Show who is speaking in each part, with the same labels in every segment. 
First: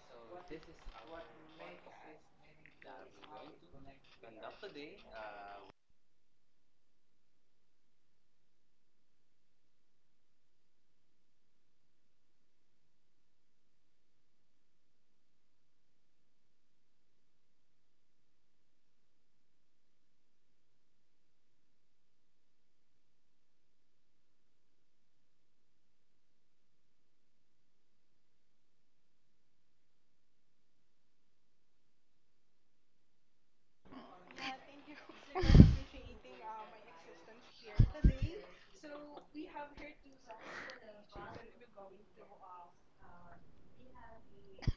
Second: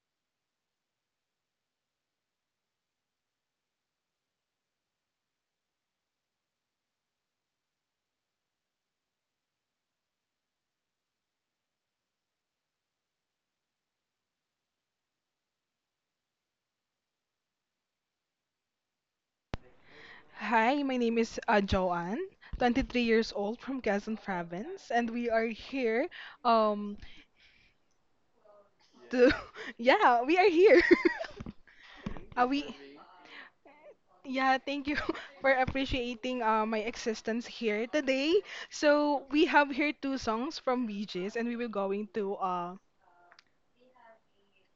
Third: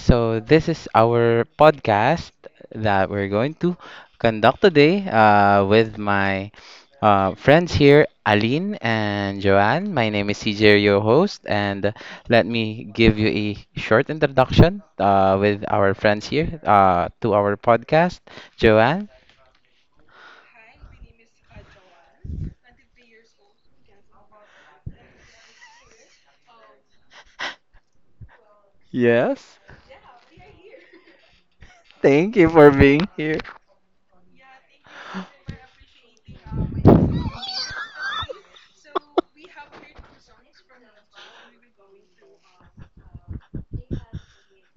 Speaker 1: So, this is our podcast that we're going to conduct today with my friends here, Aline and Joanne. My name is CJ, your host, and let me give you a short introduction with our friends here to our podcast. Joanne.
Speaker 2: Hi, my name is Joanne, 23 years old from Quezon Province, and we are here um to
Speaker 1: Yes.
Speaker 2: yeah, we are here.
Speaker 1: Thank
Speaker 2: Uh,
Speaker 1: you for
Speaker 2: we
Speaker 1: being here.
Speaker 2: yeah, thank you for appreciating my existence here today. So we have here two songs from BJ's, and we will going to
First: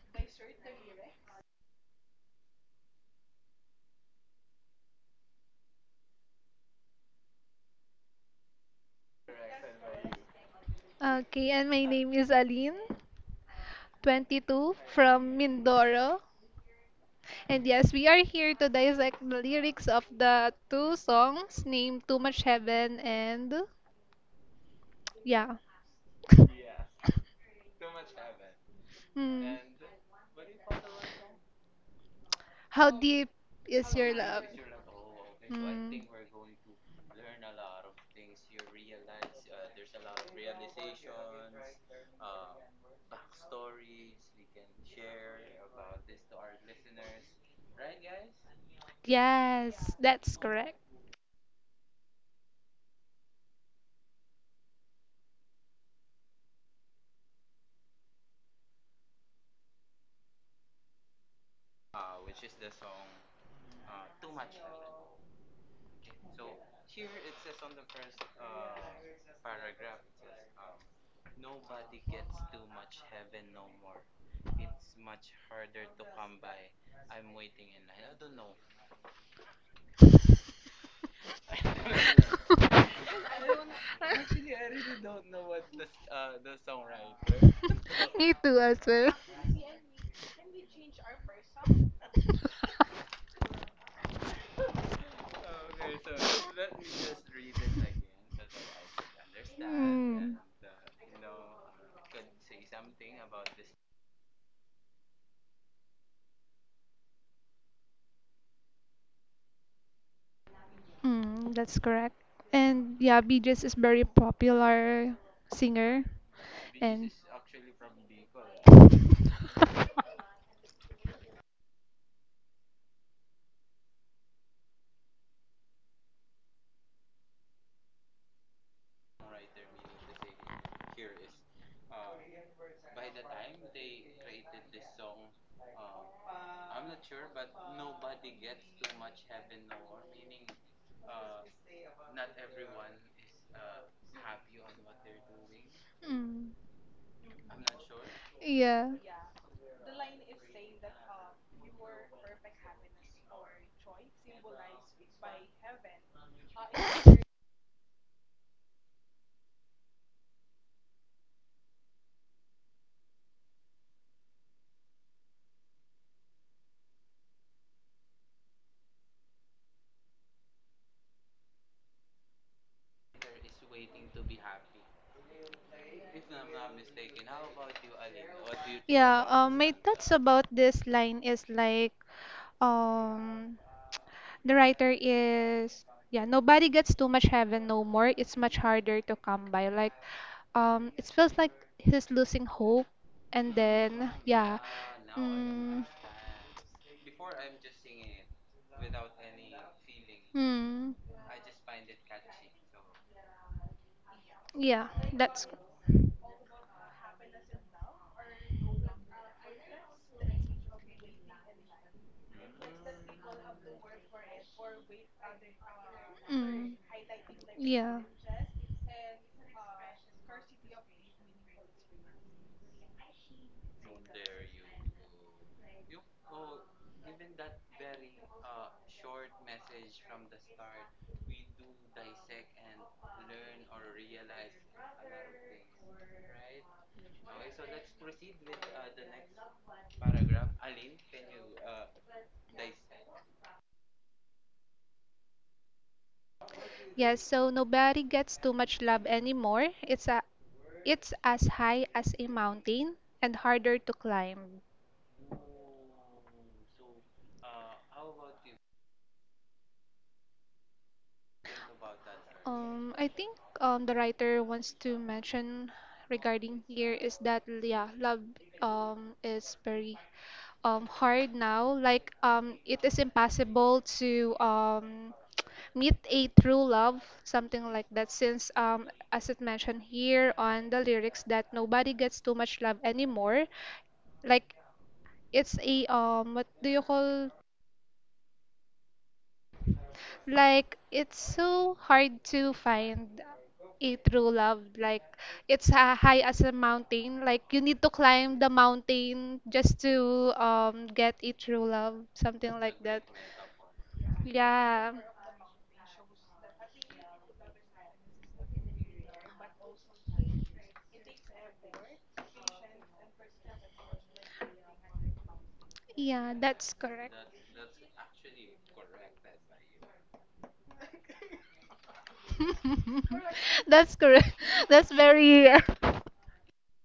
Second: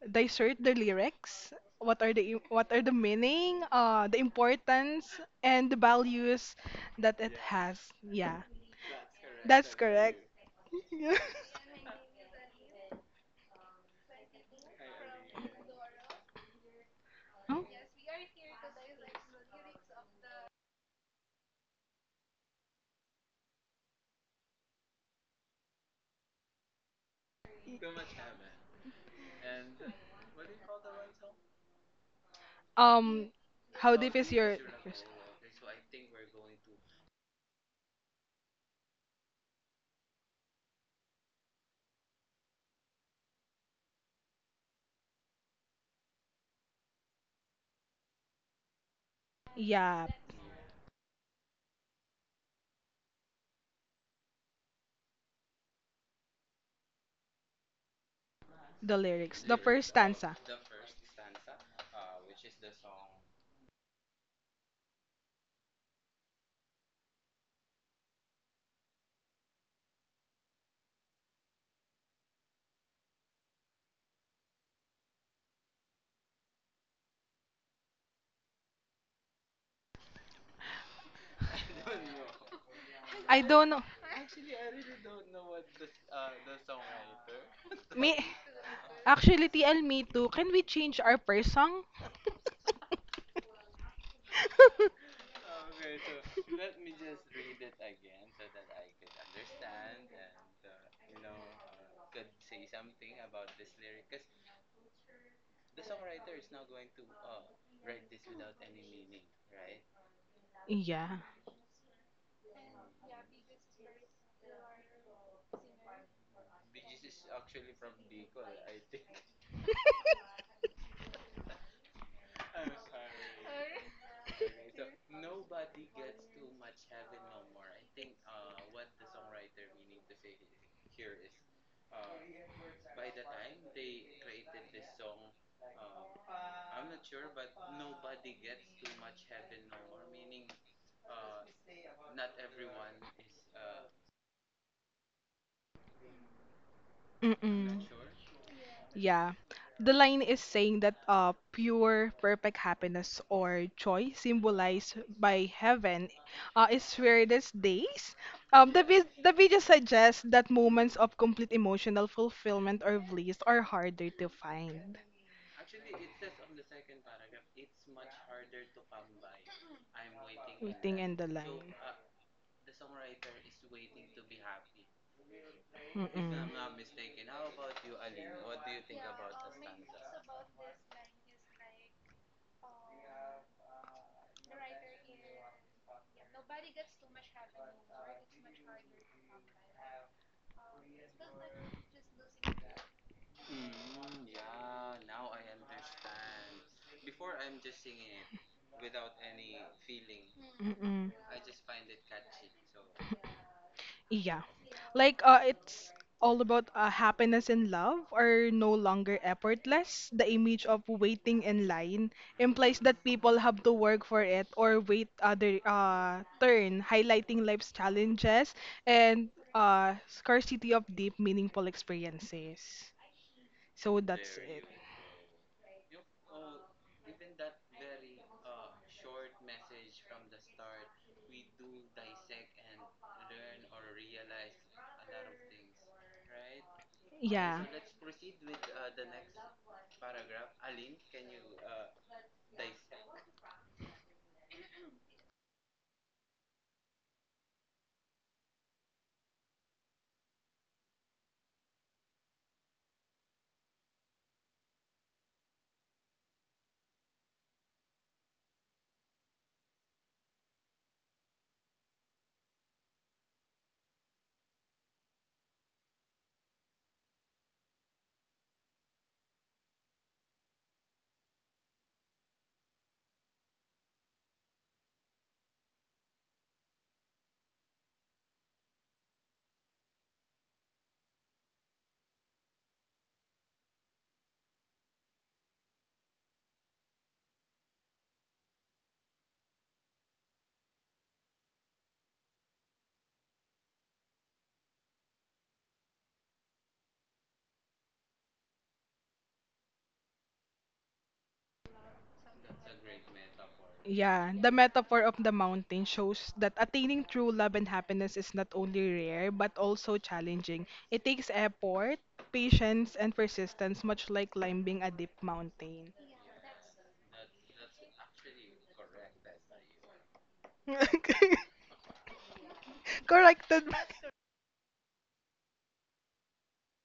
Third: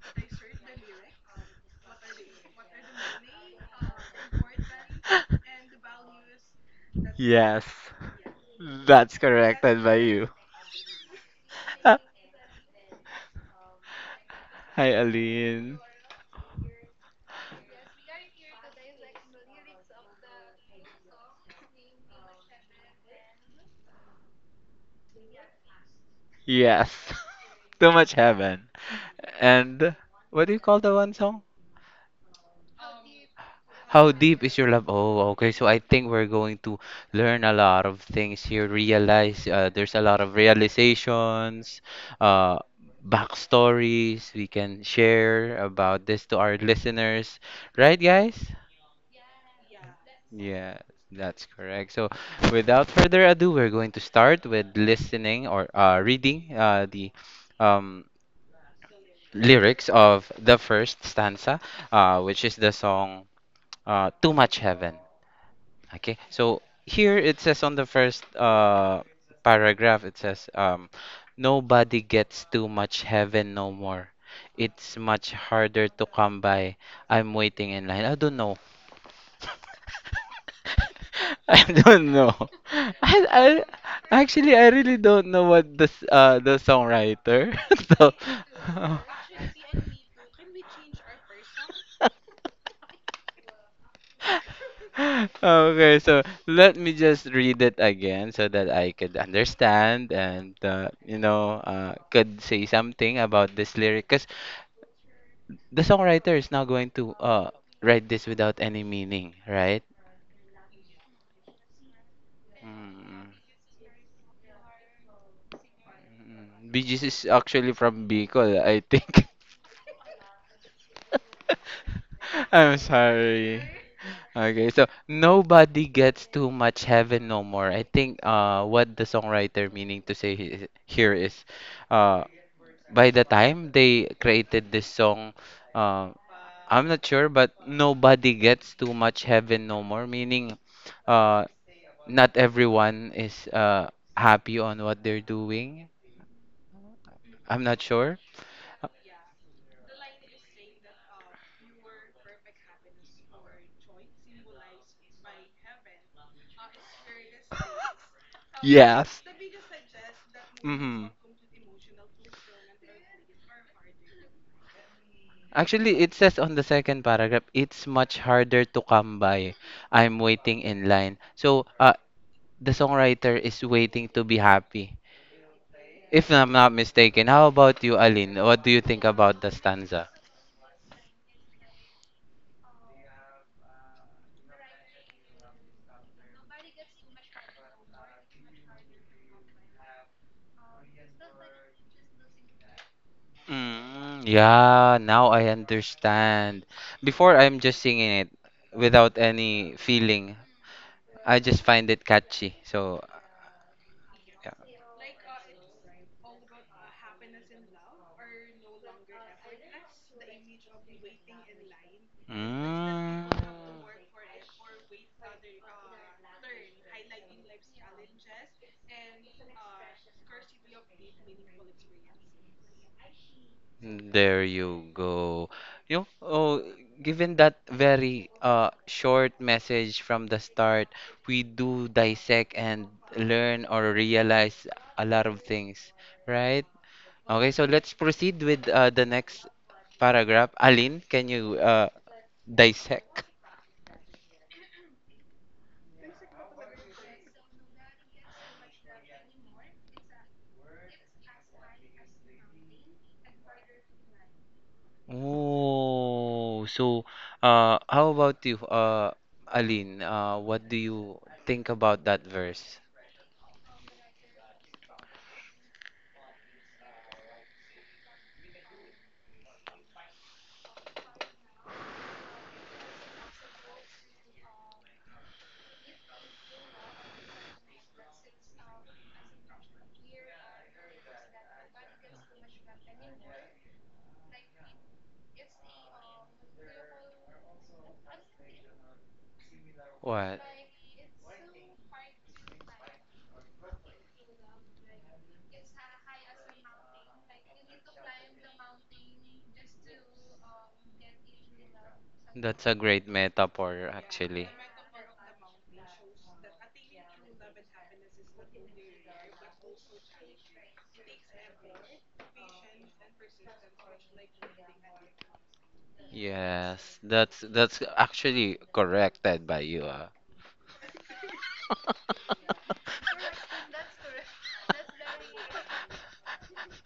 Speaker 2: dissect the lyrics. What are the what are the meaning, the importance, and the values that it
Speaker 1: Yes.
Speaker 2: has. Yeah.
Speaker 1: That's corrected by you.
Speaker 3: Okay, and my
Speaker 1: Hi,
Speaker 3: name is Aline, 22, from
Speaker 1: Aline.
Speaker 3: Mindoro. And
Speaker 2: No?
Speaker 3: yes, we are here to dissect the lyrics of the two songs named Too Much Heaven and yeah.
Speaker 1: Yes. Too much heaven.
Speaker 3: Hmm.
Speaker 1: And what do you call the one song?
Speaker 3: How
Speaker 2: Um,
Speaker 3: deep is
Speaker 2: how
Speaker 1: How
Speaker 3: your
Speaker 2: deep is
Speaker 3: love?
Speaker 1: deep
Speaker 2: your
Speaker 1: is your love? Oh, okay. So I
Speaker 3: Hmm.
Speaker 1: think we're going to learn a lot of things here. Realize there's a lot of realizations, uh, backstories we can share about this to our listeners. Right, guys?
Speaker 3: Yes,
Speaker 2: yeah,
Speaker 3: that's correct.
Speaker 1: Yeah, that's correct. So without further ado, we're going to start with listening or reading the um,
Speaker 2: the lyrics, the
Speaker 1: lyrics
Speaker 2: first
Speaker 1: of
Speaker 2: stanza.
Speaker 1: the first stanza, which is the song Too Much Heaven. Okay, so here it says on the first paragraph, it says, nobody gets too much heaven no more. It's much harder to come by. I'm waiting in line. I don't know. I don't know.
Speaker 2: I
Speaker 1: I
Speaker 2: don't know.
Speaker 1: actually I really don't know what the songwriter. So.
Speaker 2: Me
Speaker 3: Me too as well.
Speaker 2: actually TL me too. Can we change our first song?
Speaker 1: Okay, so let me just read it again so that I could understand
Speaker 3: Hmm.
Speaker 1: and you know could say something about this lyric because the songwriter is not going to write this without any meaning, right?
Speaker 2: Yeah.
Speaker 3: Mm, that's correct. And yeah,
Speaker 1: Mm.
Speaker 3: BJS is very popular singer
Speaker 1: BGC
Speaker 3: and
Speaker 1: is actually from Bicol, I think. I'm sorry. Okay, so nobody gets too much heaven no more. I think what the songwriter meaning to say here is uh by the time they created this song, uh, I'm not sure but nobody gets too much heaven no more, meaning uh not everyone is happy on what they're doing.
Speaker 3: mm,
Speaker 1: I'm not
Speaker 2: Mm-mm.
Speaker 1: sure.
Speaker 3: yeah.
Speaker 2: Yeah. The line is saying that pure, perfect happiness or joy symbolized by heaven is weirdest days. The video suggests that moments
Speaker 1: Mhm.
Speaker 2: of complete emotional fulfillment or bliss are harder to find.
Speaker 1: Actually, it says on the second paragraph, it's much harder to come by. I'm waiting in
Speaker 2: Waiting in
Speaker 1: line.
Speaker 2: the
Speaker 1: So,
Speaker 2: line.
Speaker 1: the songwriter is waiting to be happy. If
Speaker 2: Mm-mm.
Speaker 1: I'm not mistaken, how about you, Aline? What do you think
Speaker 3: Yeah,
Speaker 1: about the
Speaker 3: my
Speaker 1: stanza?
Speaker 3: thoughts about this line is like, um, the writer is, yeah, nobody gets too much heaven no more. It's much harder to come by. It feels like he's losing hope, and then
Speaker 1: Mm,
Speaker 3: yeah,
Speaker 1: yeah, now I
Speaker 3: mm,
Speaker 1: understand. Before, I'm just singing it without any feeling.
Speaker 3: hmm,
Speaker 2: Mm-mm.
Speaker 1: I just find it catchy. So,
Speaker 2: Yeah.
Speaker 1: yeah.
Speaker 3: Yeah,
Speaker 2: Like
Speaker 3: that's.
Speaker 2: it's all about happiness and love are no longer effortless. The image of waiting in line implies that
Speaker 1: Mm.
Speaker 2: people have to work for it or wait other
Speaker 3: Mm,
Speaker 2: turn, highlighting life's
Speaker 3: yeah.
Speaker 2: challenges and scarcity of deep meaningful experiences. So that's
Speaker 1: There
Speaker 2: it.
Speaker 1: you go. You know, oh, given that very short message from the start, we do dissect and learn or realize a lot of things, right? Okay,
Speaker 2: Yeah.
Speaker 1: so let's proceed with the next paragraph. Alin, can you dissect?
Speaker 3: Yeah, so nobody gets too much love anymore. It's a it's as high as a mountain and harder to climb.
Speaker 1: Oh, so how about you, Alin? What do you think about that verse?
Speaker 3: I think the writer wants to mention regarding here is that yeah, love is very hard now. Like it is impossible to meet a true love, something like that. Since as it mentioned here on the lyrics, that nobody gets too much love anymore. Like it's a what do you call?
Speaker 1: What?
Speaker 3: Like it's so hard to find a true love. Like high as a mountain. Like you need to climb the mountain just to get a true love, something
Speaker 1: That's a
Speaker 3: like that.
Speaker 1: great metaphor,
Speaker 2: Yeah,
Speaker 1: actually.
Speaker 2: the
Speaker 3: Yeah,
Speaker 2: metaphor of the mountain shows that attaining true love and happiness is not only rare but also challenging. It takes effort, patience, and persistence, much like climbing a deep mountain.
Speaker 3: yeah, that's
Speaker 1: Yes,
Speaker 3: correct.
Speaker 1: that's actually corrected by you. Ah.
Speaker 2: Corrected.
Speaker 3: That's correct. That's very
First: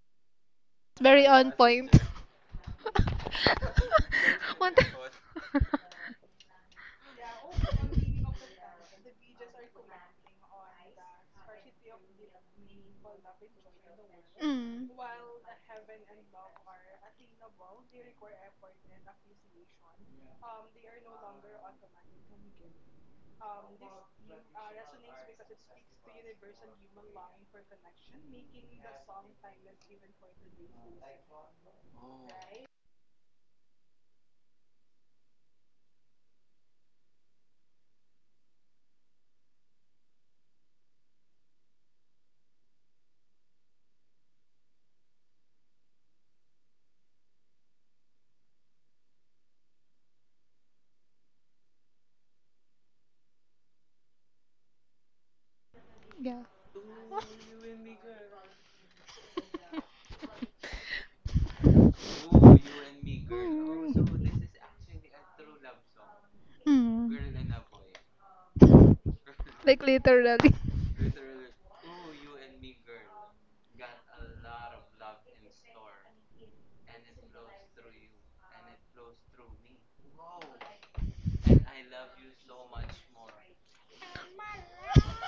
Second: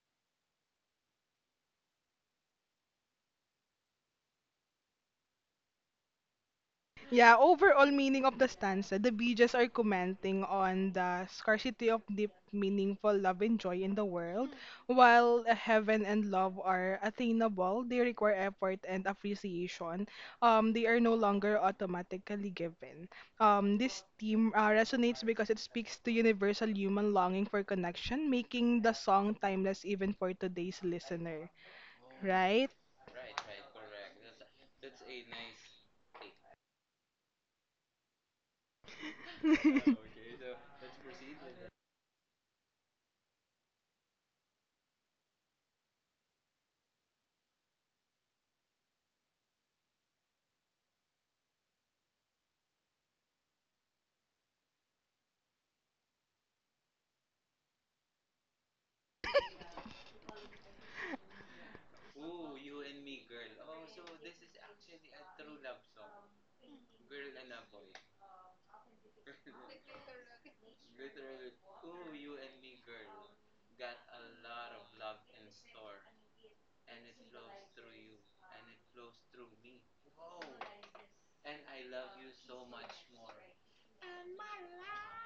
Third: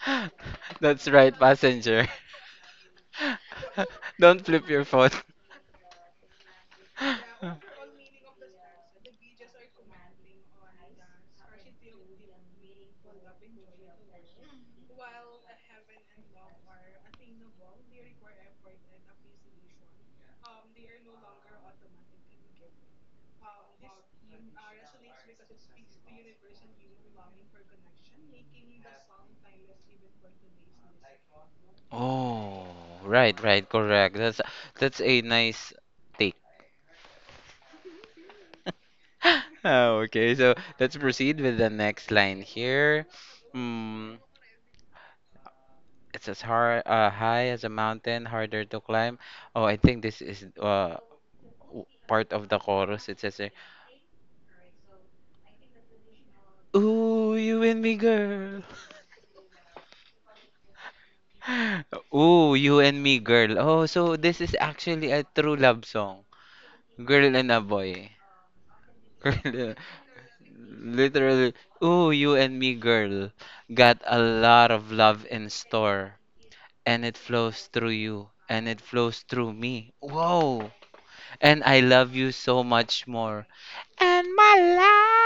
Speaker 1: That's
Speaker 3: very
Speaker 1: right,
Speaker 3: on point.
Speaker 1: passenger. Don't flip
Speaker 3: One
Speaker 1: your
Speaker 3: the-
Speaker 1: phone.
Speaker 2: Yeah, overall meaning of the stanza, the BJs are commenting on the scarcity of deep, meaningful love and joy in the world.
Speaker 3: Mm,
Speaker 2: While heaven and love are attainable, they require effort and appreciation. They are no longer automatically given. This theme resonates because it speaks to universal human longing for connection, making the song timeless even for today's listener.
Speaker 1: Oh,
Speaker 2: Right?
Speaker 1: right, right, correct. That's a nice take. Ah, okay, so let's proceed with the next line here. Hmm. It's as hard, high as a mountain, harder to climb. Oh, I think this is part of the chorus. It says, here,
Speaker 3: yeah.
Speaker 1: "Ooh, you and me, girl. Ooh, you and me,
Speaker 3: Mm.
Speaker 1: girl." Oh, so this is actually a true love song,
Speaker 3: Mm.
Speaker 1: girl and a boy. Girl,
Speaker 3: Like literally.
Speaker 1: literally, ooh, you and me, girl, got a lot of love in store, and it flows through you, and it flows through me. Whoa, and I love you so much more. And my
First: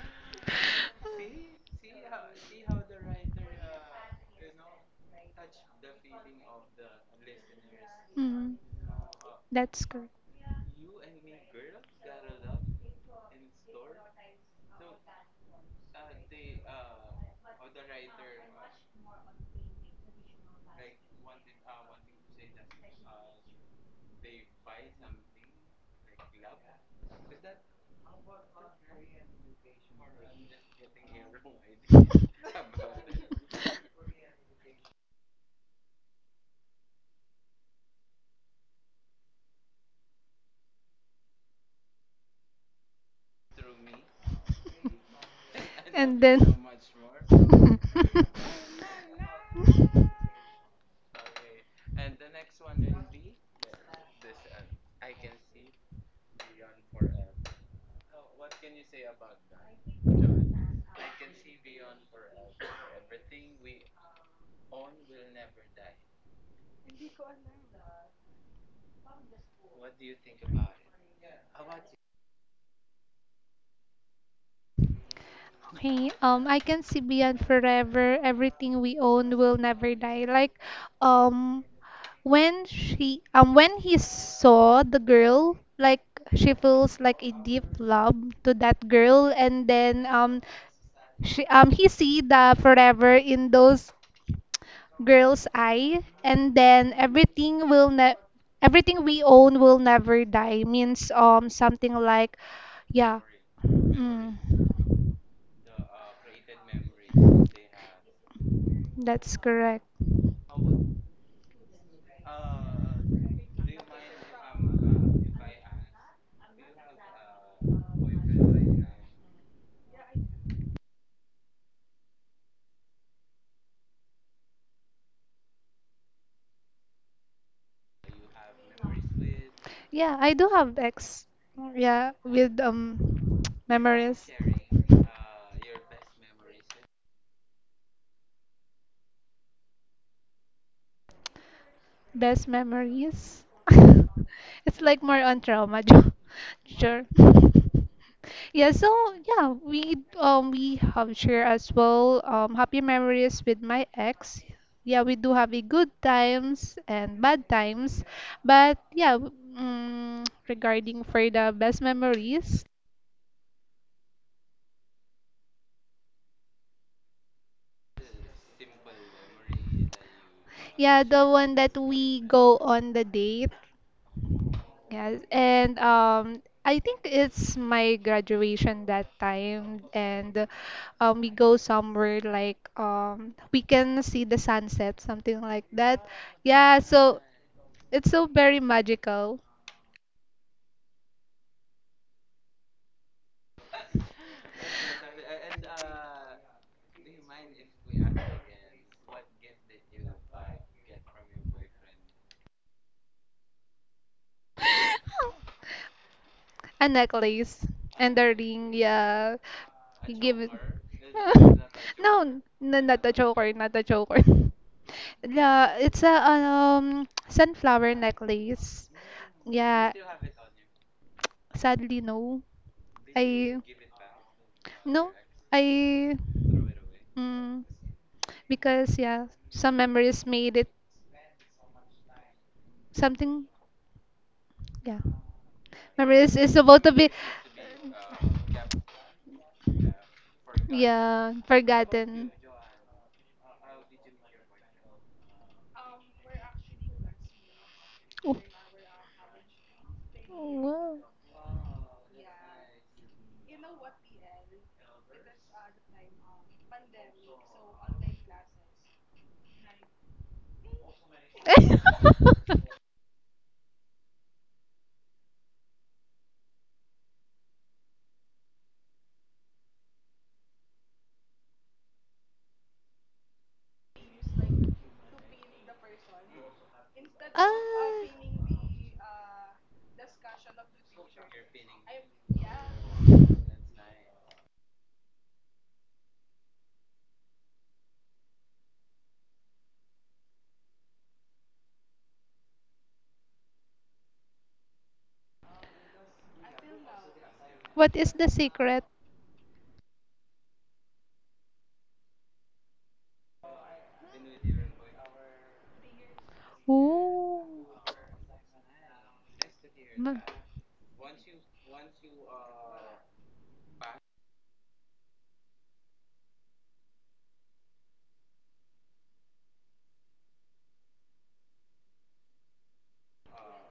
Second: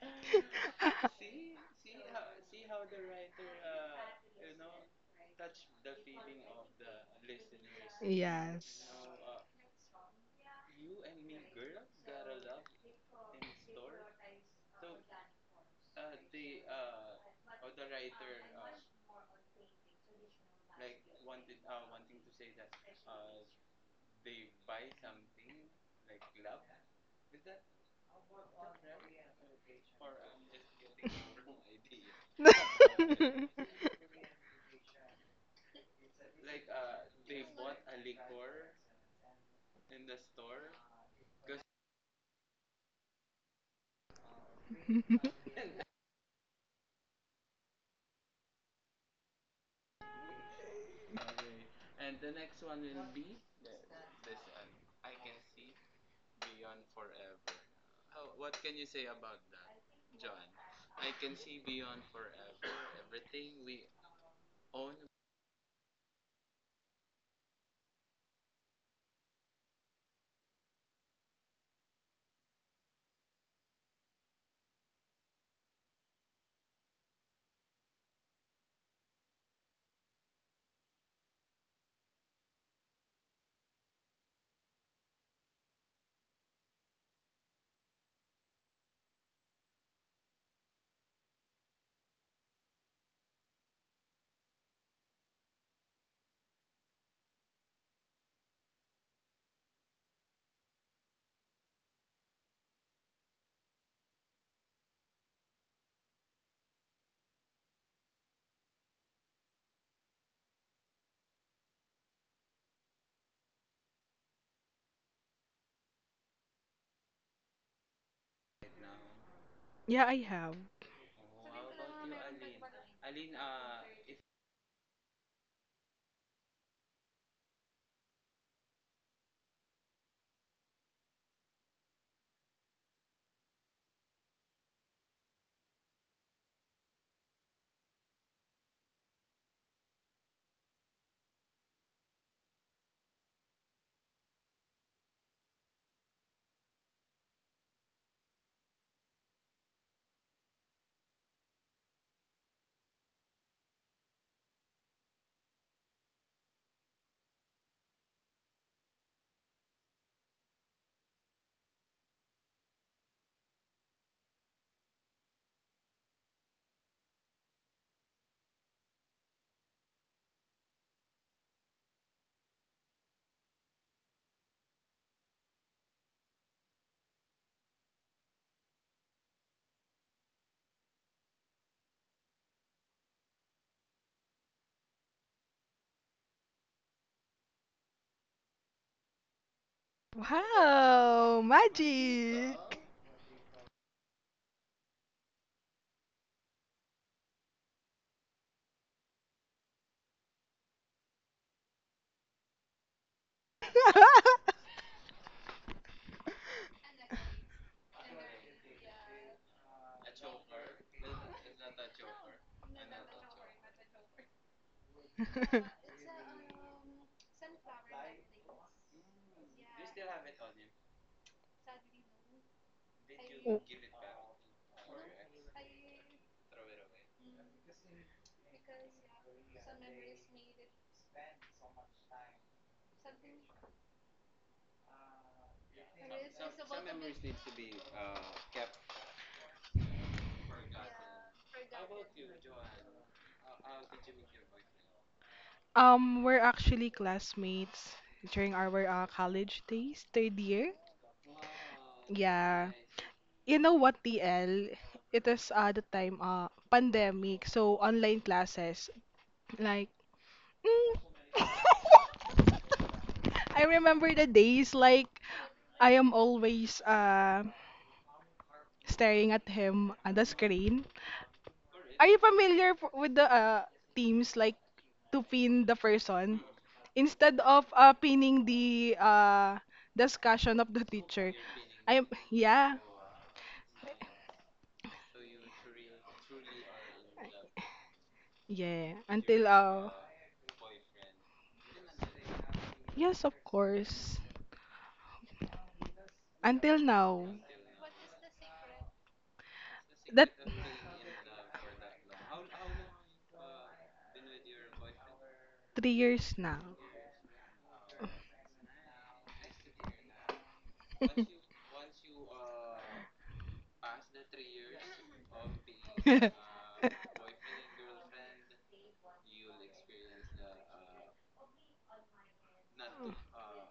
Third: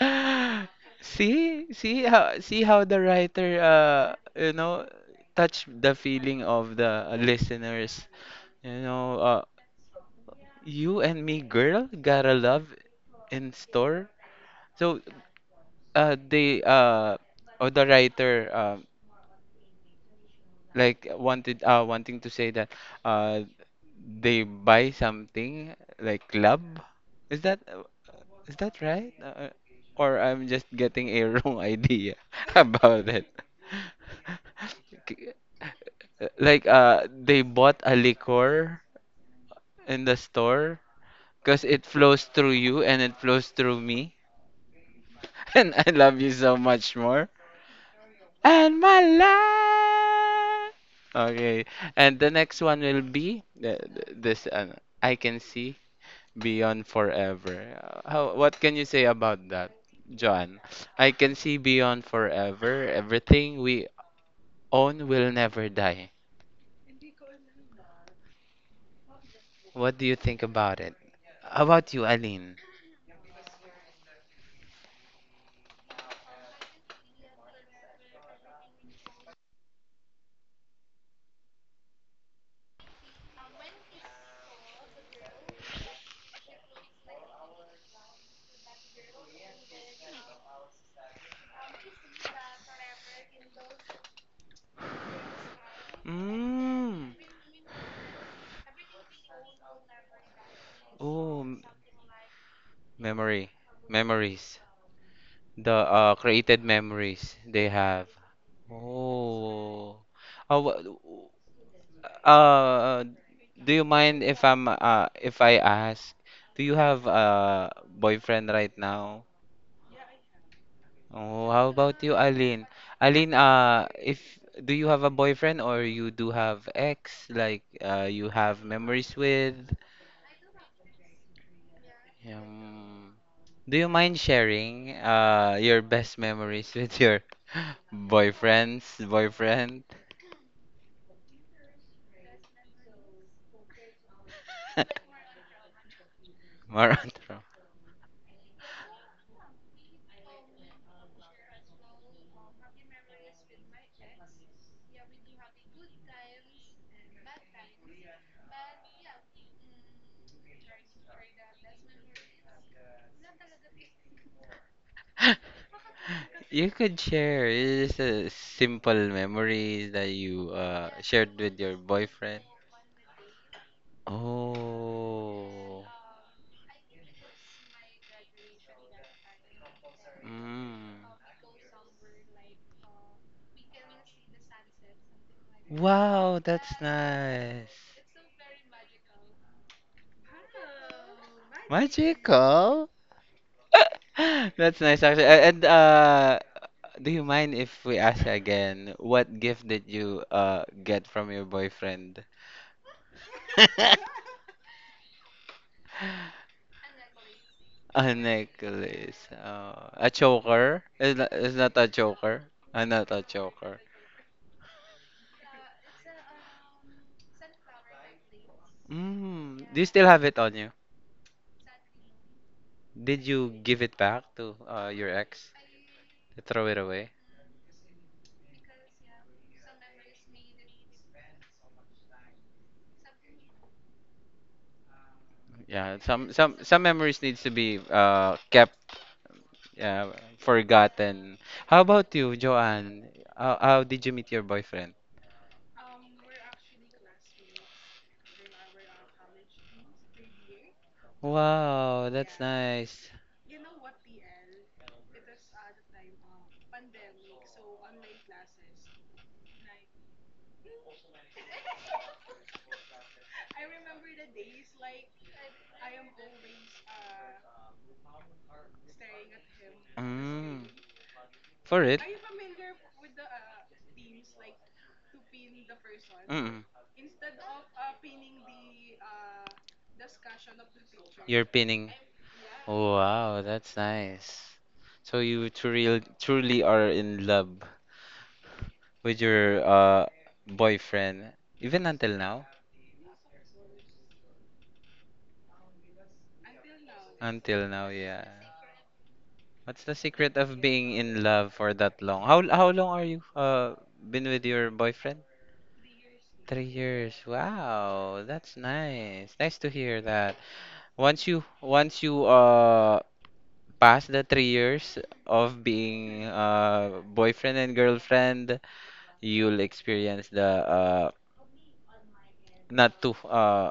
Speaker 1: life. See, see how the writer you know touch the feeling of the listeners.
Speaker 3: Mm,
Speaker 1: You
Speaker 2: Yes.
Speaker 1: know,
Speaker 3: that's good.
Speaker 1: you and me, girl, got a love in store. So they or the writer like wanted wanting to say that uh they buy something like love. Is that. Is that right? Or I'm just getting a wrong idea about it. K- like they bought a liquor in the store because it flows through you and it flows through me and I love
Speaker 3: And
Speaker 1: you
Speaker 3: then,
Speaker 1: so
Speaker 3: so
Speaker 1: much more.
Speaker 3: much more.
Speaker 1: And my life. Okay. And the next one will be this I can see Beyond Forever. How, what can you say about that, John? I can see Beyond Forever. Everything we own will never die. What do you think about it? How about you, Aline?
Speaker 3: Okay, I can see beyond forever. Everything we own will never die. Um, when when he saw the girl, like she feels like a deep love to that girl, and he see the forever in those girl's eye and then
Speaker 1: Mm.
Speaker 3: everything we own will never die means
Speaker 1: Oh,
Speaker 3: something like yeah
Speaker 1: memory.
Speaker 3: mm,
Speaker 1: Memories. The created memories they have.
Speaker 3: that's correct
Speaker 1: Oh. Uh, wha- Uh, do you mind if I'm if I ask, do you have a boyfriend right now?
Speaker 2: Yeah, I have.
Speaker 1: Oh, how about you, Aline? Aline, if do you have a boyfriend or you do have ex like you have memories with?
Speaker 3: yeah I do have ex yeah with
Speaker 1: Um, do you mind
Speaker 3: memories
Speaker 1: sharing your best memories with your boyfriends, boyfriend?
Speaker 3: best memories it's like more on trauma sure
Speaker 1: Maron?
Speaker 3: Yeah, so yeah, we have share as well happy memories with my ex. Yeah, we do have a good times and bad times, but yeah, regarding for the best memories,
Speaker 1: You could share. It's just a simple memories that you
Speaker 3: yeah, the
Speaker 1: shared
Speaker 3: one
Speaker 1: with your
Speaker 3: that we
Speaker 1: boyfriend.
Speaker 3: go on the date, yes, and
Speaker 1: Oh.
Speaker 3: I think it's my graduation that time, and
Speaker 1: Mm.
Speaker 3: we go somewhere like we can see the sunset, something like that.
Speaker 1: Wow, that's
Speaker 3: Yeah, so
Speaker 1: nice.
Speaker 3: it's so very magical.
Speaker 2: Wow, magic.
Speaker 1: Magical. That's nice actually. And do you mind if we ask again what gift did you get from your boyfriend?
Speaker 3: A necklace
Speaker 1: A
Speaker 3: and a ring,
Speaker 1: necklace.
Speaker 3: yeah.
Speaker 1: A
Speaker 3: You give it.
Speaker 1: choker? Is that a
Speaker 3: No,
Speaker 1: choker?
Speaker 3: no, not
Speaker 1: Not
Speaker 3: a
Speaker 1: a
Speaker 3: choker, not
Speaker 1: choker.
Speaker 3: a choker. Yeah, it's a sunflower necklace.
Speaker 1: Mm, do you
Speaker 3: Yeah,
Speaker 1: still have it on you?
Speaker 3: sadly no.
Speaker 1: Did you
Speaker 3: I
Speaker 2: W-
Speaker 1: give it back to your
Speaker 3: no,
Speaker 1: ex?
Speaker 3: I
Speaker 1: To throw it away?
Speaker 3: mm, because yeah, some memories made it something. Yeah.
Speaker 1: Yeah,
Speaker 3: Remember, it's
Speaker 1: some
Speaker 3: about to be.
Speaker 1: memories needs to be kept uh,
Speaker 3: Yeah,
Speaker 1: forgotten. How about
Speaker 3: forgotten.
Speaker 1: you, Joanne? How did you meet your boyfriend?
Speaker 2: We're actually classmates
Speaker 3: Oh.
Speaker 2: during our college days, third year.
Speaker 3: Wow.
Speaker 1: Wow, that's
Speaker 2: Yeah.
Speaker 1: nice.
Speaker 2: You know what, TL? It is the time pandemic, so online classes. Like, Mm. I remember the days like I am always staring at him on the
Speaker 1: Mm,
Speaker 2: screen.
Speaker 1: for it?
Speaker 2: Are you familiar with the teams like to pin the person
Speaker 1: Mm-mm.
Speaker 2: instead of
Speaker 3: ah,
Speaker 2: pinning the discussion of the teacher?
Speaker 1: You're pinning.
Speaker 2: I am yeah
Speaker 1: Wow, that's nice. So you truly truly are in love
Speaker 2: yeah
Speaker 1: with
Speaker 2: until
Speaker 1: your boyfriend even until now?
Speaker 2: yes of course until now
Speaker 1: Until now,
Speaker 3: what is
Speaker 1: yeah.
Speaker 3: the secret?
Speaker 1: What's the
Speaker 2: that
Speaker 1: secret of being in love for that long? How long are you been with your boyfriend?
Speaker 2: 3 years now.
Speaker 1: 3 years.
Speaker 3: Ooh.
Speaker 1: Wow, that's nice. Nice to hear
Speaker 3: Ma-
Speaker 1: that. Once you pass the 3 years of being boyfriend and girlfriend, you'll experience the uh not to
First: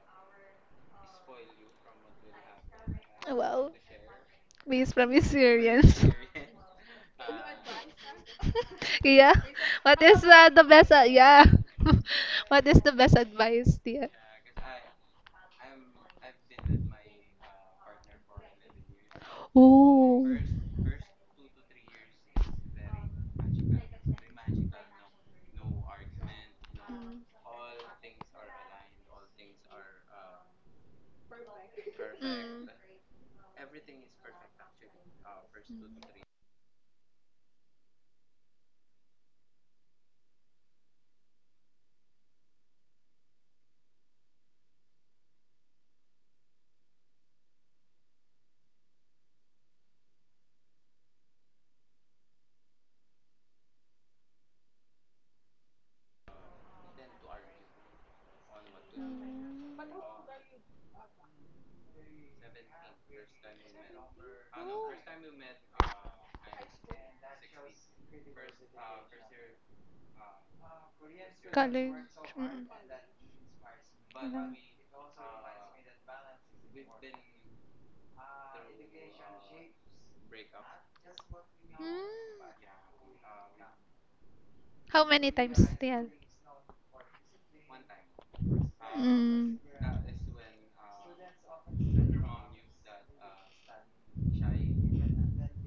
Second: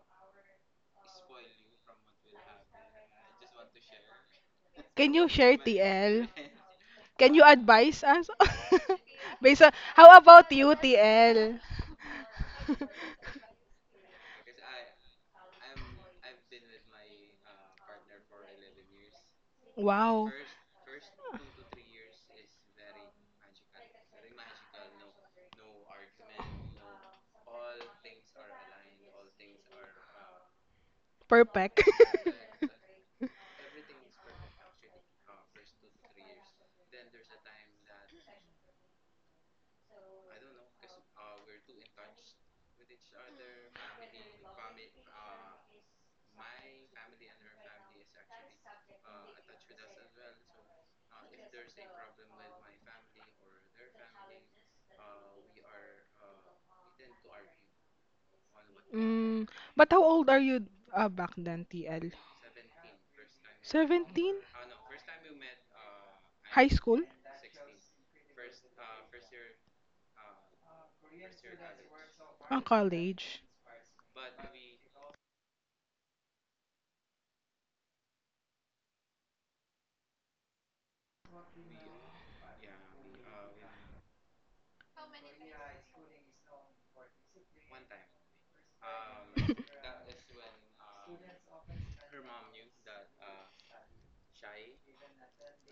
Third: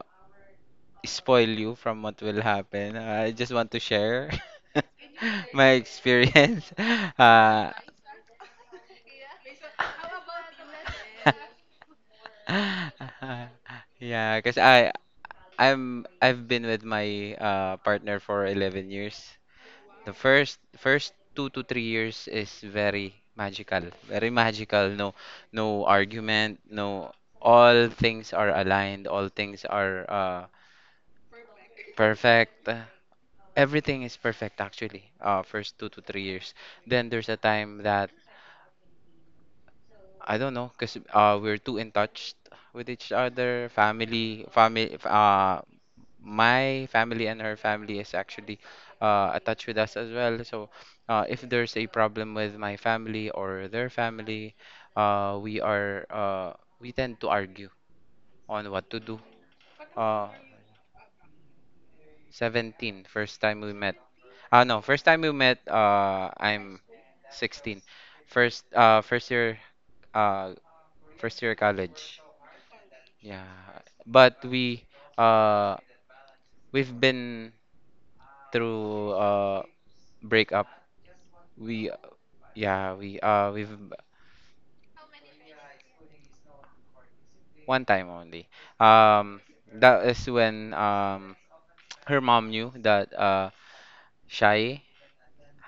Speaker 1: spoil you from what will happen. I just want
Speaker 3: Wow,
Speaker 1: to share
Speaker 3: based from
Speaker 2: Can you share
Speaker 1: my
Speaker 3: experience.
Speaker 2: TL?
Speaker 1: experience.
Speaker 2: Can you advise us?
Speaker 3: Yeah.
Speaker 2: Based on,
Speaker 3: What
Speaker 2: how
Speaker 3: is
Speaker 2: about
Speaker 3: the
Speaker 2: you,
Speaker 3: best? Yeah.
Speaker 2: TL?
Speaker 3: What is
Speaker 1: Uh
Speaker 3: the best advice, dear?
Speaker 1: yeah, because I've been with my partner for 11 years. The
Speaker 2: Wow,
Speaker 3: Ooh.
Speaker 1: first 2 to 3 years is very magical, very magical. No no argument, no all things are aligned, all things are
Speaker 2: perfect.
Speaker 3: Mm.
Speaker 1: perfect.
Speaker 3: Mm.
Speaker 1: Everything is perfect actually. First 2 to 3 years. Then there's a time that I don't know, cause we're too in touch with each other. Family, family. My family and her family is actually attached with us as well. So, if there's a problem with my family or their family, we are we tend to argue on what to do.
Speaker 2: mm, but
Speaker 3: Mm.
Speaker 2: how old
Speaker 1: Uh,
Speaker 2: are you back then, TL?
Speaker 1: 17, first time we met.
Speaker 2: 17?
Speaker 1: Ah, no, first time we met,
Speaker 2: High
Speaker 1: I'm
Speaker 2: school?
Speaker 1: 16. First, uh, first year
Speaker 3: College.
Speaker 1: college.
Speaker 2: Ah,
Speaker 3: Mm.
Speaker 2: college.
Speaker 1: Yeah, but
Speaker 3: Alam.
Speaker 1: we, uh, we've been through breakup. We,
Speaker 3: Mm.
Speaker 1: yeah, we, we've
Speaker 3: How many times still?
Speaker 1: one time only. Um,
Speaker 3: Mm.
Speaker 1: that is when her mom knew that shy.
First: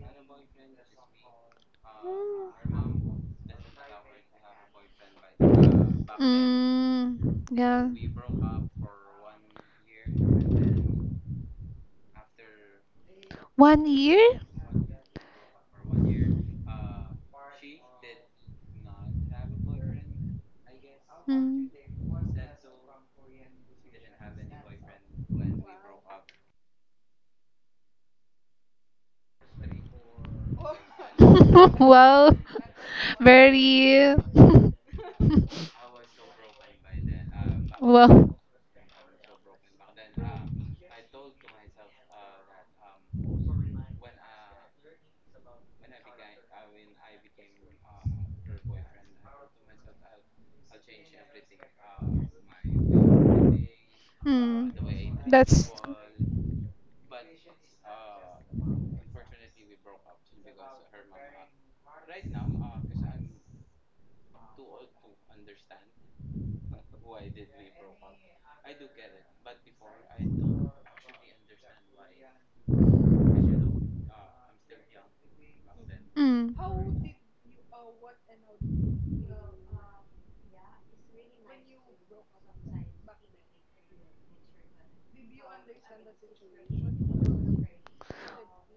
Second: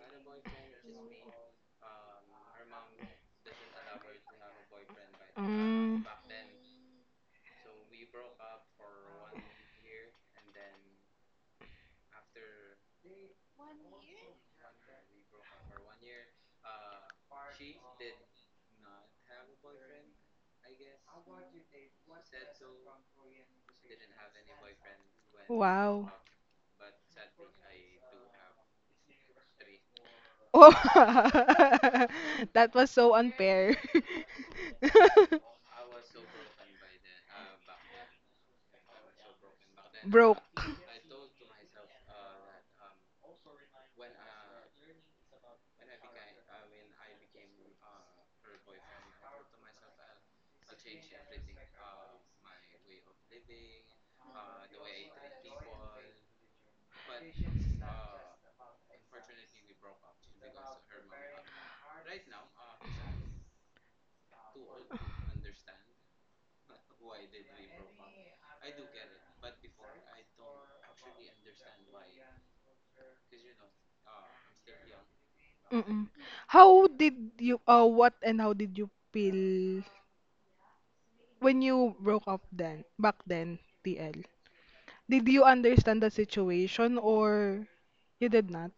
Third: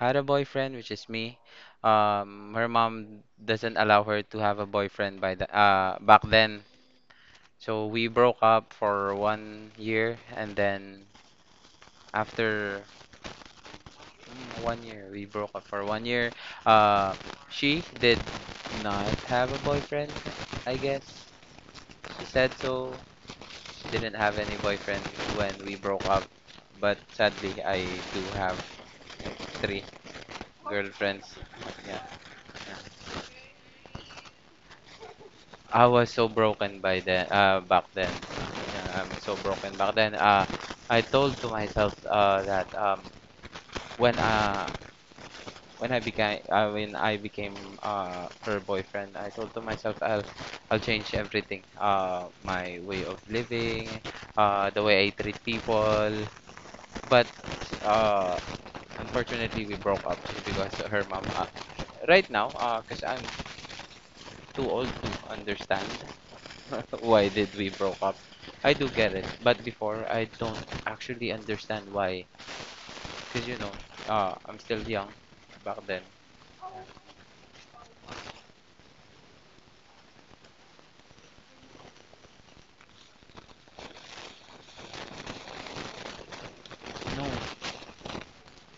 Speaker 1: Had a boyfriend, which is me. Her mom doesn't allow her to have a boyfriend by the
Speaker 2: Mm.
Speaker 3: Mm.
Speaker 1: back then.
Speaker 3: Mm. Yeah.
Speaker 1: So we broke up for one year, and then after
Speaker 3: 1 year?
Speaker 1: one year, we broke up for one year. Uh, she did not have a boyfriend, I guess.
Speaker 3: Mm.
Speaker 1: She said so. She didn't have any boyfriend when we broke
Speaker 2: Wow.
Speaker 1: up, but sadly, I do have three girlfriends.
Speaker 2: Oh,
Speaker 1: Yeah.
Speaker 3: wow.
Speaker 2: that was so unfair.
Speaker 3: Very.
Speaker 1: I was so broken by then, back then.
Speaker 3: wow.
Speaker 1: Yeah, I'm so broken back then.
Speaker 2: Broke.
Speaker 1: I told to myself that when uh, when I became her boyfriend, I told to myself I'll change everything. My way of living,
Speaker 3: Hmm.
Speaker 1: the way I treat
Speaker 3: That's.
Speaker 1: people. But uh, unfortunately, we broke up because her mom. Right now, because I'm too old to understand. Why did we broke up? I do get it, but before I don't actually understand why. Cause you know, I'm still young back then.
Speaker 2: Mm-mm.
Speaker 3: Hmm.
Speaker 2: How did you, what and how did you feel when you broke up then, back then, TL? Did you understand the situation
Speaker 1: No,
Speaker 2: or you did not?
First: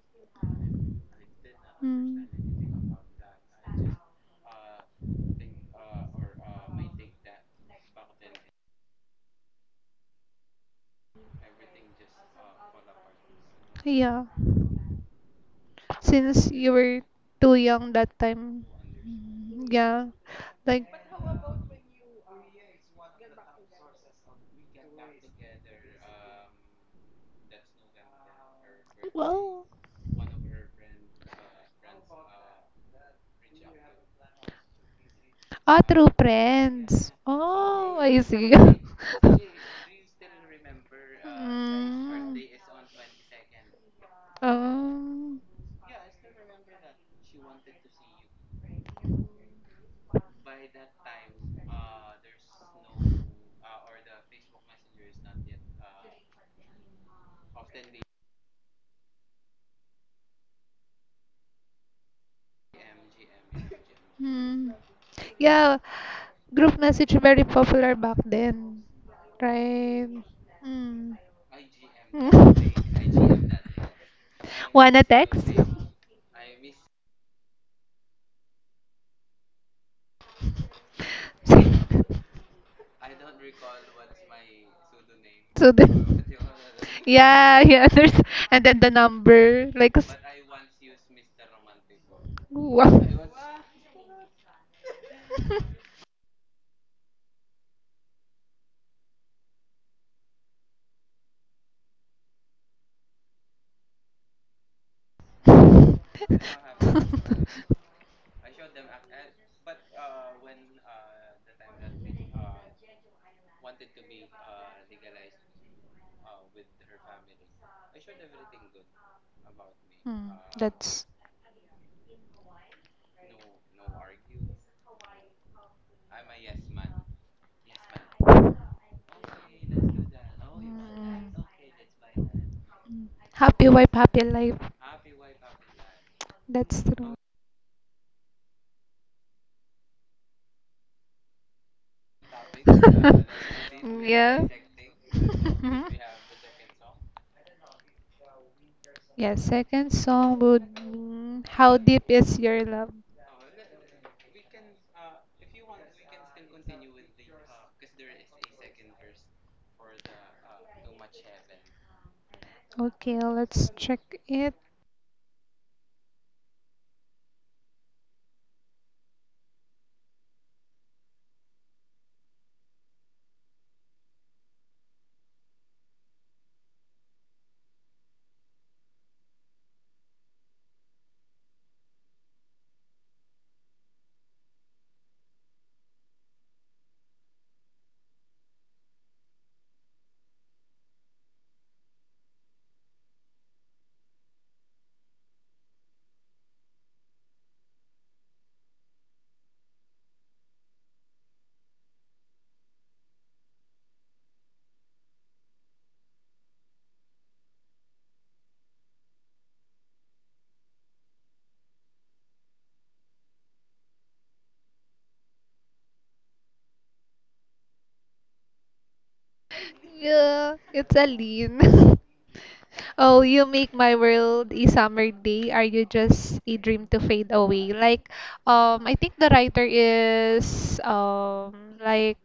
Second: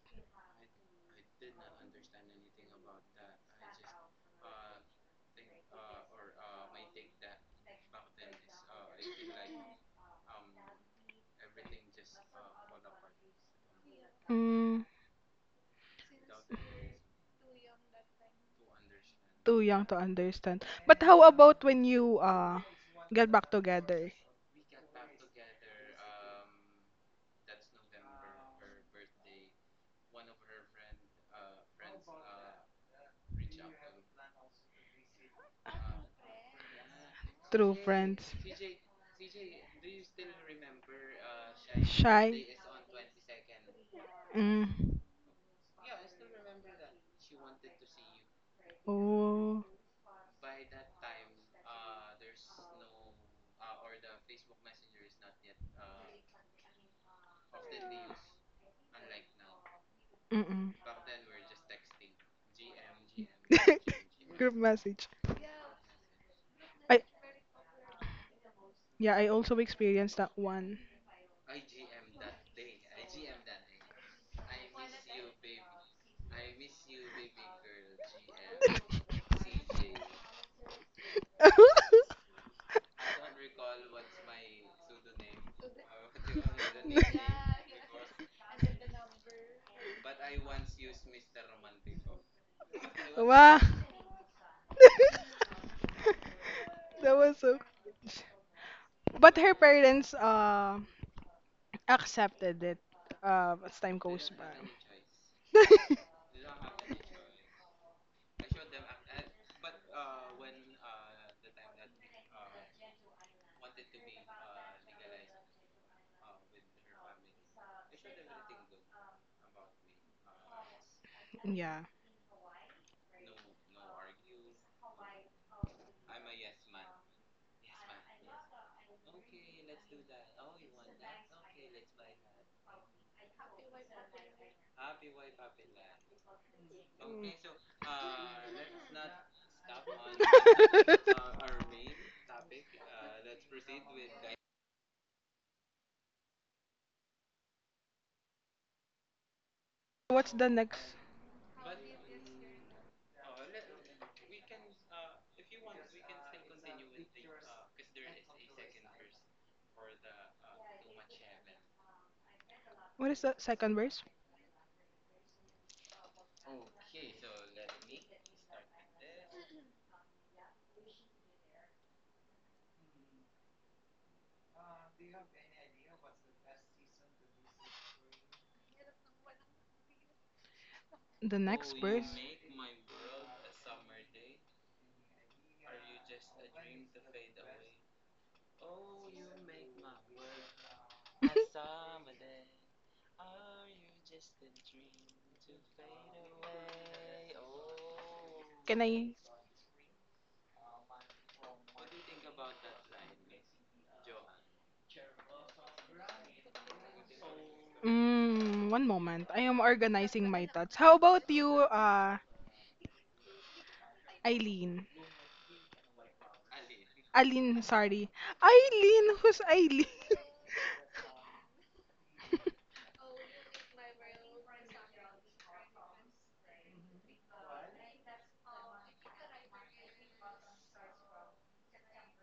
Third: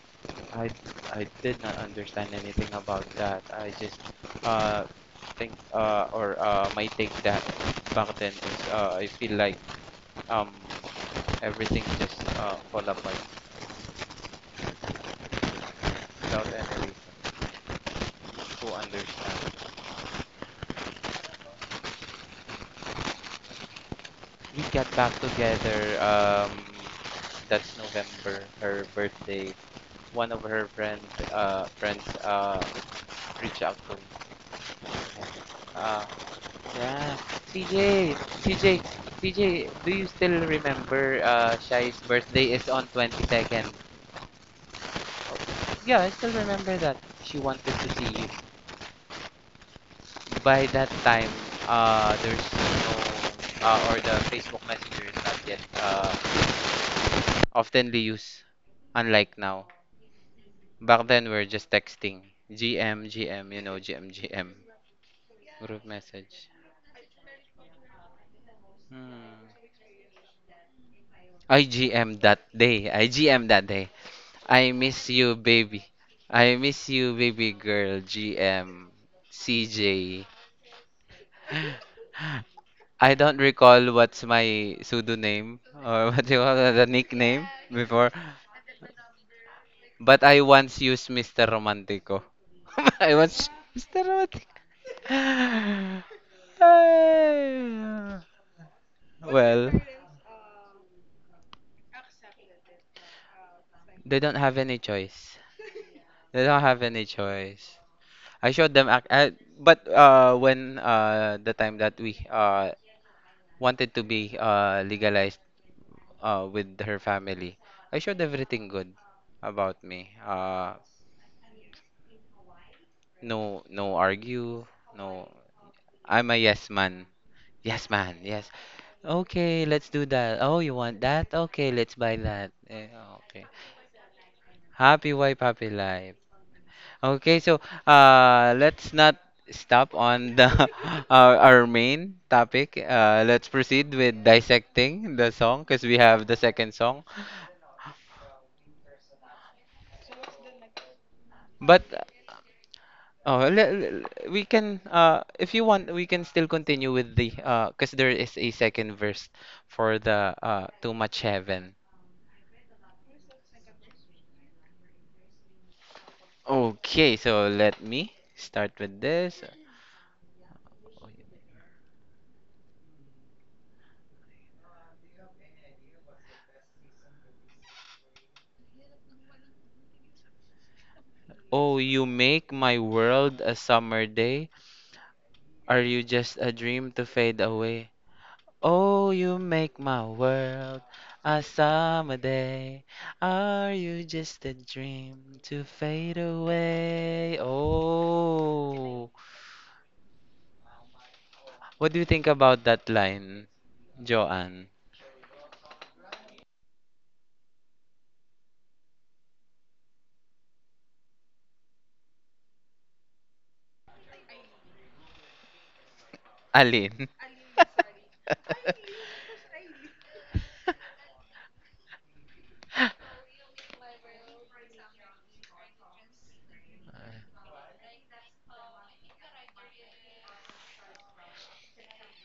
Speaker 1: I I did not
Speaker 3: Hmm.
Speaker 1: understand anything about that. I just uh think or my take that back then is I feel like um everything just fall apart
Speaker 3: Yeah.
Speaker 2: Mm,
Speaker 1: without
Speaker 3: Since you
Speaker 1: any reason
Speaker 3: were too young that time.
Speaker 1: to
Speaker 2: too
Speaker 3: Mm,
Speaker 2: young to
Speaker 1: understand.
Speaker 3: Yeah.
Speaker 2: understand.
Speaker 3: Like,
Speaker 2: But how about when you get back together?
Speaker 1: We got back together. That's November, her birthday.
Speaker 3: well.
Speaker 1: One of her friend, friends, reached out to me.
Speaker 3: Ah,
Speaker 1: Uh,
Speaker 3: through friends.
Speaker 1: yeah, C
Speaker 2: True
Speaker 3: Oh,
Speaker 1: J,
Speaker 3: I
Speaker 2: friends.
Speaker 1: C
Speaker 3: see.
Speaker 1: J, C J. Do you still remember Shai's
Speaker 3: Mm.
Speaker 2: Shy.
Speaker 1: birthday is on 22nd?
Speaker 2: Mm.
Speaker 3: Oh.
Speaker 1: Yeah, I still remember that. She wanted to see you.
Speaker 2: Oh.
Speaker 1: By that time, there's no, or the Facebook Messenger is not yet oftenly used, unlike now.
Speaker 2: Mm-mm.
Speaker 1: Back then, we're just texting. You know, GM, GM.
Speaker 2: Group
Speaker 3: Hmm.
Speaker 2: message.
Speaker 3: Yeah,
Speaker 1: Group message.
Speaker 3: group
Speaker 2: I
Speaker 3: message very popular back then,
Speaker 2: yeah, I also
Speaker 1: Hmm.
Speaker 3: right?
Speaker 2: experienced that one.
Speaker 3: Mm.
Speaker 1: IGM that day. IGM
Speaker 3: Mm.
Speaker 1: that day. I
Speaker 3: Wanna
Speaker 1: miss you,
Speaker 3: text?
Speaker 1: baby. I miss you, baby girl. GM. CJ. I don't recall what's my pseudonym
Speaker 3: So the,
Speaker 1: or what you call the nickname
Speaker 3: yeah, yeah.
Speaker 1: before,
Speaker 3: There's and then the number like. S-
Speaker 1: but I once used Mr. Romantico.
Speaker 3: Wow.
Speaker 1: I once
Speaker 2: Wow.
Speaker 1: Mr. Romantico.
Speaker 2: That was so. But her
Speaker 1: Well,
Speaker 2: parents accepted it as time
Speaker 1: they
Speaker 2: goes
Speaker 1: don't
Speaker 2: by.
Speaker 1: have any choice. They don't have any choice. I showed them, but when the time that we wanted to be legalized with her family, I showed everything good about me.
Speaker 3: Hmm, that's
Speaker 2: yeah.
Speaker 1: No, no argue. No, I'm a yes man. Yes man. Yes. Okay, let's do that. Oh, you want that?
Speaker 3: mm,
Speaker 1: Okay, let's buy that. Okay.
Speaker 3: happy wife, happy life.
Speaker 1: Happy wife, happy life.
Speaker 3: That's true.
Speaker 1: Okay, so let's not stop on the our main topic. Let's proceed with
Speaker 3: yeah.
Speaker 1: dissecting the song because
Speaker 3: Mhm.
Speaker 1: we have the second song.
Speaker 3: Yeah, second
Speaker 2: What's
Speaker 3: song
Speaker 2: the
Speaker 3: would
Speaker 2: next?
Speaker 3: be How
Speaker 1: But
Speaker 3: Deep Is Your Love?
Speaker 1: oh, we can if you want, we can still continue with the because there is a second verse for the Too Much Heaven.
Speaker 2: What
Speaker 3: Okay,
Speaker 2: is the
Speaker 3: let's
Speaker 2: second
Speaker 3: check
Speaker 2: verse?
Speaker 3: it.
Speaker 1: Okay, so let me start with this.
Speaker 2: The next
Speaker 1: Oh, you
Speaker 2: verse?
Speaker 1: make my world a summer day. Are you just a dream to fade away? Oh, you make my world a summer day. Are you just a dream to fade away?
Speaker 2: Can
Speaker 1: Oh,
Speaker 2: I?
Speaker 1: what do you think about that line, Joanne?
Speaker 2: Mm, one moment. I am organizing my thoughts. How about you, Eileen?
Speaker 1: Alin?
Speaker 2: Eileen, sorry. Eileen, who's Eileen?
Speaker 3: Yeah, it's Aline. Oh, you make my world a summer day. Are you just a dream to fade away? I think the writer is like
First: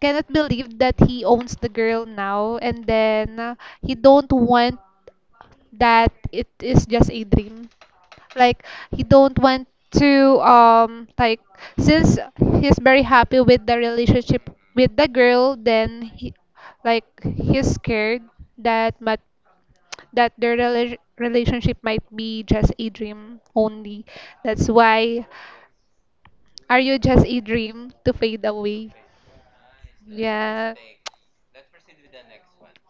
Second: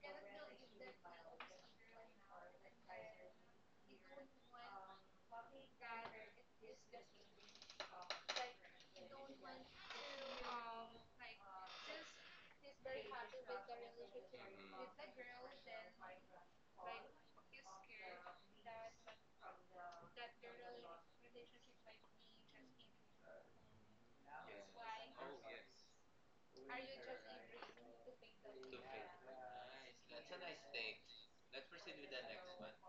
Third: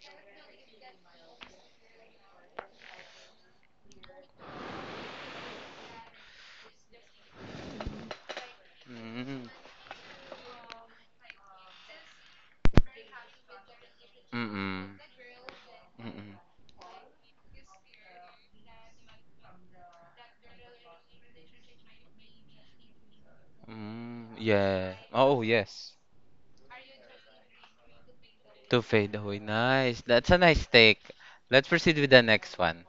Speaker 3: cannot believe that he owns the girl now, and then he don't want that it is just a dream. Like he don't
Speaker 1: Mm,
Speaker 3: want to like since he's very happy with the relationship with
Speaker 1: mm-mm,
Speaker 3: the girl, then he
Speaker 1: mm-mm.
Speaker 3: like he's scared that but that their relationship might be just a dream only.
Speaker 1: Mm,
Speaker 3: That's
Speaker 1: yeah.
Speaker 3: why
Speaker 1: Oh, yes.
Speaker 3: are you just a dream to fade
Speaker 1: To
Speaker 3: away?
Speaker 1: fade away. Nice. That's a nice
Speaker 3: Yeah.
Speaker 1: take. Let's proceed with the next one.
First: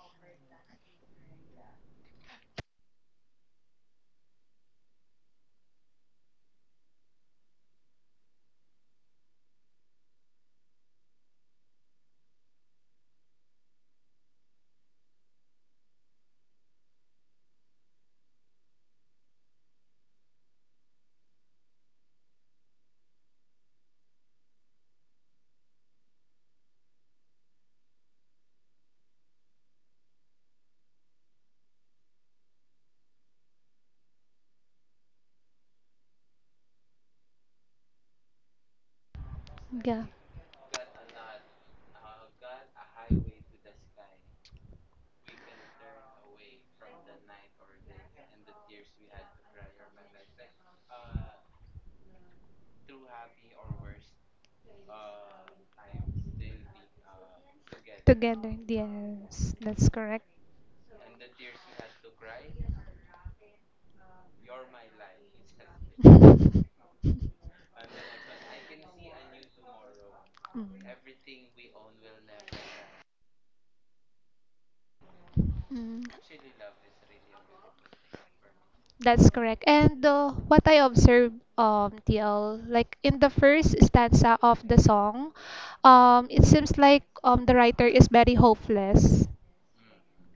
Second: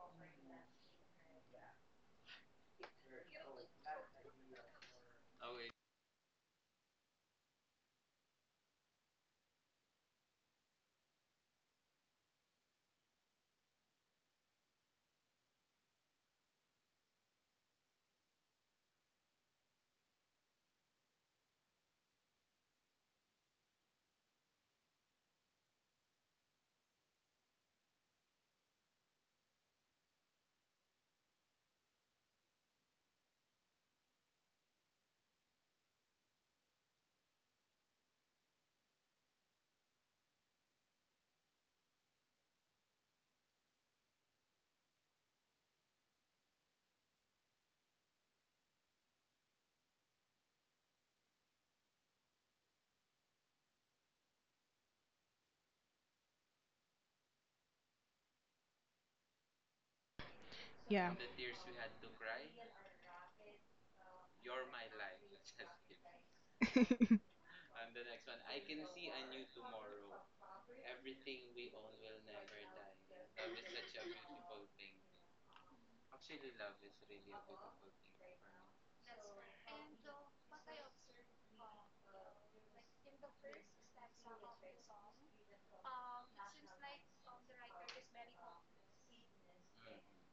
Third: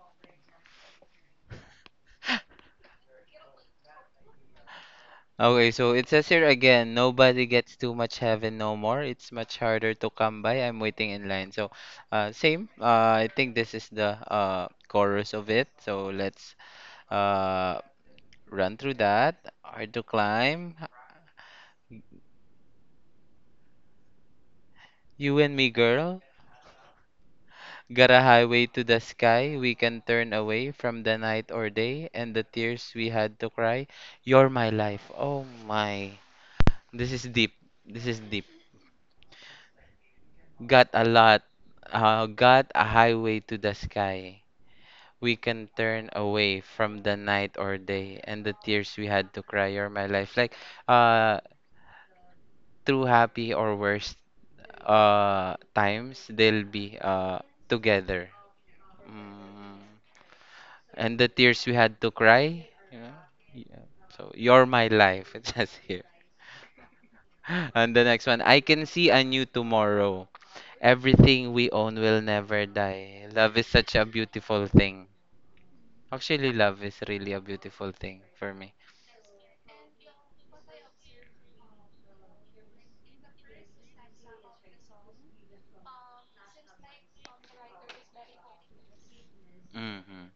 Speaker 1: Okay, so it says here again, nobody gets too much heaven no more. It's much harder to come by. I'm waiting in line. So, same. I think this is the chorus of it. So let's uh run through that. Hard to climb. You and me, girl. Got a highway to the sky. We can turn away from the night or day and the tears we had to cry. You're my life. Oh my. This is deep. This is deep.
Speaker 3: Yeah.
Speaker 1: Got a lot. Got a highway to the sky. We can turn away from the night or day and the tears we had to cry or my life. Uh, through happy or worst times, they'll be together.
Speaker 3: Together, yes,
Speaker 1: Mm.
Speaker 3: that's correct.
Speaker 2: Yeah.
Speaker 1: And the tears we had to cry. So, you're my life. It says here. And the next one, I can see a new tomorrow.
Speaker 3: Mm.
Speaker 1: Everything we own will never die. Love is such a beautiful thing.
Speaker 3: Mm,
Speaker 1: Actually, love is really a beautiful thing for me.
Speaker 3: that's correct. And what I observe, TL, like in the first stanza of the song, it seems like the writer is very hopeless.
Speaker 1: Mm-hmm.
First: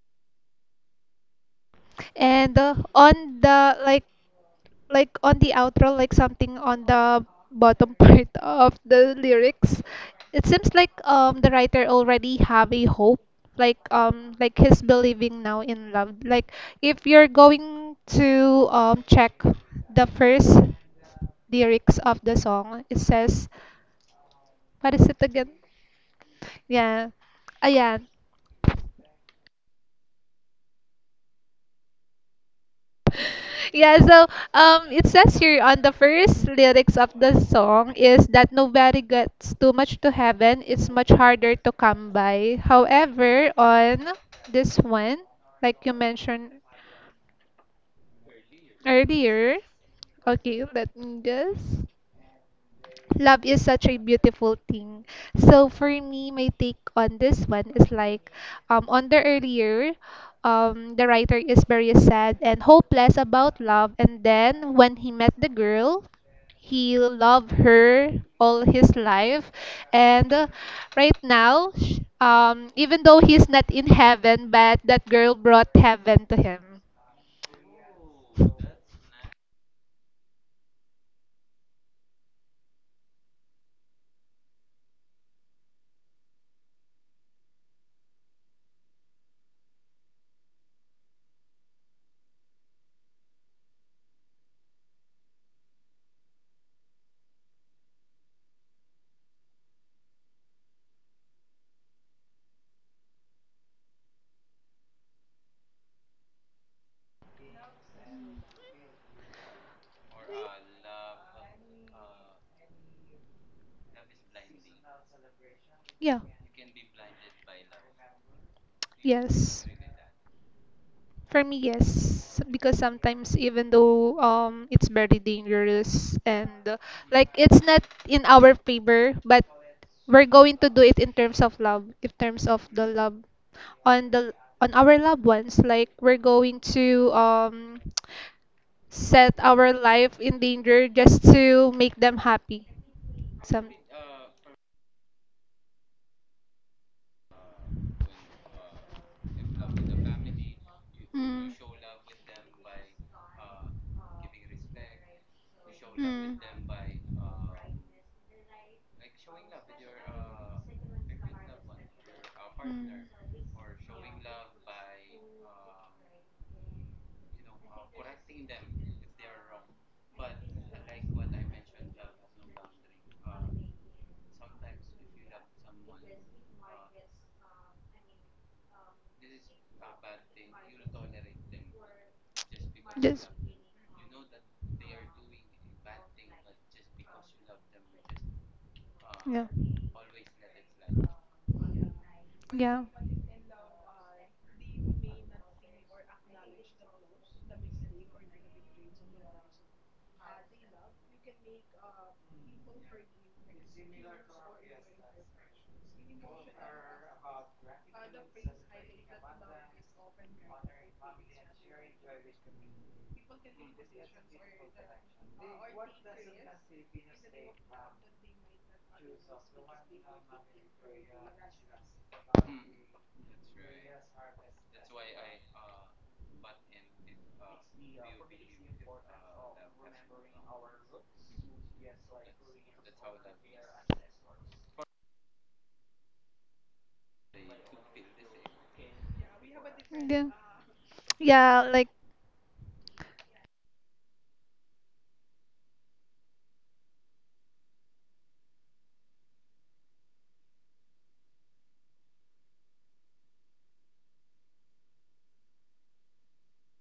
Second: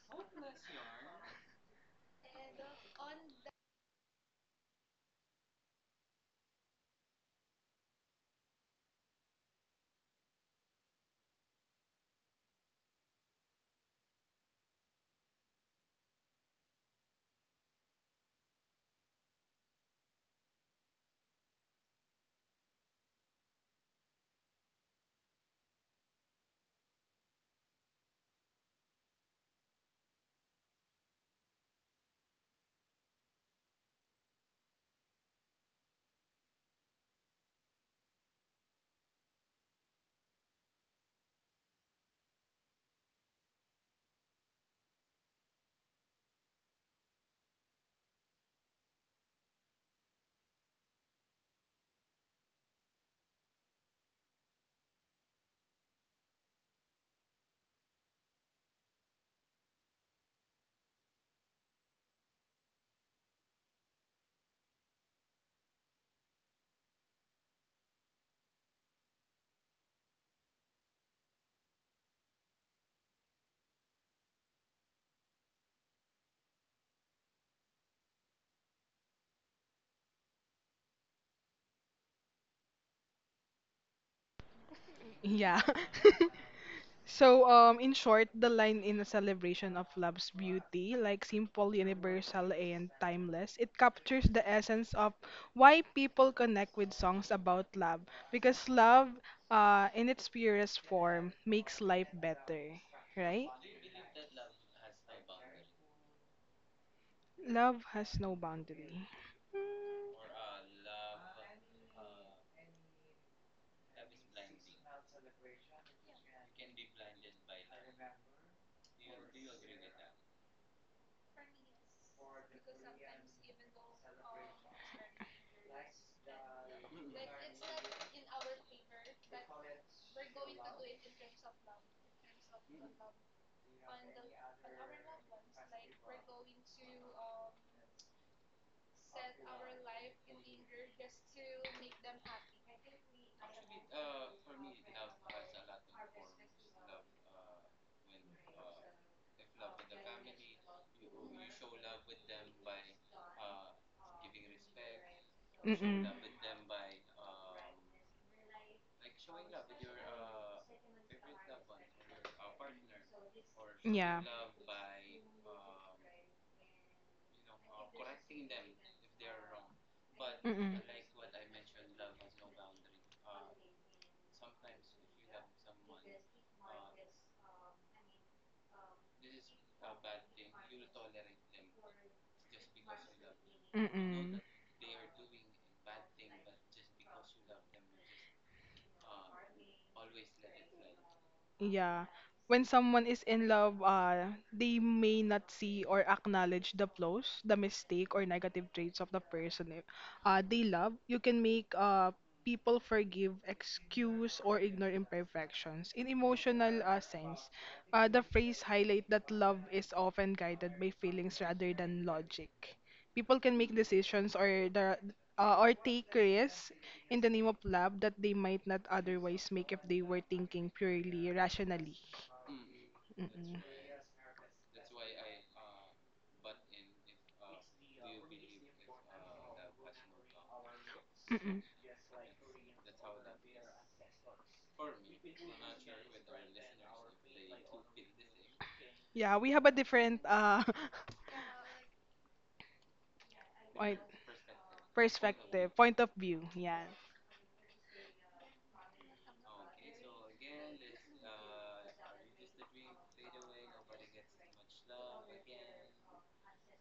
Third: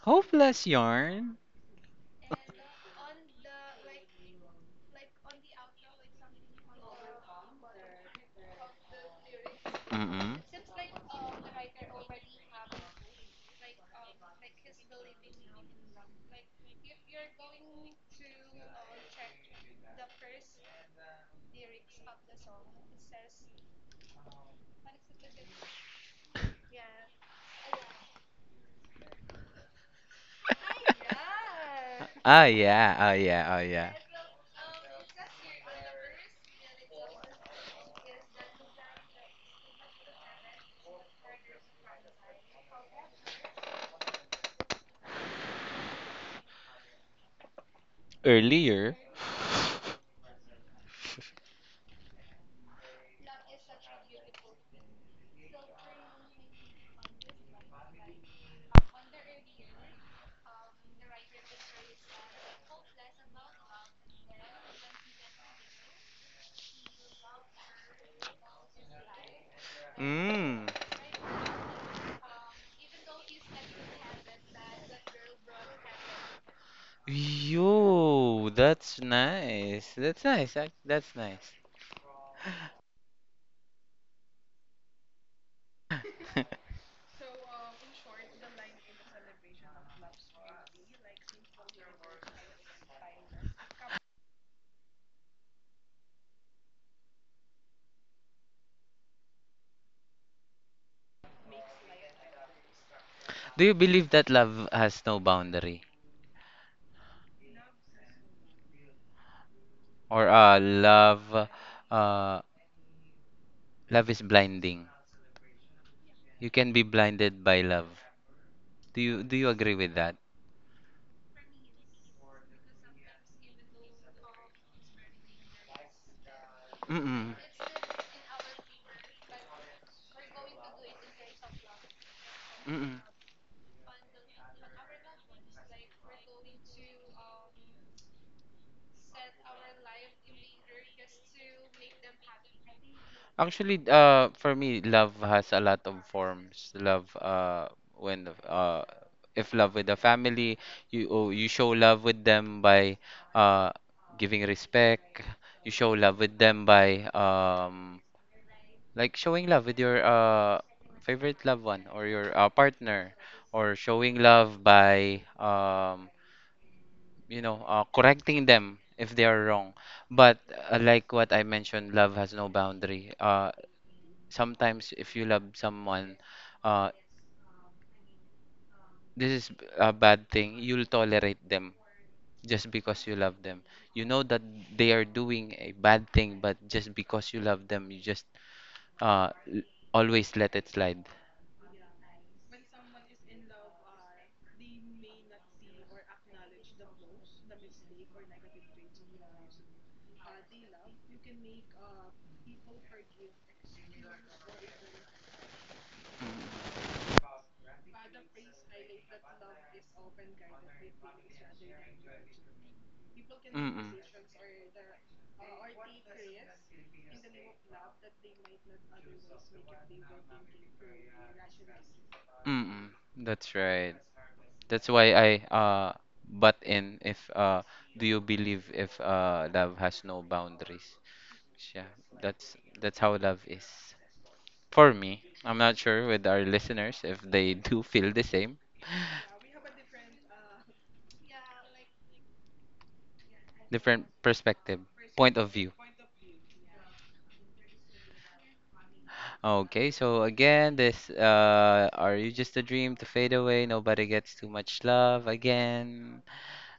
Speaker 1: Hopeless yarn.
Speaker 3: And on the like on the outro, like something on the bottom part of the lyrics,
Speaker 1: Mm-hmm.
Speaker 3: it seems like the writer already have a hope, like he's believing now in love. Like if you're going to check the first lyrics of the song, it says, what is it again? Yeah. Ayan.
Speaker 1: Ah yeah, ah yeah, ah yeah.
Speaker 3: yeah, so it says here on the first lyrics of the song is that nobody gets too much to heaven. It's much harder to come by. However, on this one, like you mentioned
Speaker 1: Earlier.
Speaker 3: earlier, okay, let me guess love is such a beautiful thing. So for me, my take on this one is like on the earlier the writer is very sad and hopeless about love and then when he met the girl he loved her all his life and
Speaker 1: Mm.
Speaker 3: right now even though he's not in heaven but that girl brought heaven to him
Speaker 1: Yo, that's nice. That's nice. That's nice.
Speaker 2: Yeah. So, in short, the line in a celebration of love's beauty, like simple, universal, and timeless, it captures the essence of why people connect with songs about love. Because love, in its purest form, makes life better, right?
Speaker 1: Do you believe that love has no boundary?
Speaker 2: Love has no boundary.
Speaker 1: Or love uh, love is blinding.
Speaker 3: yeah
Speaker 1: You can be blinded by love. Do you
Speaker 3: yes
Speaker 1: agree with that?
Speaker 3: For me, yes, because sometimes even though it's very dangerous and like
Speaker 1: Mm-mm.
Speaker 3: it's not in our favor, but we're going to do it in terms of love, in terms of the
Speaker 1: Mm-mm.
Speaker 3: love on the on our loved ones. Like we're going to set our life in danger just to make them happy. Some.
Speaker 1: Actually, for me, love has a lot of forms. Love, when if love with the family, you oh, you show love with them by uh, giving respect. You show
Speaker 2: Mm-mm.
Speaker 1: love with
Speaker 3: Mm. Mm.
Speaker 1: them by like showing love with your favorite loved one or your
Speaker 3: Mm.
Speaker 1: partner or
Speaker 2: Yeah.
Speaker 1: showing love by you know correcting them if they are wrong. But
Speaker 2: Mm-mm.
Speaker 1: like what I mentioned, love has no boundary. Sometimes if you love someone, uh this is a bad thing. You'll tolerate them just because you
Speaker 3: Just,
Speaker 1: love them. You know
Speaker 2: Mm-mm.
Speaker 1: that they are doing a bad thing, but just because you love them, you just uh
Speaker 3: yeah,
Speaker 1: l- always let it slide.
Speaker 2: Yeah. When
Speaker 3: yeah.
Speaker 2: someone is in love, they may not see or acknowledge the flaws, the mistake or negative traits of the person eh, they love. You can make people forgive, excuse, or ignore imperfections. In emotional
Speaker 1: Mm.
Speaker 2: sense, the phrase highlight that love is often guided by feelings rather than logic. People can make
Speaker 1: Mm-mm.
Speaker 2: decisions or the or take risks in the name of love that they might not otherwise make if they were thinking purely rationally.
Speaker 1: Mm-mm.
Speaker 2: Mm-mm.
Speaker 1: That's right. That's why I uh butt in if do you believe if love has no boundaries?
Speaker 2: Mm-mm.
Speaker 1: Yeah, that's how love is. For me, I'm not sure with our listeners if they do feel the same.
Speaker 2: Yeah, we have a different
Speaker 3: Yeah, yeah, like,
Speaker 2: point,
Speaker 1: Different perspective, point of
Speaker 2: perspective,
Speaker 1: view.
Speaker 2: point of view. Yeah.
Speaker 1: Okay, so again, this are you just a dream to fade away? Nobody gets too much love again.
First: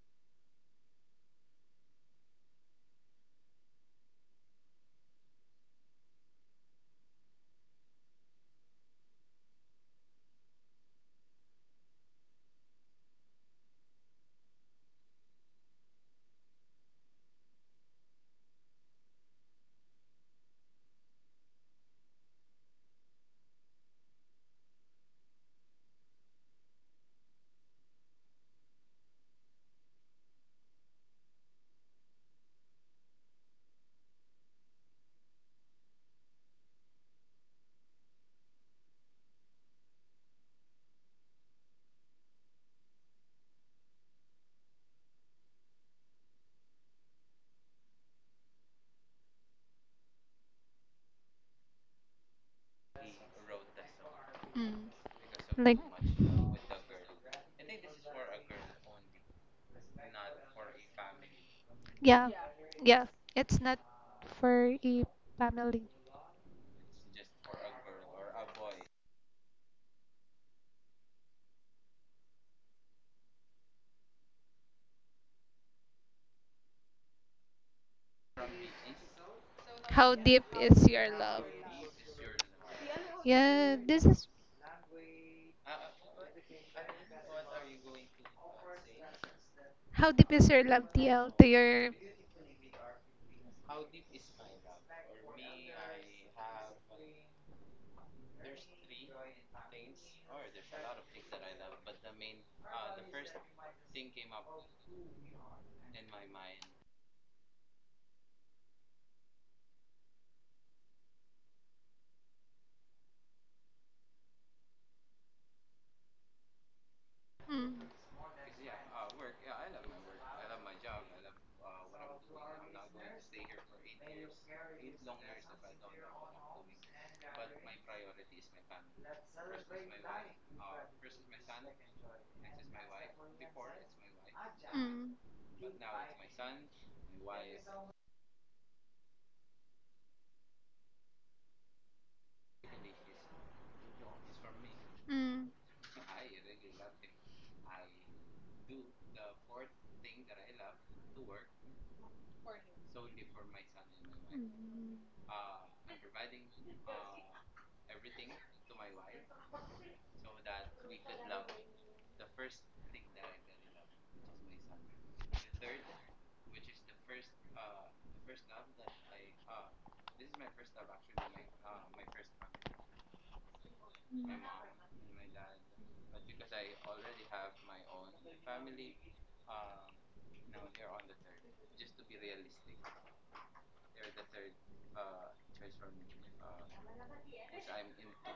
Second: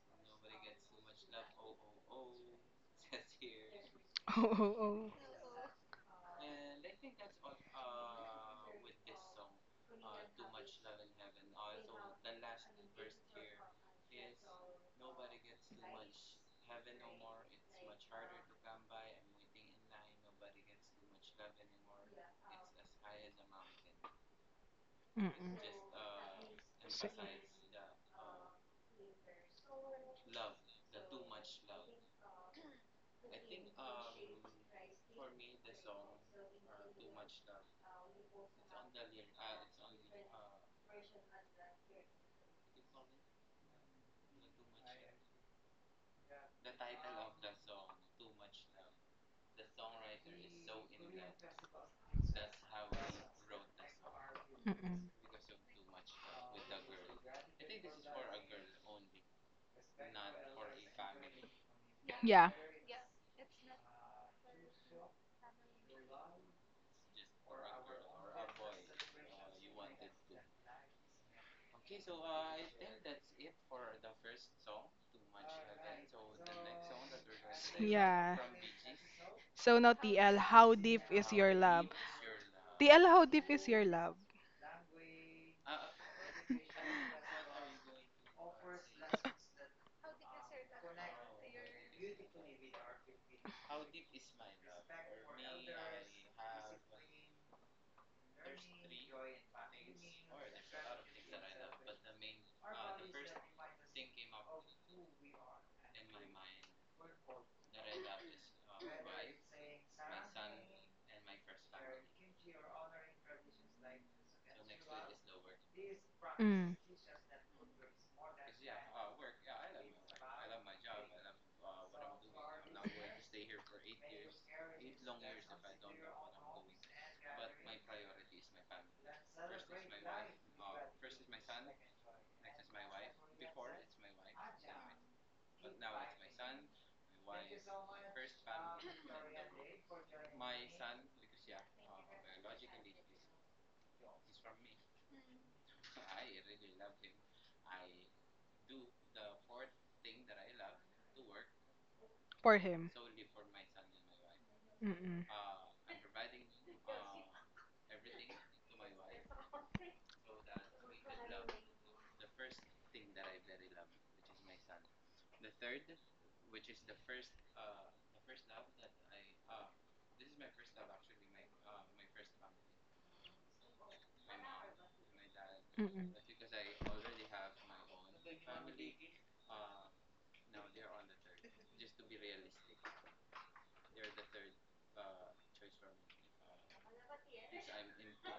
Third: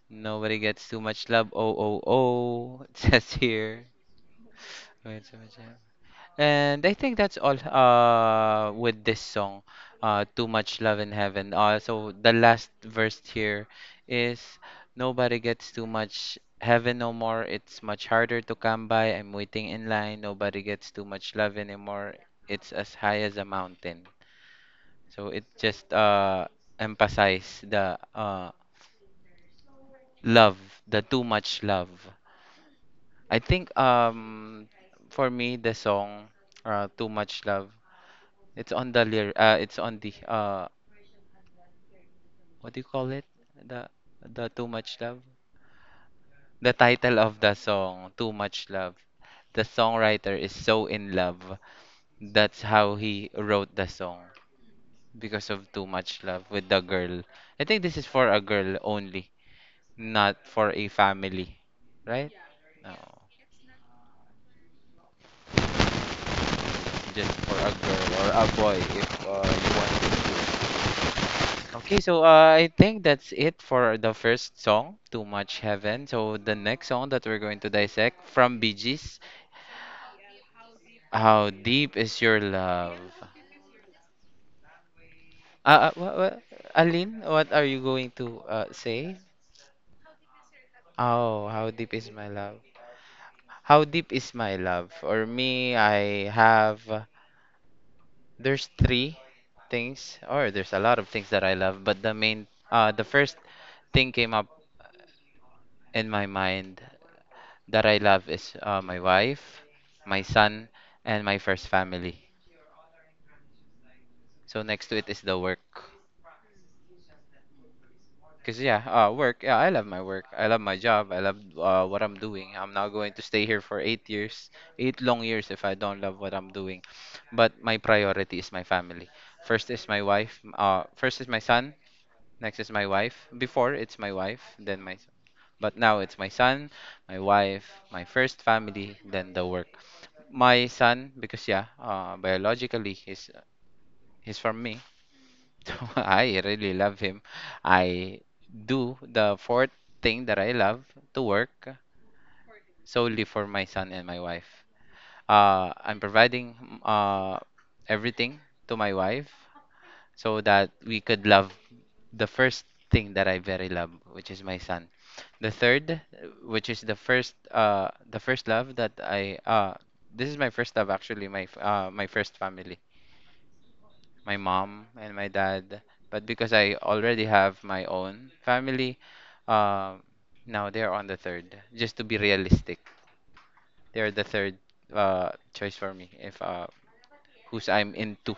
Speaker 1: Nobody gets too much love. Oh, oh, oh. It says here.
Speaker 2: Oh, oh, oh.
Speaker 1: Wait, so much love. And I think that's all with this song, Too Much Love in Heaven. So the last verse here is nobody gets too much heaven no more. It's much harder to come by. I'm waiting in line. Nobody gets too much love anymore. It's as high as a mountain. So it
Speaker 2: Mm-mm.
Speaker 1: just
Speaker 2: So,
Speaker 1: emphasize the love, the too much love. I think for me the song too much love it's on the lyr it's on the what do you call it? The the too much love. The title of the song too much love. The songwriter is so in love. That's how he wrote the song
Speaker 3: mm,
Speaker 2: mm-mm.
Speaker 1: because of
Speaker 3: like,
Speaker 1: too much love with the girl. I think this is for a girl only. Not for a family, right?
Speaker 3: yeah,
Speaker 2: Yeah.
Speaker 1: No,
Speaker 3: yeah, it's not for a family.
Speaker 1: just for a girl or a boy if you want to choose. Okay, so I think that's it for the first song, Too Much Heaven. So the next song that we're going to
Speaker 2: S-
Speaker 1: dissect
Speaker 2: Yeah.
Speaker 1: from Bee Gees,
Speaker 2: So now
Speaker 3: How
Speaker 2: TL,
Speaker 3: deep
Speaker 2: how
Speaker 3: is
Speaker 2: deep
Speaker 3: your
Speaker 2: is
Speaker 3: love?
Speaker 1: how
Speaker 2: your love?
Speaker 1: deep is your love?
Speaker 2: TL, how deep is
Speaker 3: Yeah,
Speaker 2: your
Speaker 3: this
Speaker 2: love?
Speaker 3: is
Speaker 1: Uh, uh, what, what, Aline, what are you going to say?
Speaker 3: how deep is your love, TL,
Speaker 1: Oh,
Speaker 3: to
Speaker 1: how
Speaker 3: your.
Speaker 1: deep is my love? How deep is my love? For me, I have there's three things, or there's a lot of things that I love, but the main, the first thing came up in my mind that I love is my wife, my son, and my first family. So next to it is the work.
Speaker 2: Mm.
Speaker 3: Mm,
Speaker 1: Cause yeah, work. Yeah, I love my work. I love my job. I love what I'm doing. I'm not going to stay here for 8 years, eight long years if I don't love what I'm doing. But my priority is my family. First is my wife. First is my son. Next is my wife. Before it's my wife, then my son.
Speaker 3: mm,
Speaker 1: But now it's my son, my wife, my first family, then the work. My son, because yeah, biologically he's from me.
Speaker 3: mm.
Speaker 1: So I really love him. I do the fourth thing that I love to work
Speaker 2: For him.
Speaker 1: solely for my son and my wife.
Speaker 2: Mm-mm.
Speaker 1: I'm providing uh, everything to my wife, so that we could love the first thing that I very love, which is my son. The third, which is the first love that I, this is my first love actually, my first family, my mom and my dad.
Speaker 2: Mm-mm.
Speaker 1: But because I already have my own family, uh, now they're on the third. Just to be realistic, they're the third, choice for me if, who's I'm into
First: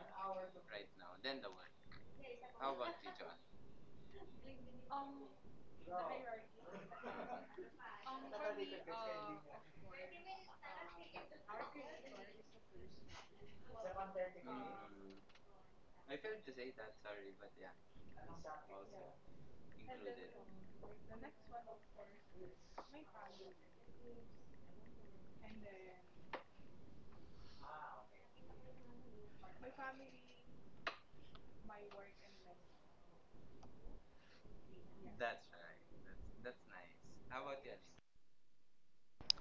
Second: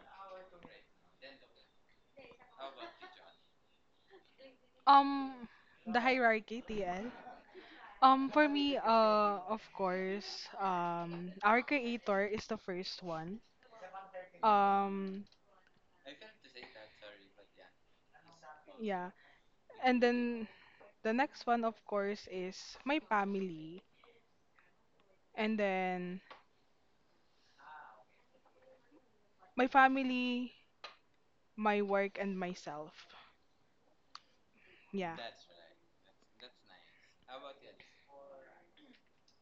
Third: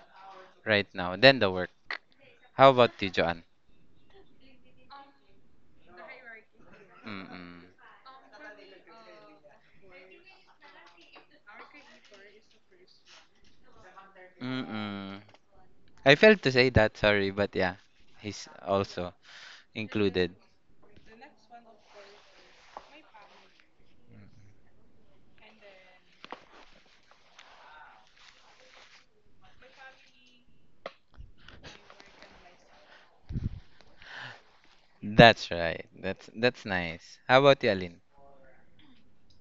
Speaker 1: right now. Then the work. How about you, Joanne?
Speaker 2: Um, the hierarchy, TL.
Speaker 1: Mm-mm.
Speaker 2: For me, of course, our creator is the first one.
Speaker 1: Mm-mm.
Speaker 2: Um,
Speaker 1: I failed to say that, sorry, but yeah, he's
Speaker 2: yeah.
Speaker 1: also
Speaker 2: And
Speaker 1: included.
Speaker 2: then the next one, of course, is my family. And then my family, my work, and myself. Yeah.
Speaker 1: That's right. That's nice. How about you, Aline?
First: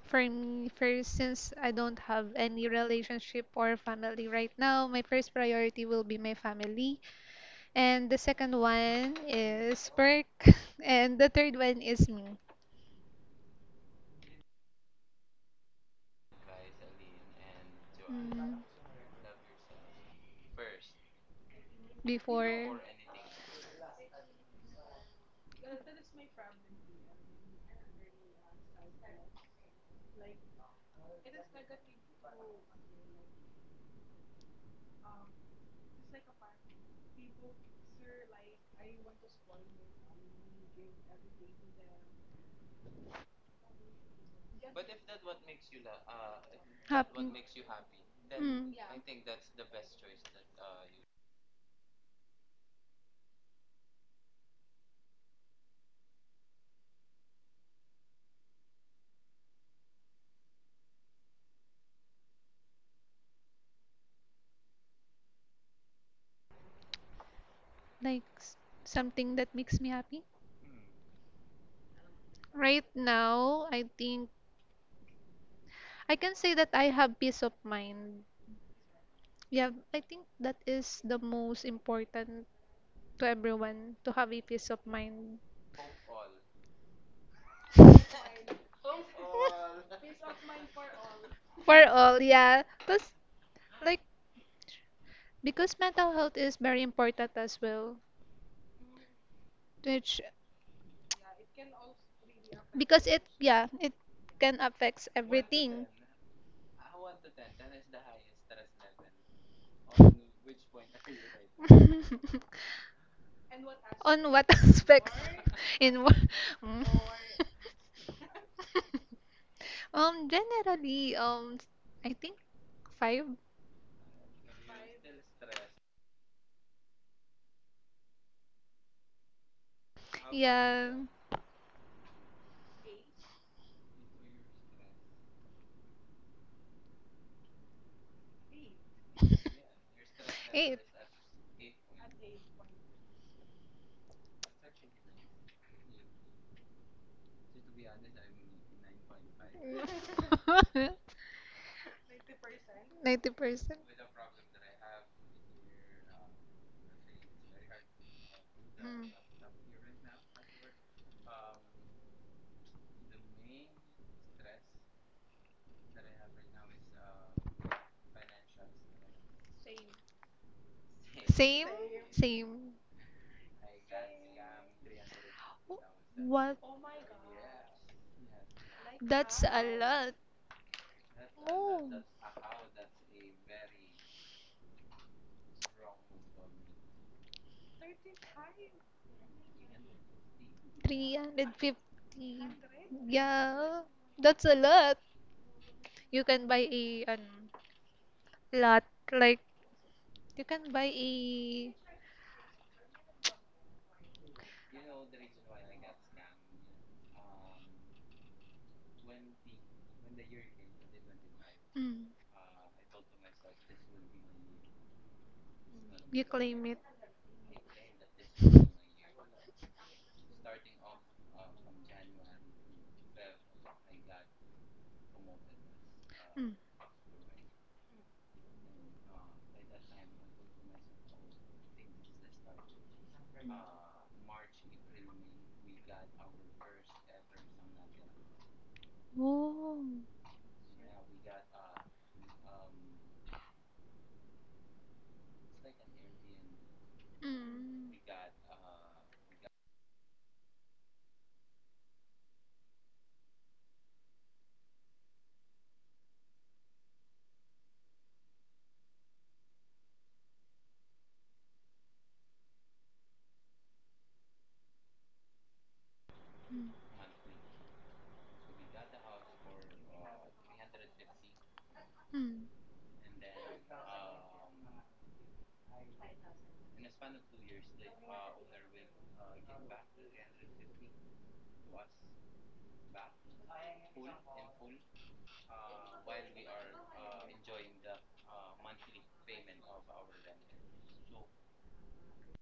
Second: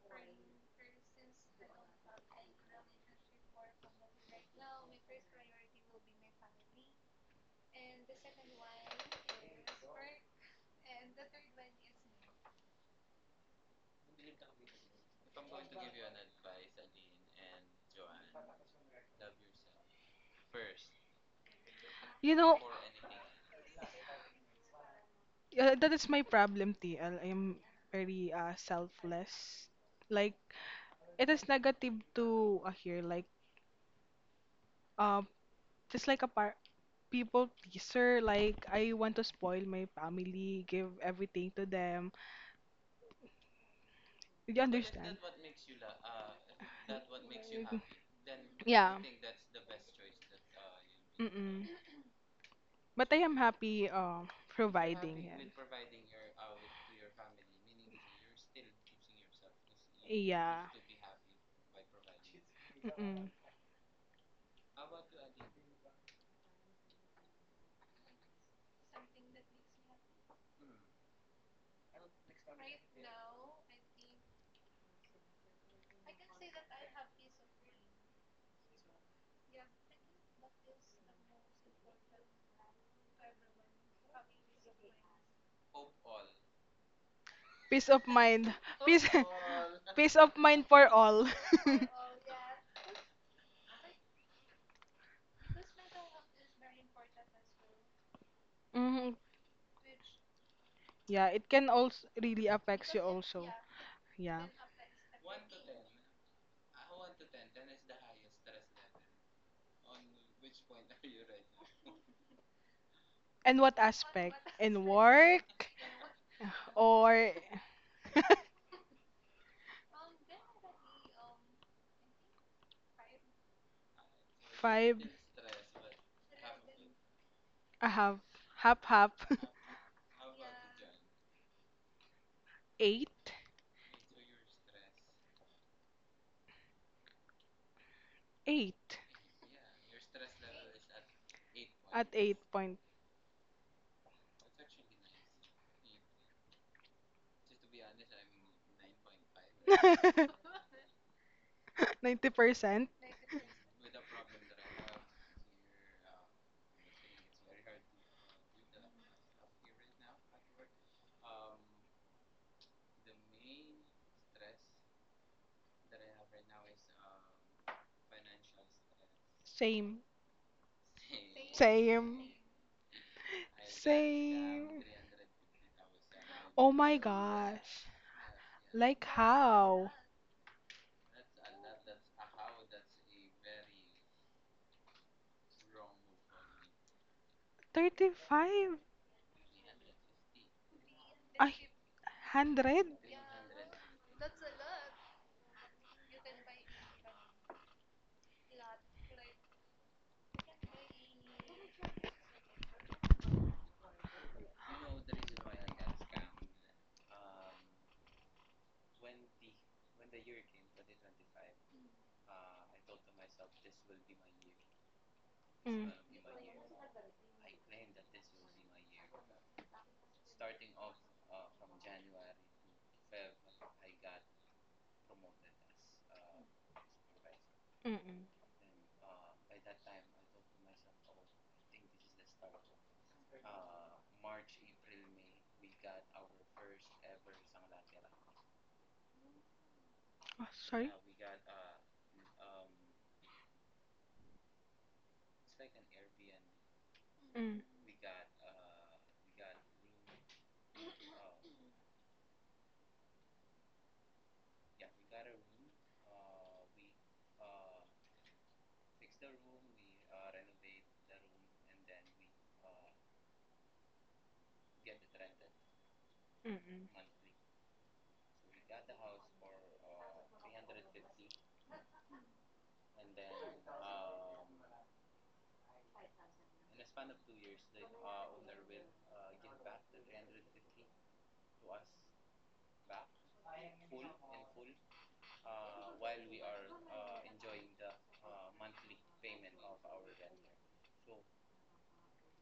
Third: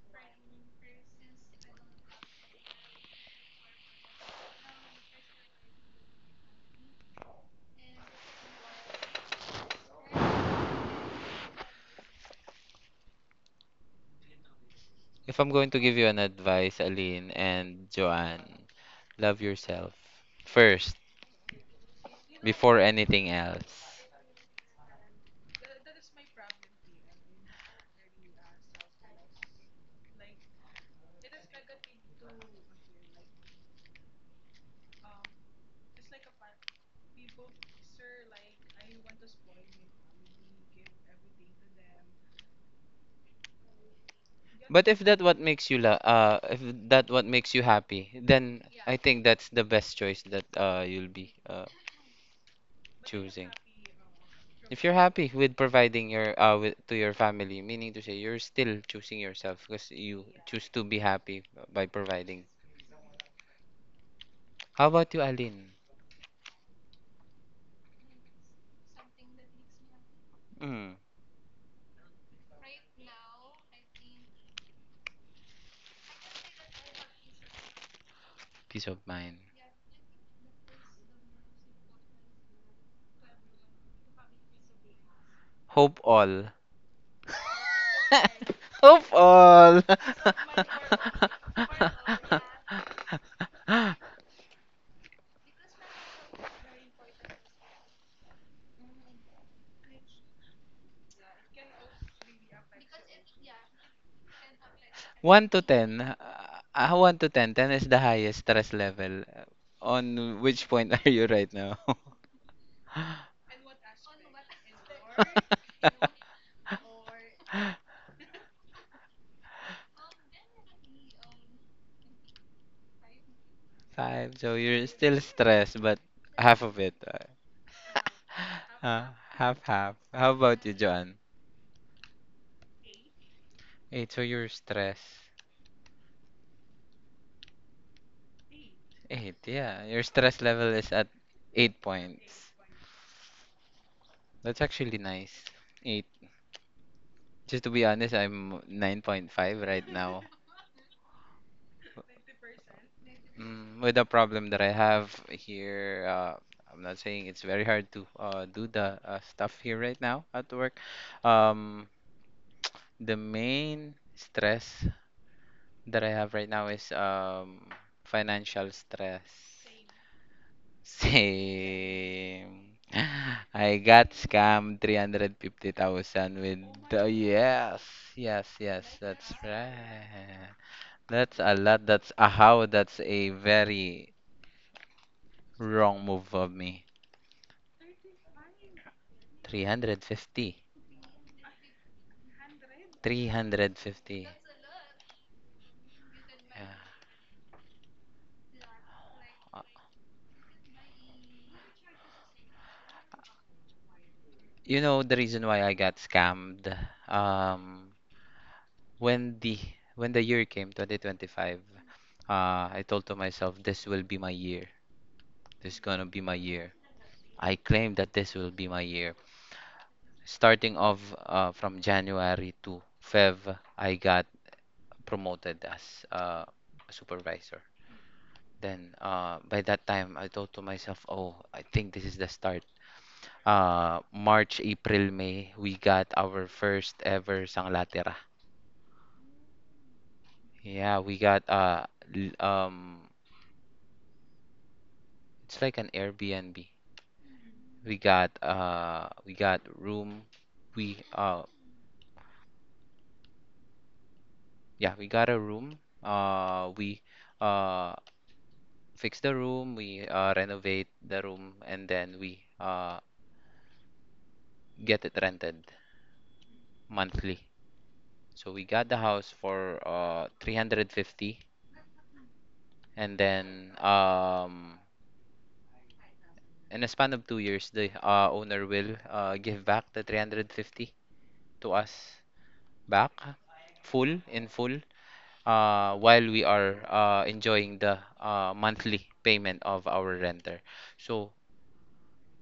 Speaker 3: For me, first, since I don't have any relationship or family right now, my first priority will be my family, and the second one is work, and the third one is me.
Speaker 1: If I'm going to give you an advice, Aline and Joanne, love yourself first
Speaker 2: You know,
Speaker 3: Before
Speaker 1: before anything else.
Speaker 2: yeah, that is my problem, TL. I am very selfless. Like, it is negative to here. Like, uh, just like a par people pleaser. Like, I want to spoil my family, give everything to them. Do you
Speaker 1: But if
Speaker 2: understand?
Speaker 1: that what makes you la if that
Speaker 3: happy
Speaker 1: what
Speaker 3: mm.
Speaker 1: makes you happy, then I
Speaker 2: Yeah.
Speaker 1: think that's the best choice that you'll be
Speaker 2: Mm-mm. But I am
Speaker 1: choosing.
Speaker 2: happy
Speaker 1: If you're
Speaker 2: providing.
Speaker 1: happy
Speaker 2: Yan.
Speaker 1: with providing your to your family, meaning to say you're still choosing yourself because you
Speaker 2: Yeah.
Speaker 1: choose to be happy by providing.
Speaker 2: Mm-mm.
Speaker 1: How about you, Alin?
Speaker 3: like s- something that makes me happy
Speaker 1: Mm,
Speaker 3: right now I think I can say that I have peace of mind
Speaker 1: peace of mind.
Speaker 3: yeah I think that is the most important to everyone to have a peace of mind
Speaker 1: Hope all.
Speaker 2: Peace of mind.
Speaker 1: Hope
Speaker 2: Peace,
Speaker 1: all.
Speaker 2: peace of mind for all.
Speaker 3: for all yeah because like because mental health is very important as well
Speaker 2: Mhm.
Speaker 3: which
Speaker 2: Yeah, it can also really affects you
Speaker 3: because it
Speaker 2: also.
Speaker 3: yeah it
Speaker 2: Yeah.
Speaker 3: can affects
Speaker 1: One to
Speaker 3: everything
Speaker 1: ten. One to ten. Ten is the highest stress level. On which point are you right now?
Speaker 2: And what
Speaker 3: on
Speaker 2: aspect?
Speaker 3: what
Speaker 2: In
Speaker 3: aspect
Speaker 2: work
Speaker 3: in what Mm.
Speaker 2: or
Speaker 3: Generally I think five
Speaker 1: Five. So you're
Speaker 2: five?
Speaker 1: still stressed, but half of it.
Speaker 2: I have half,
Speaker 1: Uh,
Speaker 2: half,
Speaker 1: half half. How about you,
Speaker 3: yeah
Speaker 1: John?
Speaker 2: eight
Speaker 1: Eight. So you're stressed.
Speaker 2: eight
Speaker 1: Eight. Yeah. Your stress level
Speaker 3: eight
Speaker 1: is at eight
Speaker 2: at eight
Speaker 1: points.
Speaker 2: point
Speaker 1: That's actually nice. Eight. Just to be honest, I'm 9.5 right now.
Speaker 2: 90%.
Speaker 3: 90%
Speaker 1: Mm, with the problem that I have here, I'm not saying it's very hard to do the
Speaker 3: Mm.
Speaker 1: stuff here right now at work. Um, The main stress that I have right now is financial stress.
Speaker 2: Same.
Speaker 3: same
Speaker 2: Same.
Speaker 3: same
Speaker 1: Same. I got scammed
Speaker 2: Same.
Speaker 3: Wh-
Speaker 1: 350,000
Speaker 3: what
Speaker 1: with
Speaker 2: Oh my
Speaker 1: the yes,
Speaker 2: gosh.
Speaker 1: yes, yes,
Speaker 2: Like
Speaker 1: that's
Speaker 3: That's a
Speaker 2: how?
Speaker 3: lot.
Speaker 1: right. That's a lot.
Speaker 3: Oh,
Speaker 1: That's a how. That's a very wrong move of me.
Speaker 2: 35?
Speaker 1: 350.
Speaker 2: Ay,
Speaker 3: 350.
Speaker 2: 100?
Speaker 3: Yeah,
Speaker 1: 350.
Speaker 3: that's a lot. You can buy
Speaker 1: Yeah.
Speaker 3: a an, lot. Like, you can buy a.
Speaker 1: You know the reason why I got scammed. Um, when the when the year came, 2025,
Speaker 3: Mm,
Speaker 1: I told to myself, this will be my year. This is
Speaker 2: Mm,
Speaker 1: gonna be
Speaker 3: you
Speaker 1: my
Speaker 3: claim
Speaker 1: year.
Speaker 3: it.
Speaker 1: I claimed that this will be my year. Starting off from January to Feb, I got promoted as
Speaker 3: Mm.
Speaker 1: a supervisor.
Speaker 2: mm-mm.
Speaker 1: Then by that time, I thought to myself, oh, I think this is the start. March, April, May, we got our first ever Sanglatera.
Speaker 3: Oh.
Speaker 2: Oh, sorry.
Speaker 1: Yeah, we got l- um it's like an Airbnb.
Speaker 2: Mm,
Speaker 3: Mm.
Speaker 1: We got room. We yeah, we got a room. We uh fix the room, we renovate the room and then we get it rented
Speaker 3: Mm.
Speaker 1: monthly. So we got the house for 350
Speaker 3: Mm.
Speaker 1: and then in a span of 2 years the owner will give back the 350 to us back full while we are enjoying the monthly payment of our renter. So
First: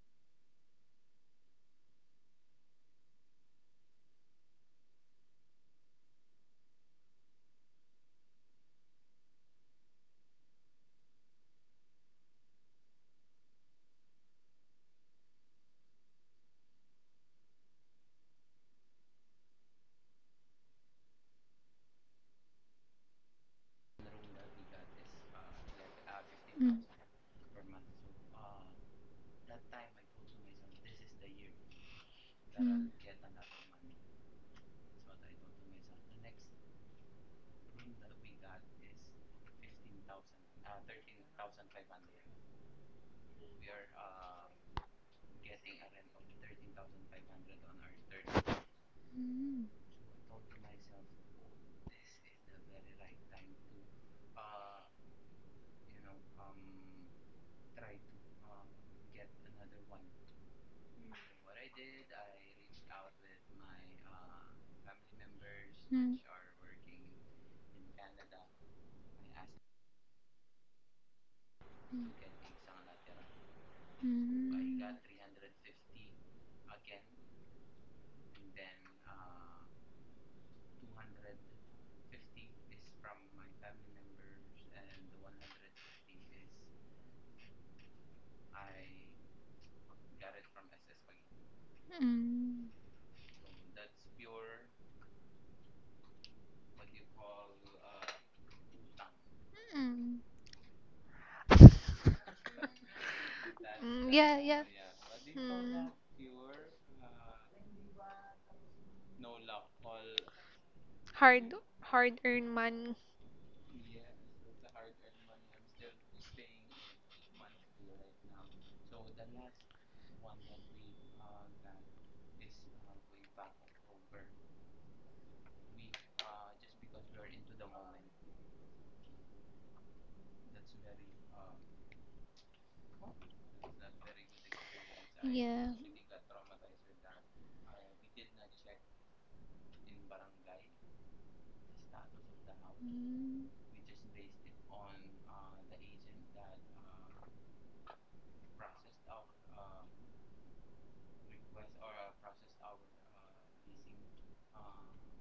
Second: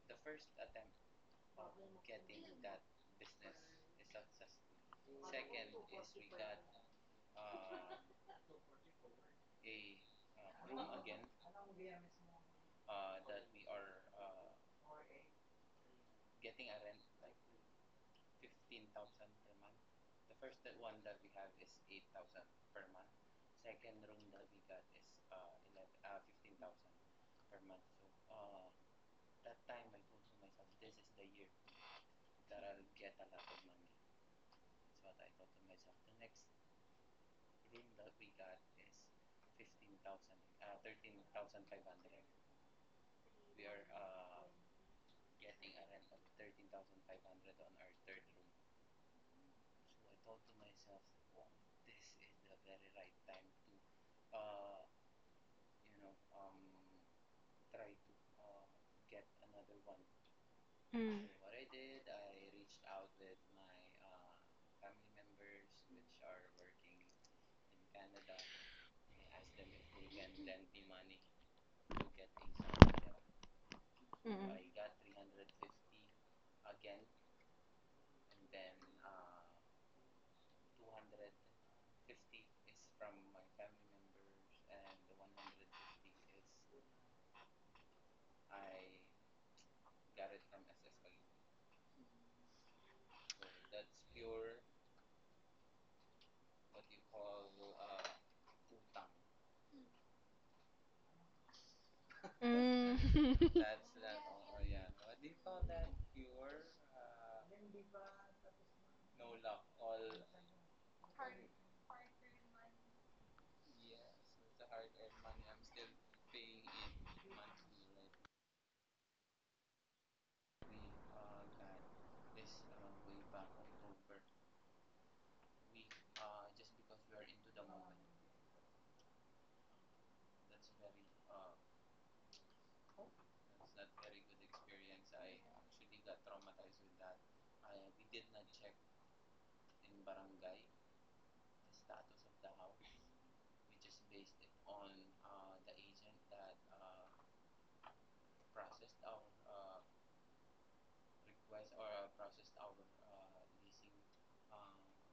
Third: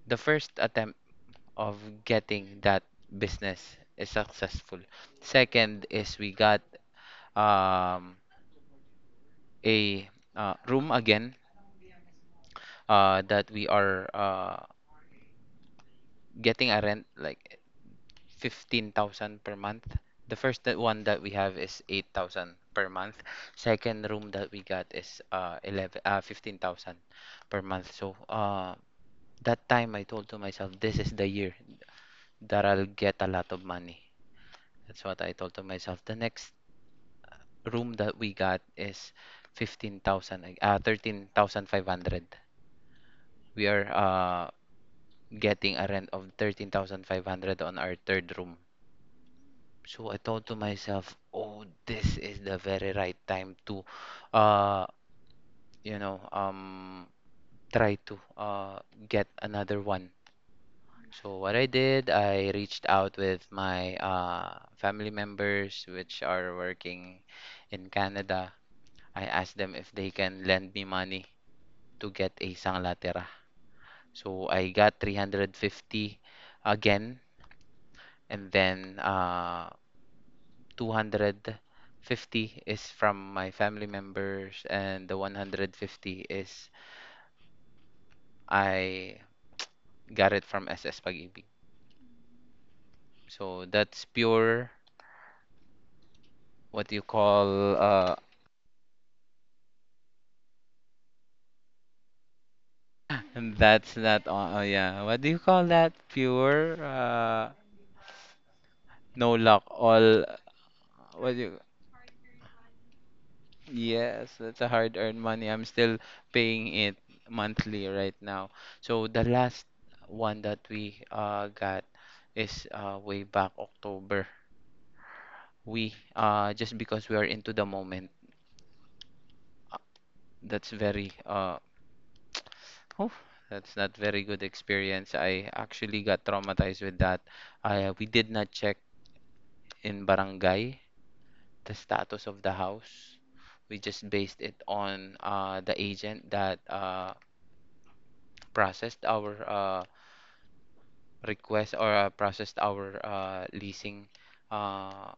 Speaker 1: the first attempt of getting that business is successful. Second is we got um, a room again that we are getting a rent like 15,000 per month. The first that one that we have is 8,000 per month. Second room that we got is uh 11 uh
Speaker 3: Mm.
Speaker 1: 15,000 per month. So that time I told to myself this is the year that I'll
Speaker 3: Mm.
Speaker 1: get a lot of money. That's what I told to myself. The next room that we got is 13,500. We are getting a rent of 13,500 on our third room.
Speaker 3: Mm.
Speaker 1: So I thought to myself, oh, this is the very right time to, uh, you know, um, try to get another one. So what I did, I reached out with my family members,
Speaker 3: Mm.
Speaker 1: which are working in Canada. I asked them if they can lend me money
Speaker 3: Mm.
Speaker 1: to get a sanglatera. So I
Speaker 3: Mm.
Speaker 1: got 350 again, and then 250 is from my family members and the 150 is I got it from SS Pag-ibig.
Speaker 3: Mm.
Speaker 1: So that's pure what do you call
Speaker 3: Mm.
Speaker 2: mm.
Speaker 1: that's
Speaker 3: Mm,
Speaker 1: not
Speaker 3: Yeah, yeah.
Speaker 1: yeah, what do you call
Speaker 3: Mm.
Speaker 1: that pure no luck all what do
Speaker 3: Hard,
Speaker 1: you
Speaker 3: hard-earned money.
Speaker 1: yes that's a hard earned money. I'm still paying it monthly right now. So the last one that we got is way back October. We just because we are into the moment, uh, that's very oh, that's not very good experience. I
Speaker 3: Yeah.
Speaker 1: actually got traumatized with that. We did not check in barangay the status of the house.
Speaker 3: Mm.
Speaker 1: We just based it on the agent that processed our request or processed our leasing uh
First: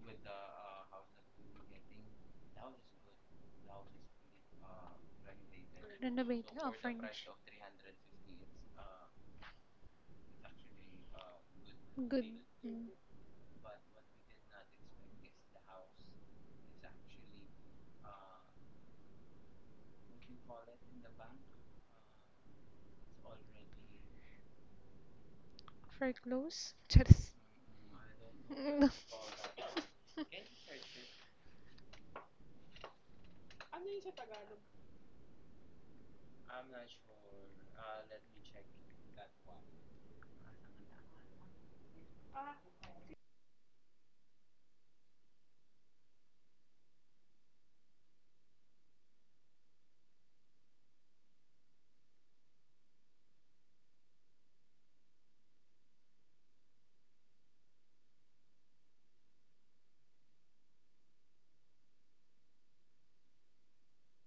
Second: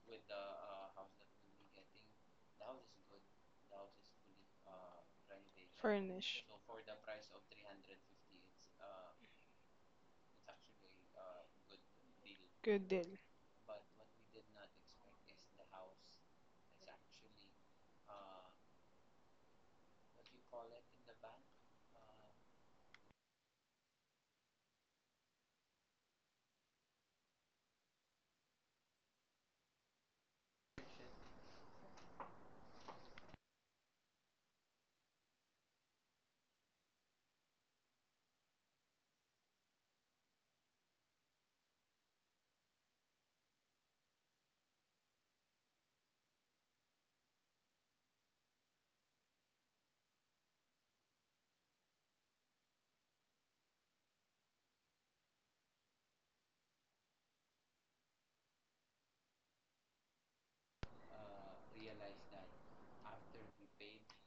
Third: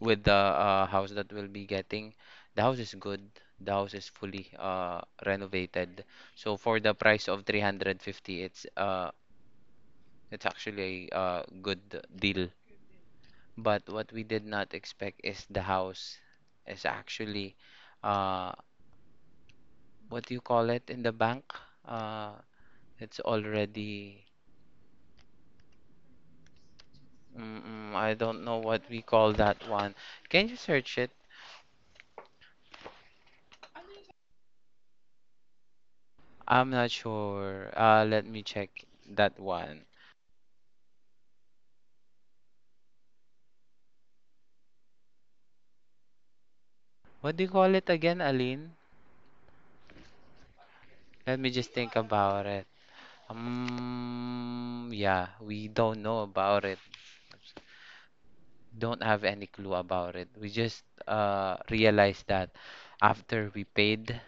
Speaker 1: with the house that we'll be getting. The house is good. The house is fully renovated.
Speaker 2: Furnish.
Speaker 3: Renovate.
Speaker 1: So
Speaker 3: Oh,
Speaker 1: for the
Speaker 3: furnish.
Speaker 1: price of 350, it's uh it's actually a good
Speaker 3: Good.
Speaker 1: deal.
Speaker 2: Good deal.
Speaker 1: But what we did not expect is the house is actually uh what do you call it in the bank? Uh it's already
Speaker 3: For clothes? Charis.
Speaker 1: I don't know what we call that one. Can you search it? I'm not sure. Let me check that one. What do you call it again, Aline? Let me just think about it. Yeah, we don't know about it. Don't have any clue about it. We just realized that after we paid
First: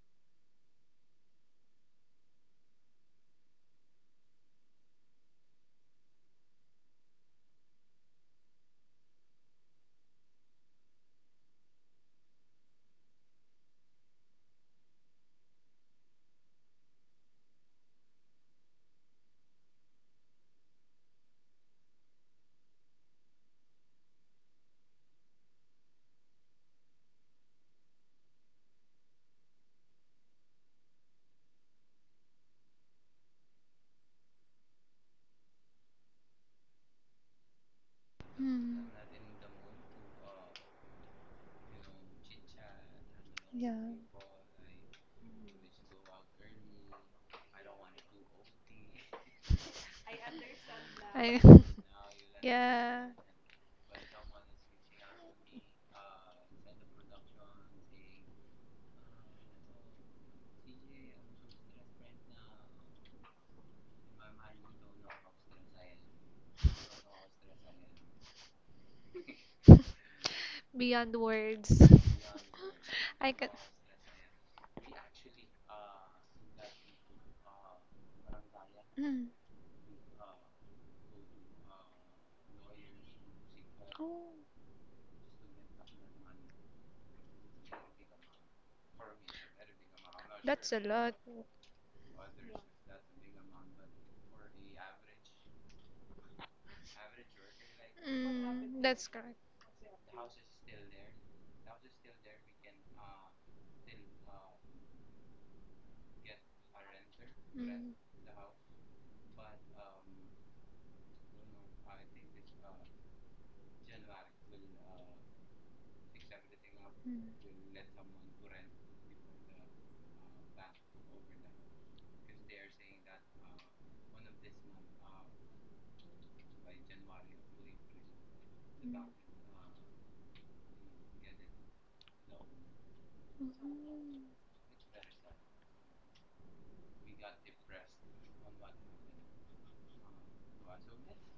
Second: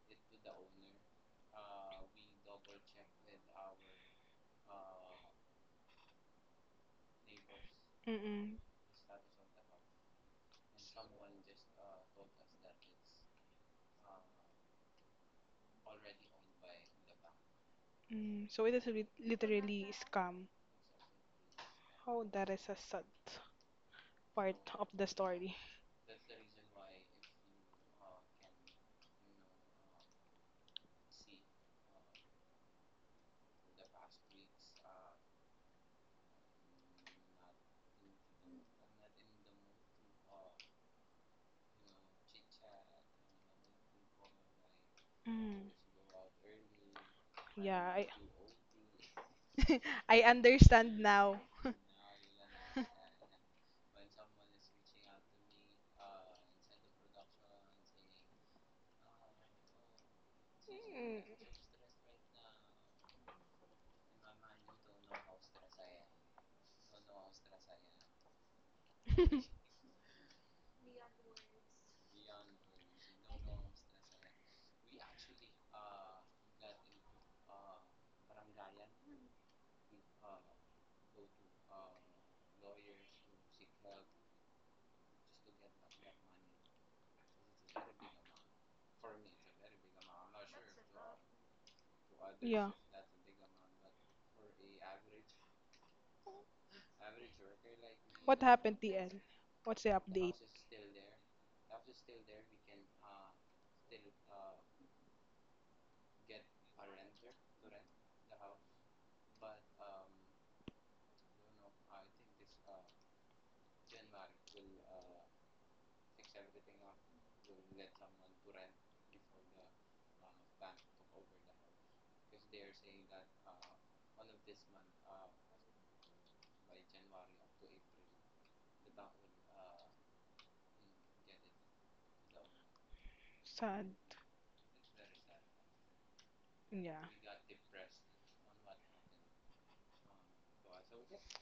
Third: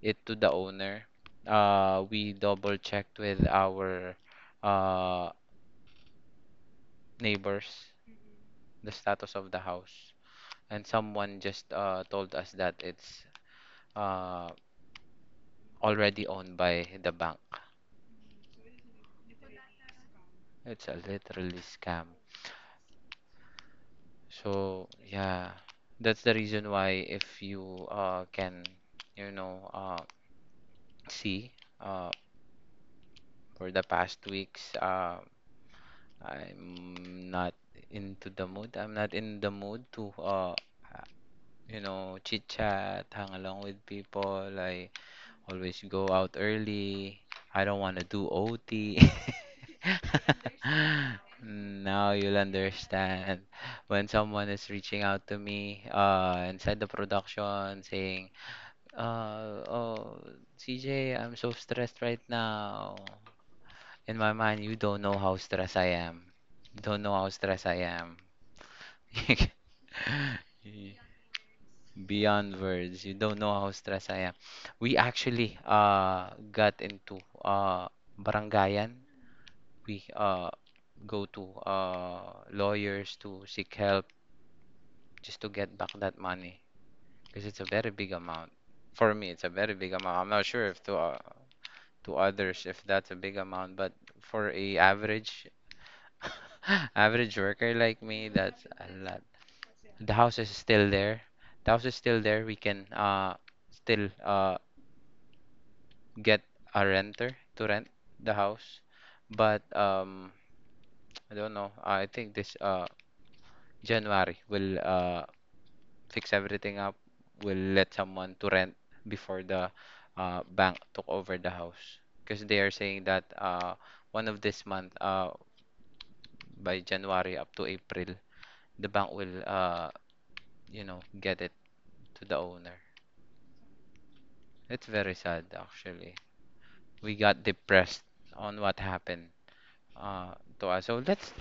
Speaker 1: it to the owner, we double checked with our uh neighbors
Speaker 2: Mm,
Speaker 1: the status of the house, and someone just told us that it's uh already owned by the bank.
Speaker 2: mm. So it is literally scam.
Speaker 1: It's a literally scam.
Speaker 2: Oh, that is a sad part of
Speaker 1: So
Speaker 2: the
Speaker 1: yeah,
Speaker 2: story.
Speaker 1: that's the reason why if you can, you know, uh see uh for the past weeks, I'm not into the mood.
Speaker 3: Hmm.
Speaker 1: I'm not in the mood to you know, chit chat, hang along
Speaker 3: Yeah.
Speaker 1: with people. I
Speaker 2: Mm.
Speaker 1: always go out early. I don't
Speaker 2: Yeah,
Speaker 1: want to
Speaker 2: I
Speaker 1: do OT.
Speaker 2: I understand now.
Speaker 3: I
Speaker 1: Now you'll
Speaker 3: yeah.
Speaker 1: understand when someone is reaching out to me inside the production saying, oh, CJ,
Speaker 2: Mm.
Speaker 1: I'm so stressed right now. In my mind, you don't know how stressed I am. You don't know how stressed I am.
Speaker 3: Beyond words.
Speaker 1: Beyond words, you
Speaker 3: I
Speaker 1: don't
Speaker 3: can.
Speaker 1: know how stressed I am. We actually got into barangayan.
Speaker 3: Mm.
Speaker 1: We go to lawyers to seek help
Speaker 3: Oh,
Speaker 1: just to get back that money because it's a very big amount. For me, it's a very big amount. I'm not sure
Speaker 3: that's a
Speaker 1: if to
Speaker 3: lot.
Speaker 1: to others
Speaker 2: yeah.
Speaker 1: if that's a big amount, but for a average average worker like me,
Speaker 2: What
Speaker 1: that's
Speaker 2: happened,
Speaker 3: Mm,
Speaker 1: a
Speaker 3: that's
Speaker 2: TL?
Speaker 1: lot.
Speaker 3: correct.
Speaker 2: What's the
Speaker 1: The house
Speaker 2: update?
Speaker 1: is still there. The house is still there. We can still get a renter to rent
Speaker 3: Mm,
Speaker 1: the house. But I don't know. I think this January we'll fix everything up. We'll
Speaker 3: mm,
Speaker 1: let someone to rent before the bank took over the house. Because they are saying that one of this month, by January up to April, the
Speaker 3: mm.
Speaker 1: bank will, get it to the owner.
Speaker 2: Sad.
Speaker 1: It's very sad, actually.
Speaker 2: Yeah.
Speaker 1: We got depressed on what happened to us. So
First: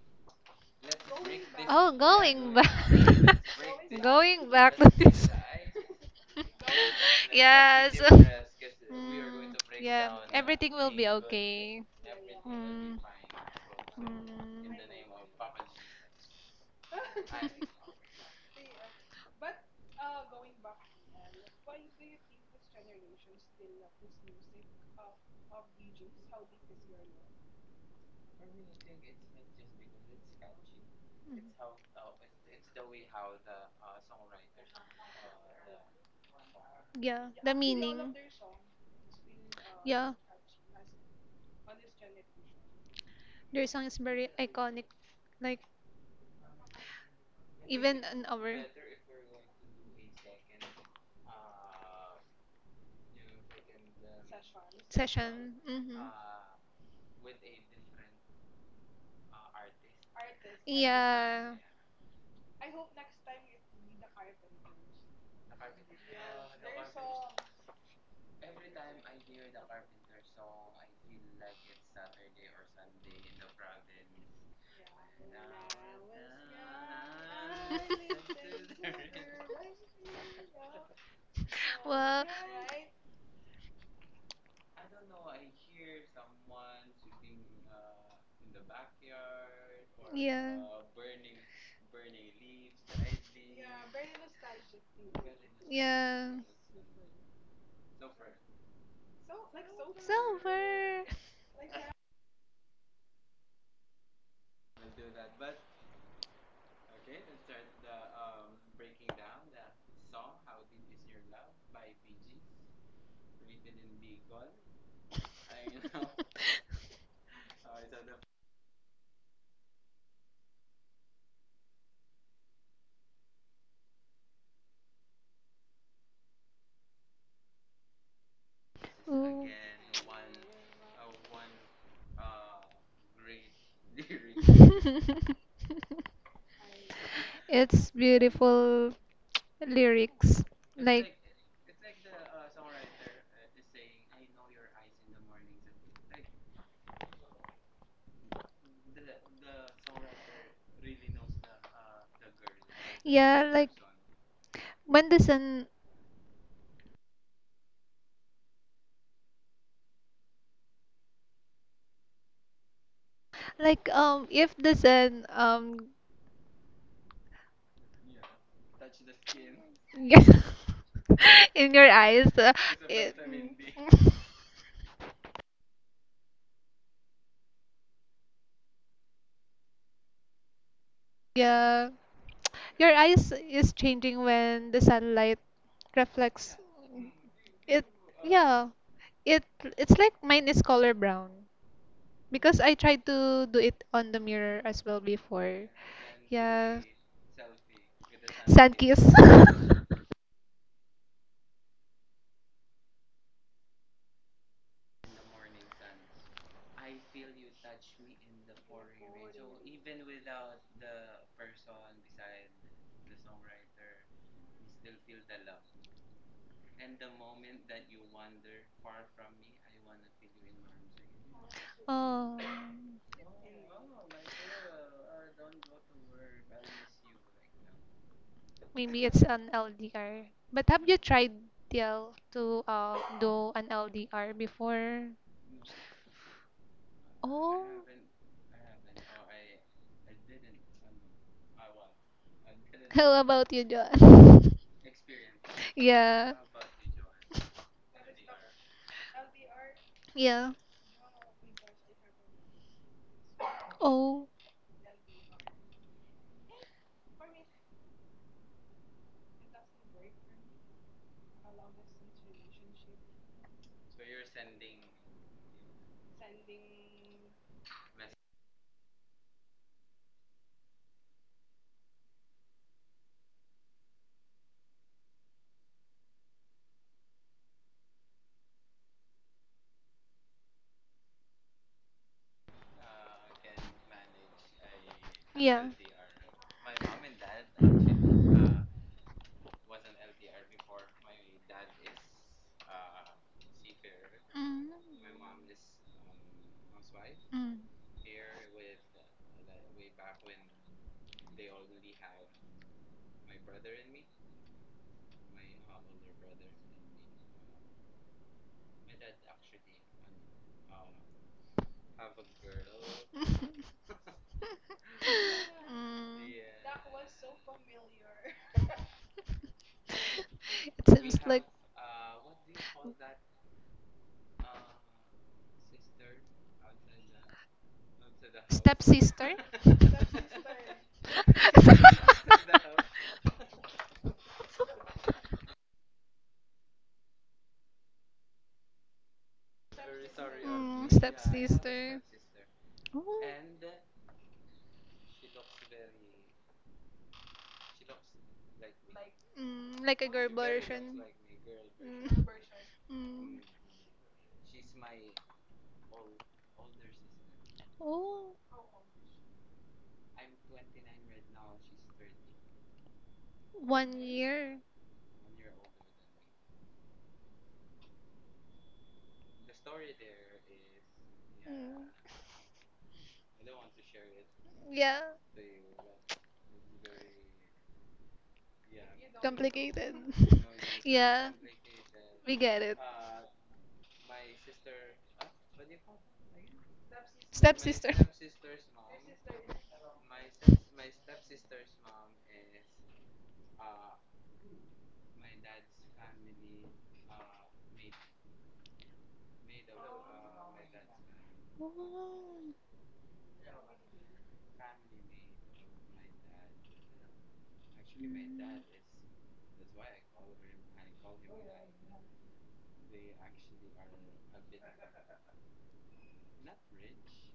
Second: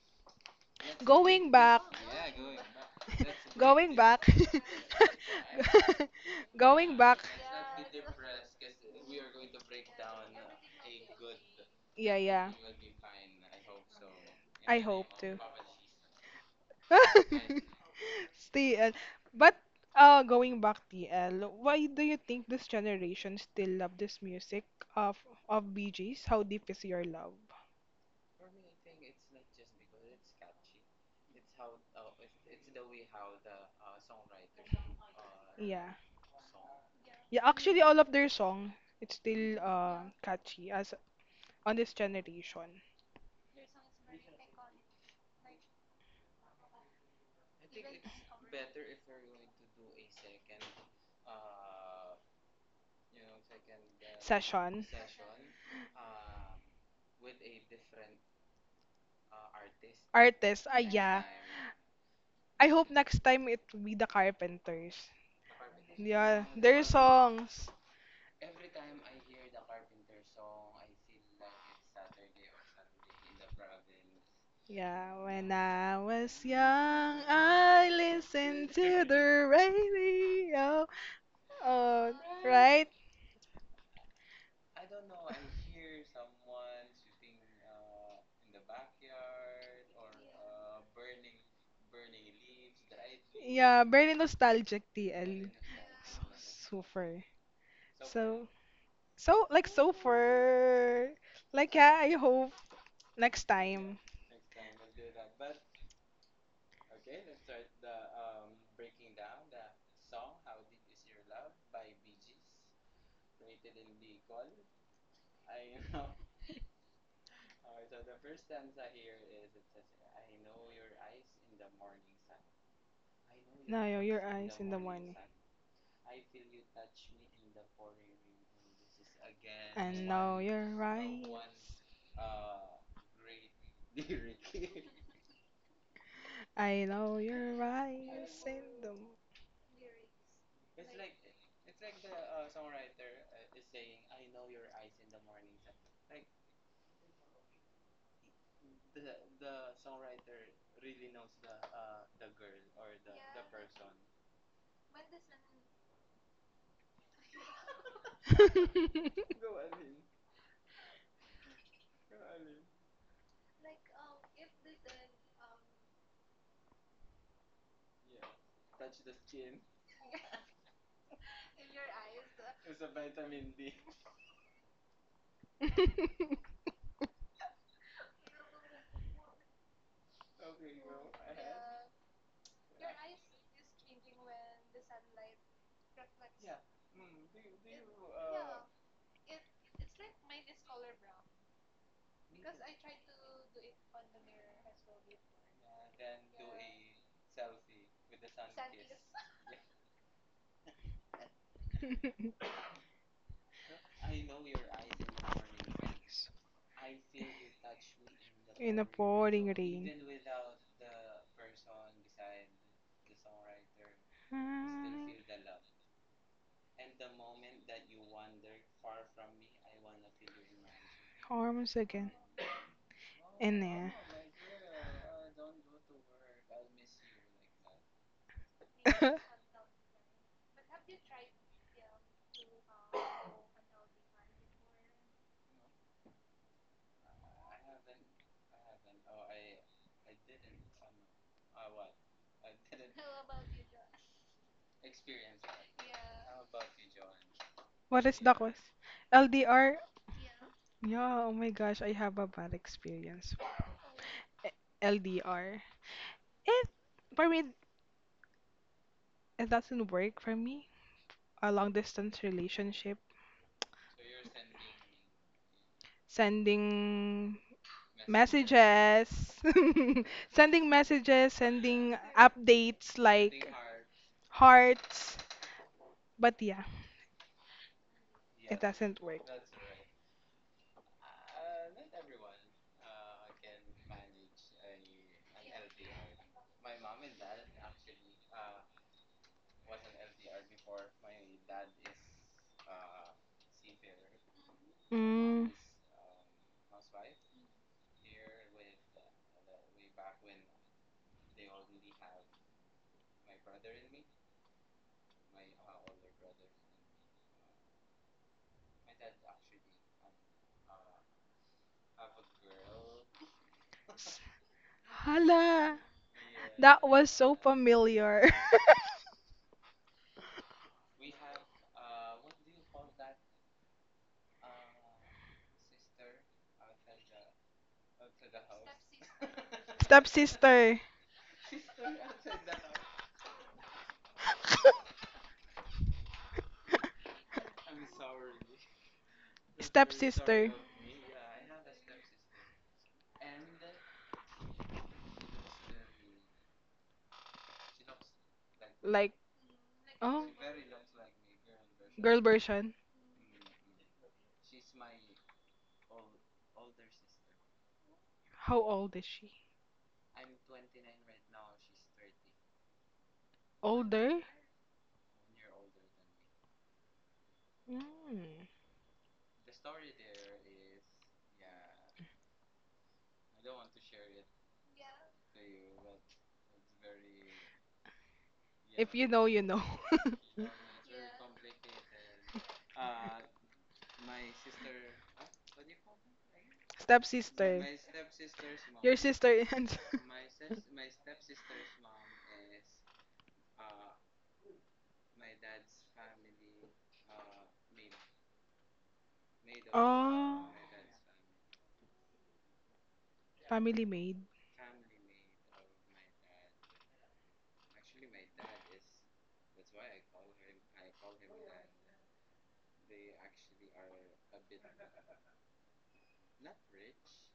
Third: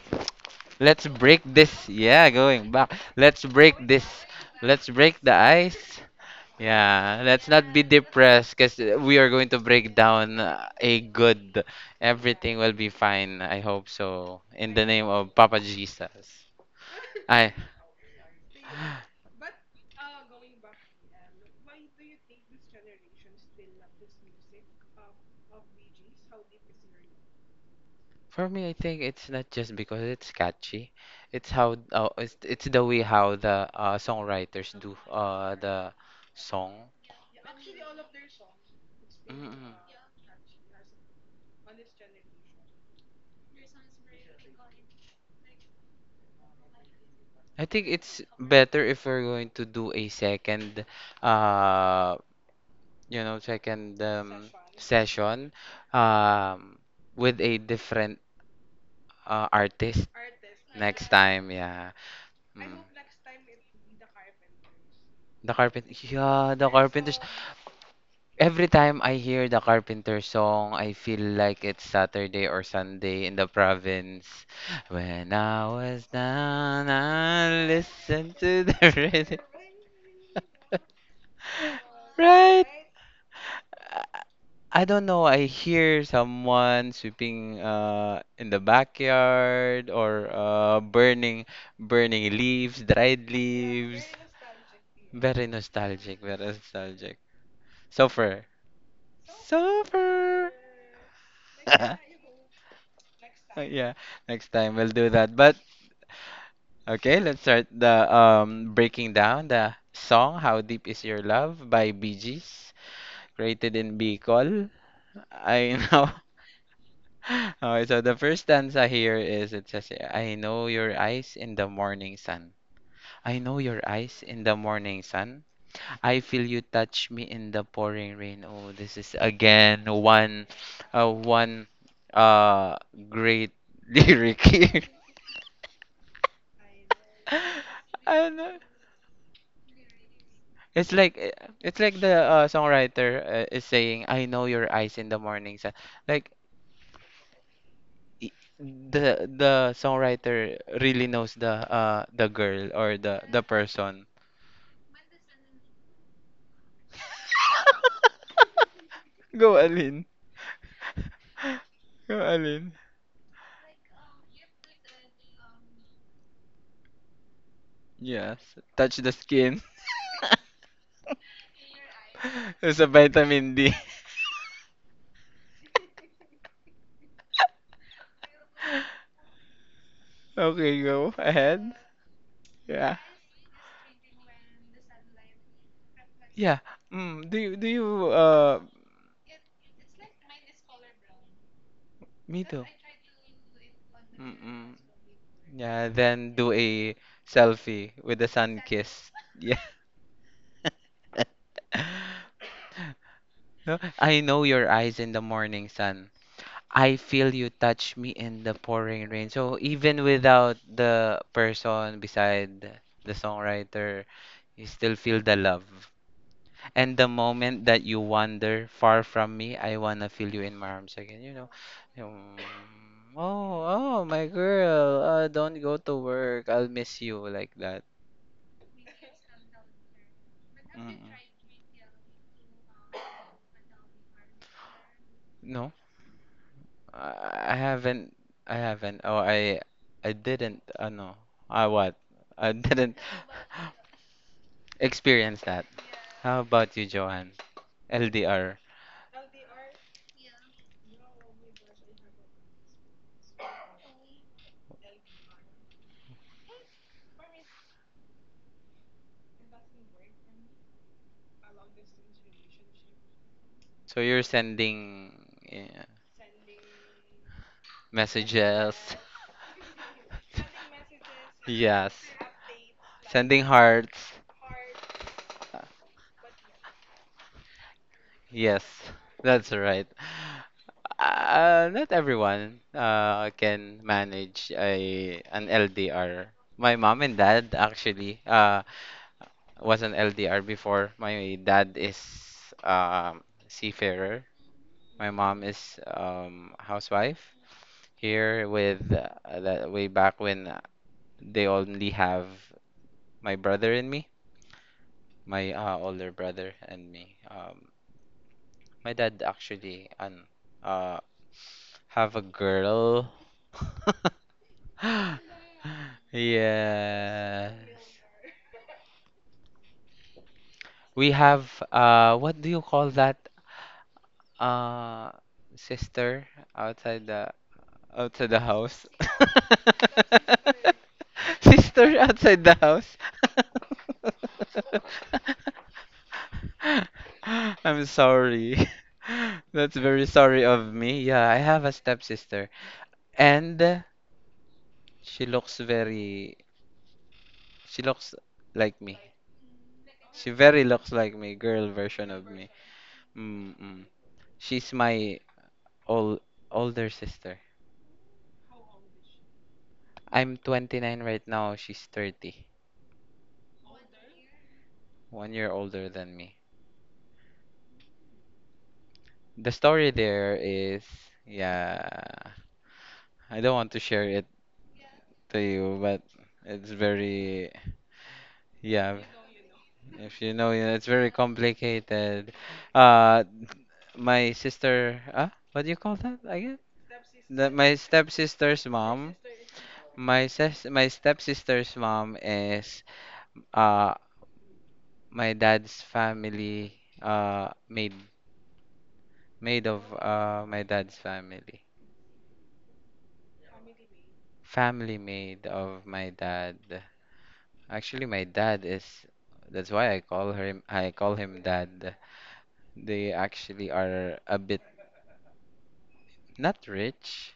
Speaker 1: Let's break
Speaker 2: Going
Speaker 1: this.
Speaker 2: back.
Speaker 3: Oh,
Speaker 1: Yeah,
Speaker 3: going
Speaker 1: going back.
Speaker 3: back.
Speaker 1: Let's break
Speaker 2: Going
Speaker 1: this.
Speaker 2: back.
Speaker 3: Going back
Speaker 1: Let's
Speaker 3: to
Speaker 1: break
Speaker 3: this.
Speaker 1: the ice.
Speaker 2: Going back.
Speaker 1: Yeah, let's not be
Speaker 3: Yes.
Speaker 1: depressed because we are going
Speaker 3: Mm,
Speaker 1: to break
Speaker 3: yeah,
Speaker 1: down
Speaker 3: everything will
Speaker 1: a
Speaker 3: be
Speaker 1: good.
Speaker 3: okay.
Speaker 2: Yeah, yeah.
Speaker 1: Everything will be
Speaker 3: Mm,
Speaker 1: fine. I hope
Speaker 3: mm.
Speaker 1: so. In
Speaker 2: I
Speaker 1: the name
Speaker 2: hope
Speaker 1: of
Speaker 2: too.
Speaker 1: Papa Jesus. I.
Speaker 2: TL. But going back, TL, why do you think this generation still love this music of of Bee Gees? How deep is your love?
Speaker 1: For me, I think it's not just because it's catchy. It's how it's the way how the songwriters do the
Speaker 2: Yeah,
Speaker 1: song.
Speaker 3: Yeah,
Speaker 2: yeah.
Speaker 3: the
Speaker 2: Actually, all of
Speaker 3: meaning.
Speaker 2: their song it's still
Speaker 1: Mm-mm.
Speaker 3: Yeah,
Speaker 2: catchy as on this generation.
Speaker 3: their song is very iconic. Like,
Speaker 1: I think
Speaker 3: even
Speaker 1: it's
Speaker 3: in our.
Speaker 1: better if we're going to do a second, uh, second
Speaker 2: Session
Speaker 1: session
Speaker 3: Session. Hmm
Speaker 1: um, with a different artist
Speaker 2: artist. Ah,
Speaker 1: next
Speaker 2: yeah.
Speaker 1: time.
Speaker 3: Yeah.
Speaker 1: Yeah.
Speaker 2: I
Speaker 1: Mm.
Speaker 2: hope next time it will be the Carpenters.
Speaker 1: The Carpenters.
Speaker 2: Yeah,
Speaker 1: Yeah, the
Speaker 2: their
Speaker 1: Carpenters.
Speaker 2: songs.
Speaker 1: Every time I hear the carpenter song, I feel like it's Saturday or Sunday in the province.
Speaker 2: Yeah,
Speaker 1: When
Speaker 2: when
Speaker 1: I
Speaker 2: I
Speaker 1: was
Speaker 2: was
Speaker 1: down,
Speaker 2: young,
Speaker 1: I
Speaker 2: I
Speaker 1: listened to
Speaker 2: listened
Speaker 1: the
Speaker 2: to
Speaker 1: rhythm.
Speaker 2: the radio. Oh,
Speaker 3: well,
Speaker 1: Right?
Speaker 2: right?
Speaker 1: I I don't know. I hear someone sweeping in the backyard or
Speaker 3: yeah,
Speaker 1: burning leaves, dried
Speaker 2: Yeah,
Speaker 1: leaves.
Speaker 2: very nostalgic,
Speaker 1: Very
Speaker 2: TL.
Speaker 1: nostalgic,
Speaker 2: So,
Speaker 3: yeah.
Speaker 1: very nostalgic.
Speaker 2: super.
Speaker 1: Sulfur.
Speaker 2: So, so, like, so
Speaker 3: It's
Speaker 1: Sulfur.
Speaker 3: over.
Speaker 2: far. Like, yeah, I hope next
Speaker 1: Yeah,
Speaker 2: time.
Speaker 1: next time we'll do that. But okay, let's start the breaking down the song "How Deep Is Your Love" by Bee Gees, created in Bicol. I know Okay, so the first stanza here is it says, I know your eyes in the morning sun. I know your
Speaker 2: Now
Speaker 1: eyes
Speaker 2: your
Speaker 1: in the
Speaker 2: eyes in the
Speaker 1: morning
Speaker 2: morning.
Speaker 1: sun. I feel you touch me in the pouring rain. Oh, this is
Speaker 3: Ooh.
Speaker 1: again
Speaker 2: And now
Speaker 1: one,
Speaker 2: your
Speaker 1: uh,
Speaker 2: eyes.
Speaker 1: one, uh, great lyric here.
Speaker 2: I know your
Speaker 3: it's
Speaker 1: I
Speaker 2: eyes
Speaker 1: know.
Speaker 2: in
Speaker 3: beautiful lyrics.
Speaker 1: It's like
Speaker 3: Like,
Speaker 1: it's like the songwriter is saying, "I know your eyes in the morning sun." Like i- the songwriter really knows the girl or the
Speaker 3: yeah, like
Speaker 1: person.
Speaker 3: when the sun
Speaker 1: Go Alin. Go Alin.
Speaker 3: like if the sun
Speaker 1: Yes. Touch the skin.
Speaker 3: in your eyes
Speaker 1: It's a
Speaker 3: it,
Speaker 1: vitamin D.
Speaker 2: the
Speaker 1: Okay, go ahead.
Speaker 3: yeah your
Speaker 1: Yeah.
Speaker 3: eyes is changing when the sunlight reflects
Speaker 1: Yeah. Mm, do you do
Speaker 3: it
Speaker 1: you uh
Speaker 3: yeah it it's like mine is color brown
Speaker 1: me
Speaker 3: because
Speaker 1: too.
Speaker 3: I tried to do it on the mirror
Speaker 1: Mm-mm.
Speaker 3: as well before
Speaker 1: Yeah, then do
Speaker 3: yeah
Speaker 1: a selfie with the sun
Speaker 3: sun kiss
Speaker 1: kiss. Yeah.
Speaker 2: morning.
Speaker 1: No, I know your eyes in the morning sun. I feel you touch me in the
Speaker 2: in a
Speaker 1: pouring rain.
Speaker 2: pouring
Speaker 1: So
Speaker 2: rain.
Speaker 1: even without the person beside the songwriter,
Speaker 2: Hi,
Speaker 1: you still feel the love. And the moment that you wander far from me, I wanna feel you in my arms again. You know,
Speaker 2: hormones again.
Speaker 3: oh
Speaker 1: Yung, oh,
Speaker 2: And yeah.
Speaker 1: oh, my girl, don't go to work. I'll miss you like that.
Speaker 3: Maybe it's an LDR. But have you
Speaker 1: Mm-mm.
Speaker 3: tried TL to do an LDR before?
Speaker 1: No, I
Speaker 3: Oh,
Speaker 1: haven't. I haven't. Oh, I didn't. No, I what? I didn't
Speaker 3: how about you, John?
Speaker 1: experience that.
Speaker 3: Yeah,
Speaker 1: How about you, Joanne?
Speaker 2: What is the
Speaker 1: LDR.
Speaker 2: cause? LDR?
Speaker 3: yeah.
Speaker 2: Yeah, oh my gosh, I have a bad experience.
Speaker 3: Oh,
Speaker 2: Eh, LDR. It, for me, it doesn't work for me. A long distance relationship.
Speaker 1: So you're sending, yeah,
Speaker 2: Sending
Speaker 1: messages.
Speaker 2: messages, sending messages,
Speaker 1: Yes.
Speaker 2: sending updates
Speaker 1: Sending
Speaker 2: like
Speaker 1: hearts.
Speaker 2: hearts. But yeah, it
Speaker 1: Yes,
Speaker 2: doesn't work.
Speaker 1: that's right. Not everyone can manage a an
Speaker 3: yeah.
Speaker 1: LDR. My mom and dad actually was an LDR before. My dad is um, seafarer. My
Speaker 3: Mm.
Speaker 1: mom
Speaker 2: Mm.
Speaker 1: is housewife
Speaker 3: Mm.
Speaker 1: here with that way back when they only have my brother and me, my older brother and me. My dad actually an uh, have a girl.
Speaker 2: Hala,
Speaker 3: Mm.
Speaker 2: that was so
Speaker 1: Yeah.
Speaker 2: familiar.
Speaker 3: It
Speaker 1: We
Speaker 3: seems like
Speaker 1: have what do you call that uh sister outside the house?
Speaker 3: Stepsister?
Speaker 2: Stepsister.
Speaker 1: Sister outside the house. I'm sorry. That's very sorry
Speaker 2: Stepsister.
Speaker 1: of
Speaker 3: Mm,
Speaker 1: me. Yeah, I have a
Speaker 3: stepsister.
Speaker 1: stepsister
Speaker 3: Oh.
Speaker 1: and she looks very she looks like me.
Speaker 2: Like,
Speaker 3: Mm, like a
Speaker 2: oh,
Speaker 3: girl
Speaker 1: She very looks
Speaker 3: version.
Speaker 1: like me, girl version
Speaker 2: girl
Speaker 3: Mm,
Speaker 1: of me.
Speaker 2: version.
Speaker 3: mm.
Speaker 1: Mm-mm. She's my ol older sister.
Speaker 3: Oh,
Speaker 2: How old is she?
Speaker 1: I'm 29 right now. She's 30.
Speaker 3: one
Speaker 2: Older?
Speaker 3: year.
Speaker 1: One year older than me.
Speaker 2: Mm.
Speaker 1: The story there is, yeah,
Speaker 3: Mm.
Speaker 1: I don't want to share it
Speaker 3: Yeah,
Speaker 1: to you, but it's very,
Speaker 2: If
Speaker 1: yeah.
Speaker 2: you know, you know.
Speaker 3: complicated.
Speaker 1: If you know, yeah, it's very
Speaker 3: yeah,
Speaker 1: complicated.
Speaker 3: we get it.
Speaker 1: Uh, my sister, ah, what do you call that again?
Speaker 2: Stepsister.
Speaker 1: My
Speaker 3: Stepsister.
Speaker 1: stepsister's
Speaker 2: Your
Speaker 1: mom.
Speaker 2: sister and
Speaker 1: My stepsister's mom is uh my dad's family uh maid maid of
Speaker 2: Oh,
Speaker 1: my dad's family,
Speaker 3: Oh.
Speaker 2: family maid.
Speaker 1: family maid of my dad. Actually, my dad is that's why I call him dad. They actually are a bit not rich.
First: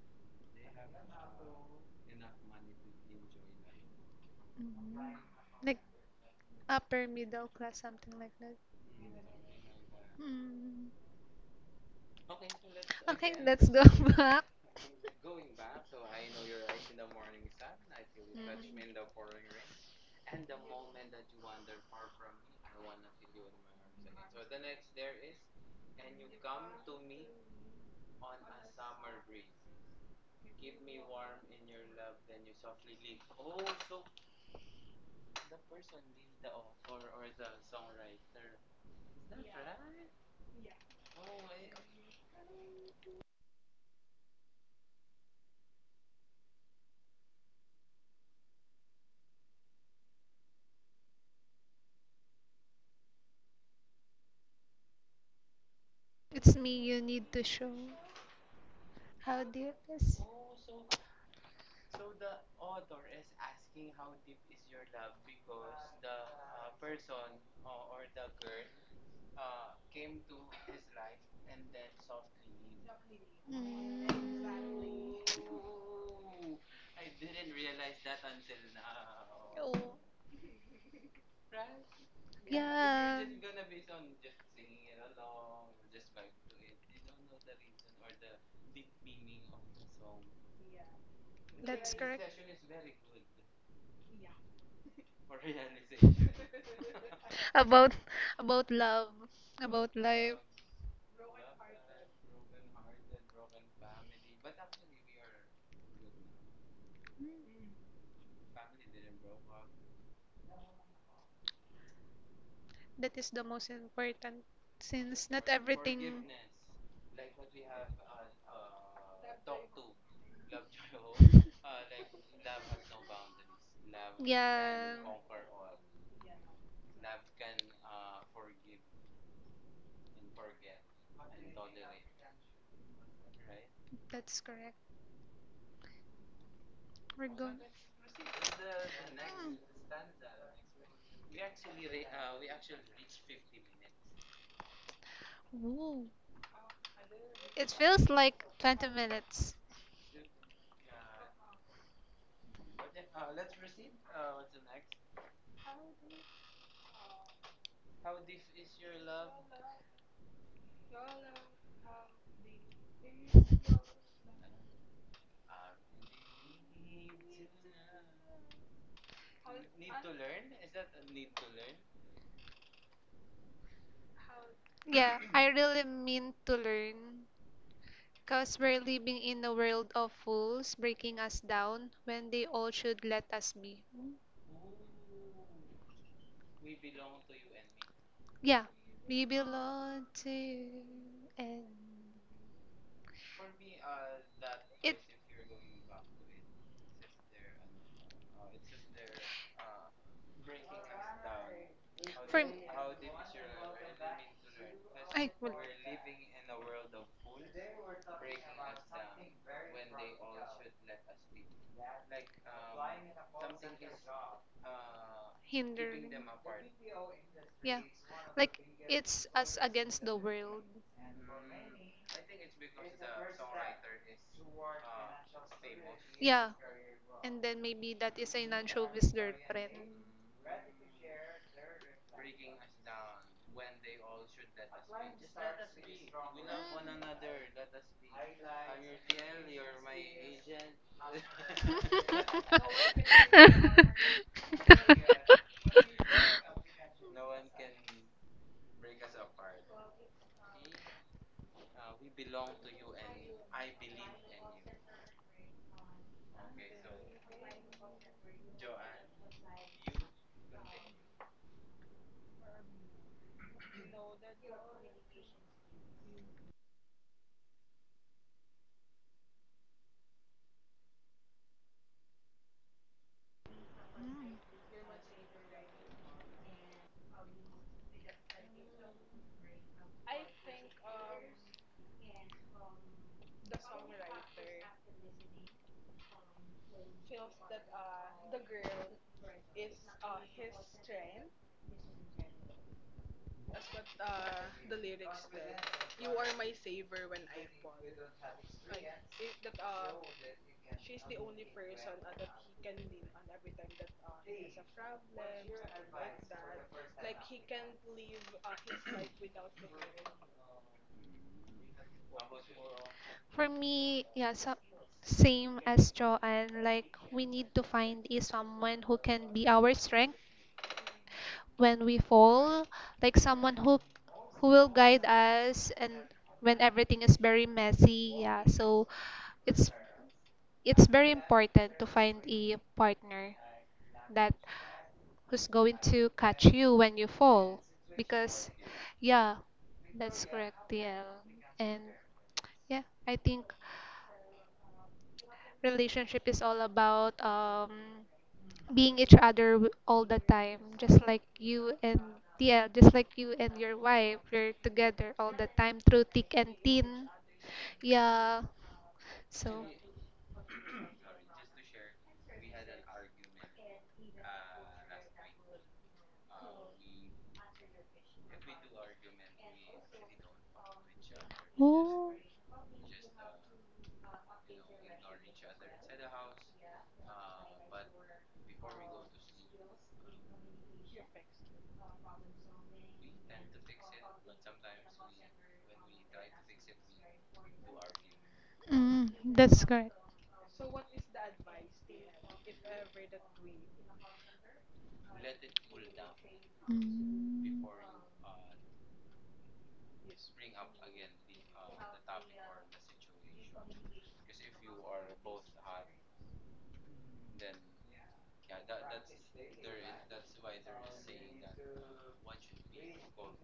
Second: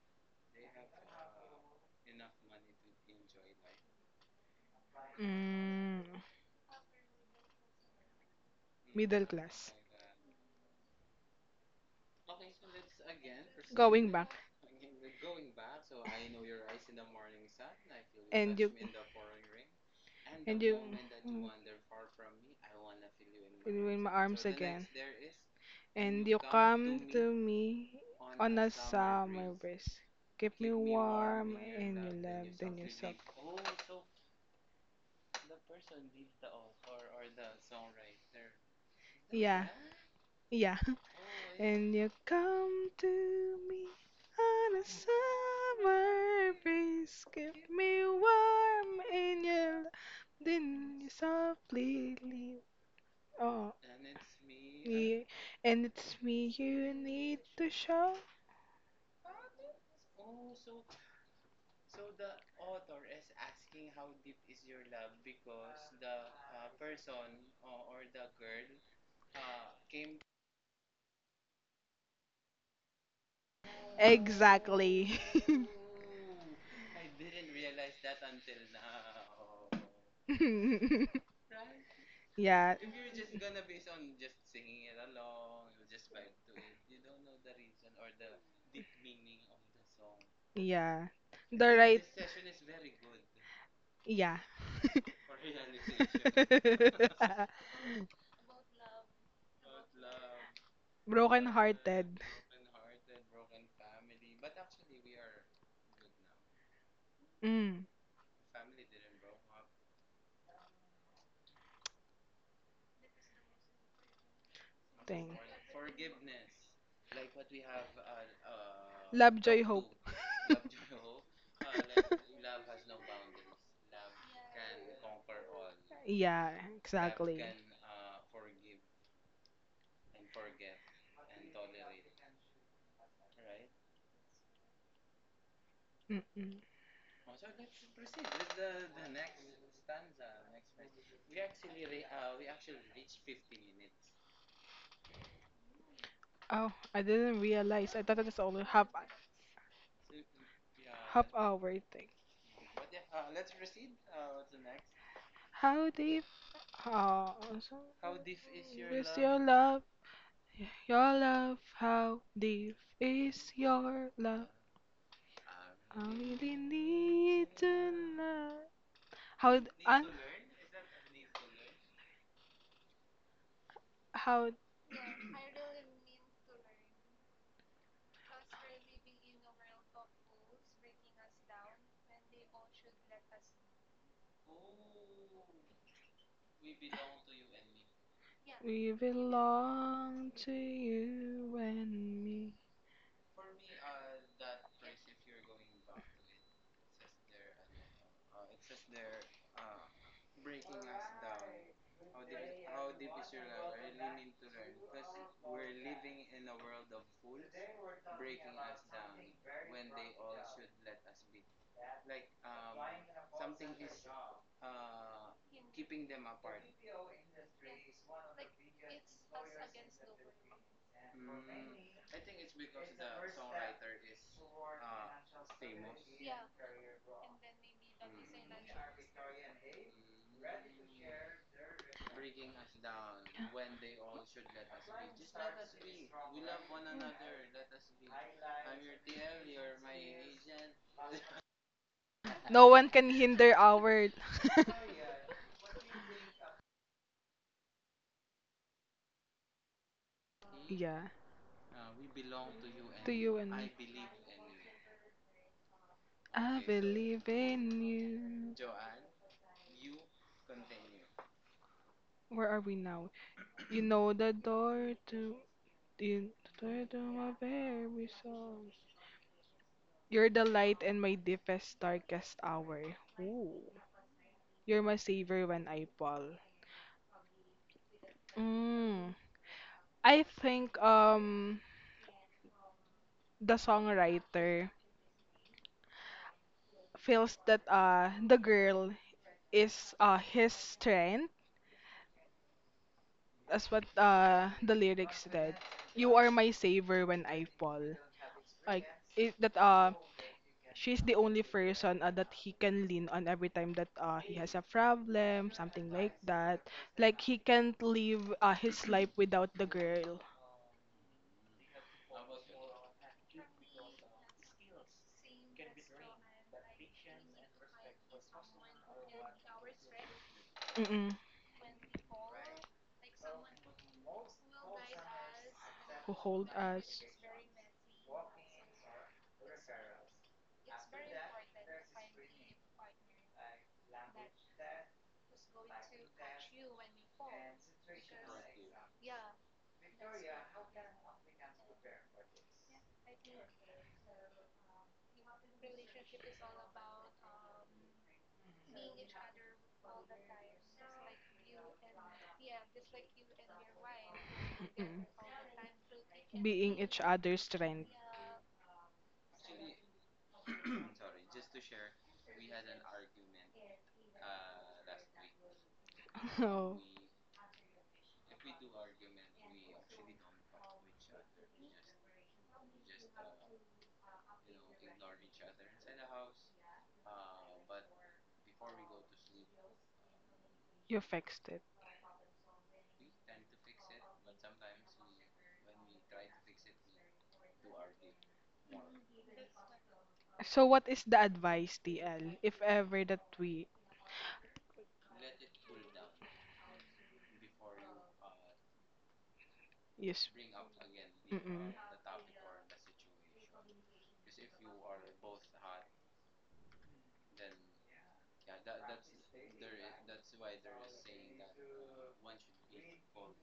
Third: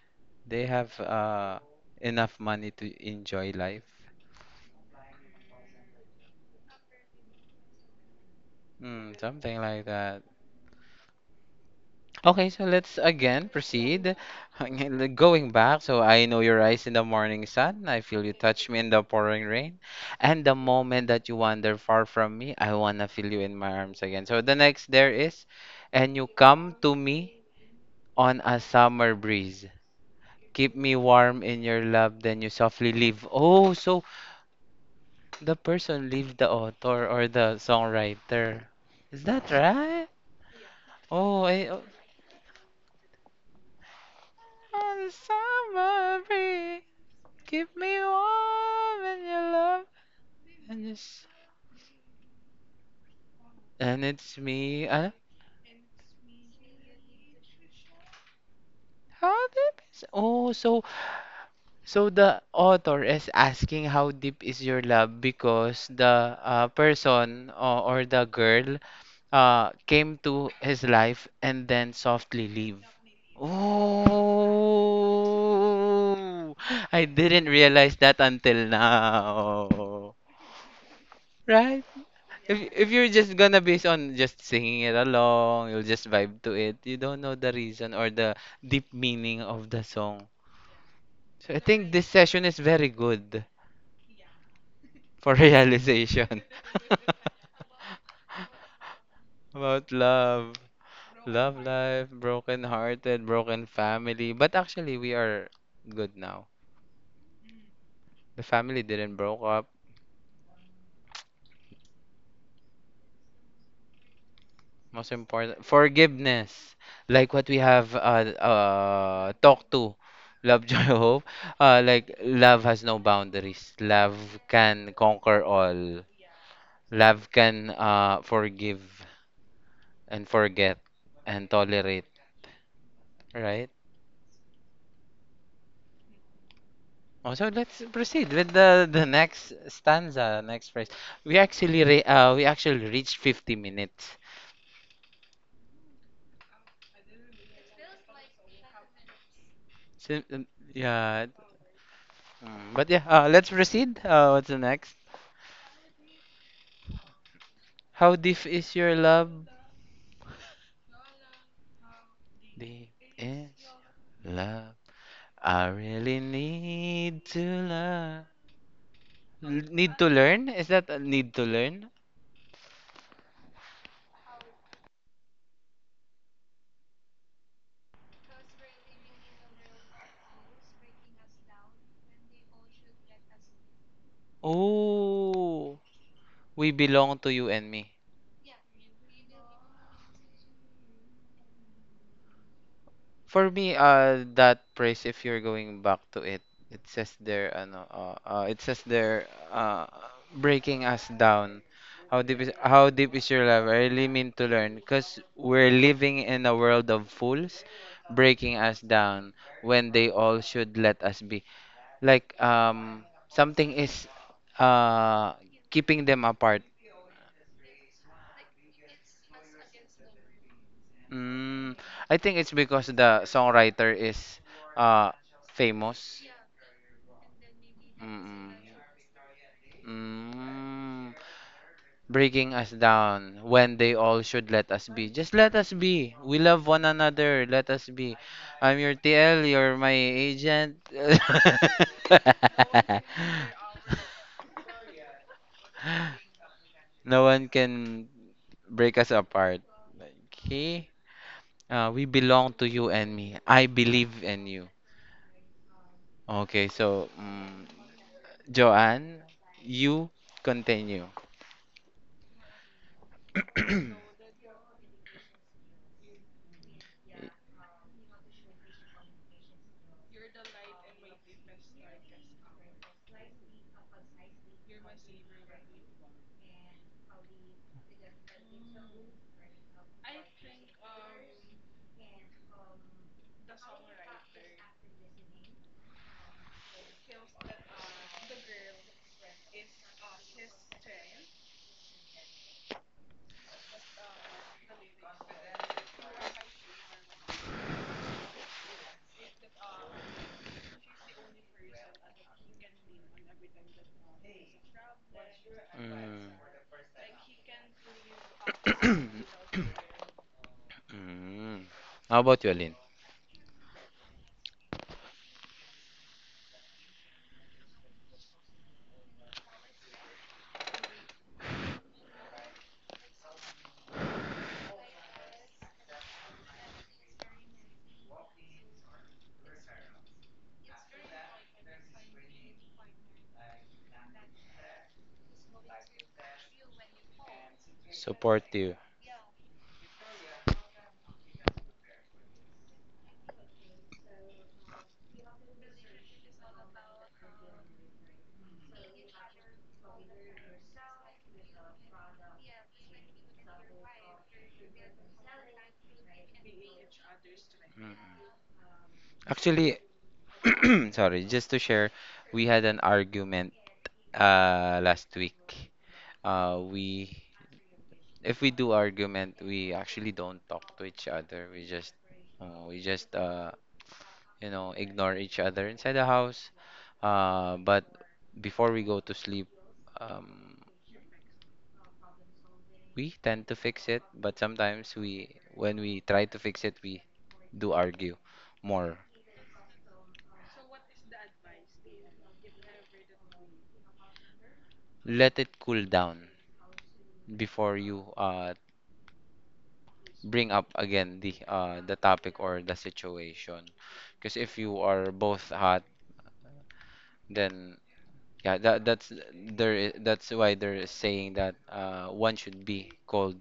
Speaker 1: They have enough money to enjoy life.
Speaker 3: Mm. Like
Speaker 2: Mm,
Speaker 3: upper middle class, something like that.
Speaker 1: Hmm,
Speaker 2: middle
Speaker 1: something
Speaker 2: class.
Speaker 1: like that.
Speaker 3: Mm.
Speaker 1: Okay, so let's
Speaker 3: Okay,
Speaker 1: again
Speaker 3: let's go
Speaker 2: Going
Speaker 1: proceed.
Speaker 2: back.
Speaker 3: back.
Speaker 1: Going back, so I know your eyes in the morning sun. I feel you
Speaker 2: And
Speaker 1: touch
Speaker 2: you
Speaker 1: me in the
Speaker 3: Mm.
Speaker 1: pouring rain. And the
Speaker 2: and you
Speaker 1: moment that you
Speaker 2: mm.
Speaker 1: wander far from me, I wanna feel you in my
Speaker 2: and
Speaker 1: arms
Speaker 2: in my
Speaker 1: again. So
Speaker 2: arms
Speaker 1: the
Speaker 2: again.
Speaker 1: next there is, and you
Speaker 2: And you
Speaker 1: come to
Speaker 2: come to
Speaker 1: me
Speaker 2: me
Speaker 1: on
Speaker 2: on
Speaker 1: a
Speaker 2: a
Speaker 1: summer
Speaker 2: summer
Speaker 1: breeze.
Speaker 2: breeze. Keep me
Speaker 1: Keep me warm
Speaker 2: warm
Speaker 1: in your
Speaker 2: in your
Speaker 1: love, then
Speaker 2: love
Speaker 1: you
Speaker 2: than
Speaker 1: softly
Speaker 2: yourself.
Speaker 1: leave. Oh, so the person leave the author or the songwriter. Is that
Speaker 2: Yeah,
Speaker 1: right?
Speaker 2: yeah.
Speaker 1: Oh, I. Oh.
Speaker 2: And you come to me on a
Speaker 1: On the summer
Speaker 2: summer
Speaker 1: breeze,
Speaker 2: breeze. Keep
Speaker 1: keep me
Speaker 2: me warm
Speaker 1: warm in
Speaker 2: in
Speaker 1: your
Speaker 2: your
Speaker 1: love,
Speaker 2: love.
Speaker 1: and
Speaker 2: Then you
Speaker 1: it's
Speaker 2: softly leave. Oh, yeah.
Speaker 1: and it's me.
Speaker 2: And it's me
Speaker 3: It's me
Speaker 2: you
Speaker 3: you need
Speaker 2: need
Speaker 3: to
Speaker 2: to
Speaker 3: show.
Speaker 2: show.
Speaker 1: How
Speaker 3: How do you
Speaker 1: deep is?
Speaker 3: kiss?
Speaker 1: Oh, so so the author is asking how deep is your love because the person or the girl came to his life and then softly leave.
Speaker 3: Mm.
Speaker 2: Exactly.
Speaker 1: Oh, I didn't realize that until
Speaker 3: Oh,
Speaker 1: now. Right?
Speaker 2: yeah.
Speaker 1: If you're
Speaker 3: yeah.
Speaker 1: just gonna base on just singing it along, you'll just vibe to it. You don't know the reason or the deep meaning of the song.
Speaker 2: Yeah.
Speaker 1: So I
Speaker 2: The
Speaker 1: think
Speaker 3: That's
Speaker 2: right.
Speaker 1: this
Speaker 3: correct.
Speaker 1: session is very good
Speaker 2: Yeah.
Speaker 1: for realization.
Speaker 3: About about love,
Speaker 1: About
Speaker 3: about life.
Speaker 1: love.
Speaker 2: Broken
Speaker 1: Love life,
Speaker 2: hearted.
Speaker 1: broken hearted, broken family. But actually, we are good now.
Speaker 2: Mm.
Speaker 1: The family didn't broke up.
Speaker 3: That is the most important
Speaker 1: Most
Speaker 3: since
Speaker 2: Thing.
Speaker 3: not
Speaker 1: important,
Speaker 3: everything
Speaker 1: forgiveness. Like what we have
Speaker 2: Love, joy,
Speaker 1: talked
Speaker 2: hope.
Speaker 1: to. Love, joy, hope. Like, love has no boundaries. Love
Speaker 3: Yeah,
Speaker 1: can conquer all.
Speaker 2: Yeah,
Speaker 1: Love
Speaker 2: exactly.
Speaker 1: can forgive and forget and tolerate. Right?
Speaker 3: that's correct.
Speaker 2: Mm-mm.
Speaker 3: We're
Speaker 1: Oh, so
Speaker 3: going.
Speaker 1: let's proceed with the next stanza, next phrase. We actually reached 50 minutes.
Speaker 3: Ooh.
Speaker 2: Oh, I didn't
Speaker 3: It
Speaker 2: realize. I
Speaker 3: feels
Speaker 2: thought it was
Speaker 3: like
Speaker 2: only half
Speaker 3: 20 minutes.
Speaker 1: So,
Speaker 2: half
Speaker 1: yeah,
Speaker 2: hour thing.
Speaker 1: but yeah, let's proceed. What's the next?
Speaker 2: How deep? Also,
Speaker 1: How deep is your
Speaker 2: love? Your
Speaker 1: love?
Speaker 2: love? How deep
Speaker 1: Deep
Speaker 2: is
Speaker 1: is
Speaker 2: your love?
Speaker 1: love. I
Speaker 2: really
Speaker 1: really
Speaker 2: really
Speaker 1: need
Speaker 2: need
Speaker 1: to
Speaker 2: need
Speaker 1: love.
Speaker 2: know how need
Speaker 1: Need to learn? Is that a need to learn?
Speaker 2: how
Speaker 3: Yeah, I really mean to learn. Because we're living in a world of fools breaking us down when they all should let us be.
Speaker 1: Oh, we belong to you and me.
Speaker 3: Yeah,
Speaker 2: we
Speaker 3: we belong to
Speaker 2: belong to
Speaker 3: you
Speaker 2: you
Speaker 3: and
Speaker 2: and me.
Speaker 1: For me, that
Speaker 3: it
Speaker 1: praise, if you're going back to it, it says there, breaking us down. How
Speaker 3: for
Speaker 1: deep
Speaker 3: me.
Speaker 1: is how deep is your love? I really mean to learn, cause
Speaker 3: I would
Speaker 1: we're living in a world of fools, breaking us down when they all should let us be. Like something is uh
Speaker 3: hinder.
Speaker 1: keeping them apart.
Speaker 3: Yeah, like it's us against the world.
Speaker 1: Mm, I think it's because the songwriter is uh famous.
Speaker 3: Yeah. And then maybe that is a
Speaker 1: Mm.
Speaker 3: non-showbiz girlfriend.
Speaker 1: Mm. Breaking us down when they all should let us be. Just let us be. We love one another. Let us be. I'm your TL. You're my agent.
Speaker 2: No one can hinder our
Speaker 1: No one can break us apart. Okay?
Speaker 2: yeah
Speaker 1: We belong to you and me. I
Speaker 2: me.
Speaker 1: believe in you.
Speaker 2: I
Speaker 1: Okay, so,
Speaker 2: believe in you.
Speaker 1: Joanne, you continue.
Speaker 2: Where are we now? You know the door to my very soul. You're the light in my deepest, darkest hour. Ooh. You're my savior when I fall. Mm. I think the songwriter feels that the girl is his strength. That's what the lyrics said. You are my savior when I fall. Like it, that she's the only person that he can lean on every time that he has a problem, something like
Speaker 1: Mm.
Speaker 2: that. Like he can't live his life without the girl.
Speaker 1: Mm. How about you, Alin?
Speaker 3: For me, yeah, so same as Joanne. Like we need to find is someone who can be our strength
Speaker 2: Mm-mm.
Speaker 3: when we fall, like someone who will guide us and
Speaker 2: Who hold
Speaker 3: when everything
Speaker 2: us.
Speaker 3: is very messy. Yeah, so it's it's very important to find a partner that who's going to catch you when you fall because
Speaker 1: Supportive.
Speaker 3: yeah that's correct TL and yeah I think relationship is all about being each other w- all the time just like you and TL just like you and your wife you're
Speaker 2: Mm-mm.
Speaker 3: together all the time through thick and
Speaker 2: Being each
Speaker 3: thin
Speaker 2: other's strength.
Speaker 1: Mm.
Speaker 3: yeah so
Speaker 1: Actually, sorry, just to share, we had an argument last week.
Speaker 2: Oh,
Speaker 1: We If we do argument, we actually don't talk to each other. We just
Speaker 3: Oh,
Speaker 1: uh, we just uh you know, ignore each other inside the house. But before we go to sleep, um
Speaker 2: you fixed
Speaker 1: we tend to fix it, but sometimes we when we try to fix it, we do argue more.
Speaker 3: mm, that's correct.
Speaker 2: so what is the advice, TL, if ever that we
Speaker 1: Let it cool down
Speaker 3: Mm,
Speaker 1: before you
Speaker 2: use?
Speaker 1: bring up again the
Speaker 2: Mm-mm.
Speaker 1: the topic or the situation because if you are both hot then yeah that's there is, that's why they're saying that one should be cold,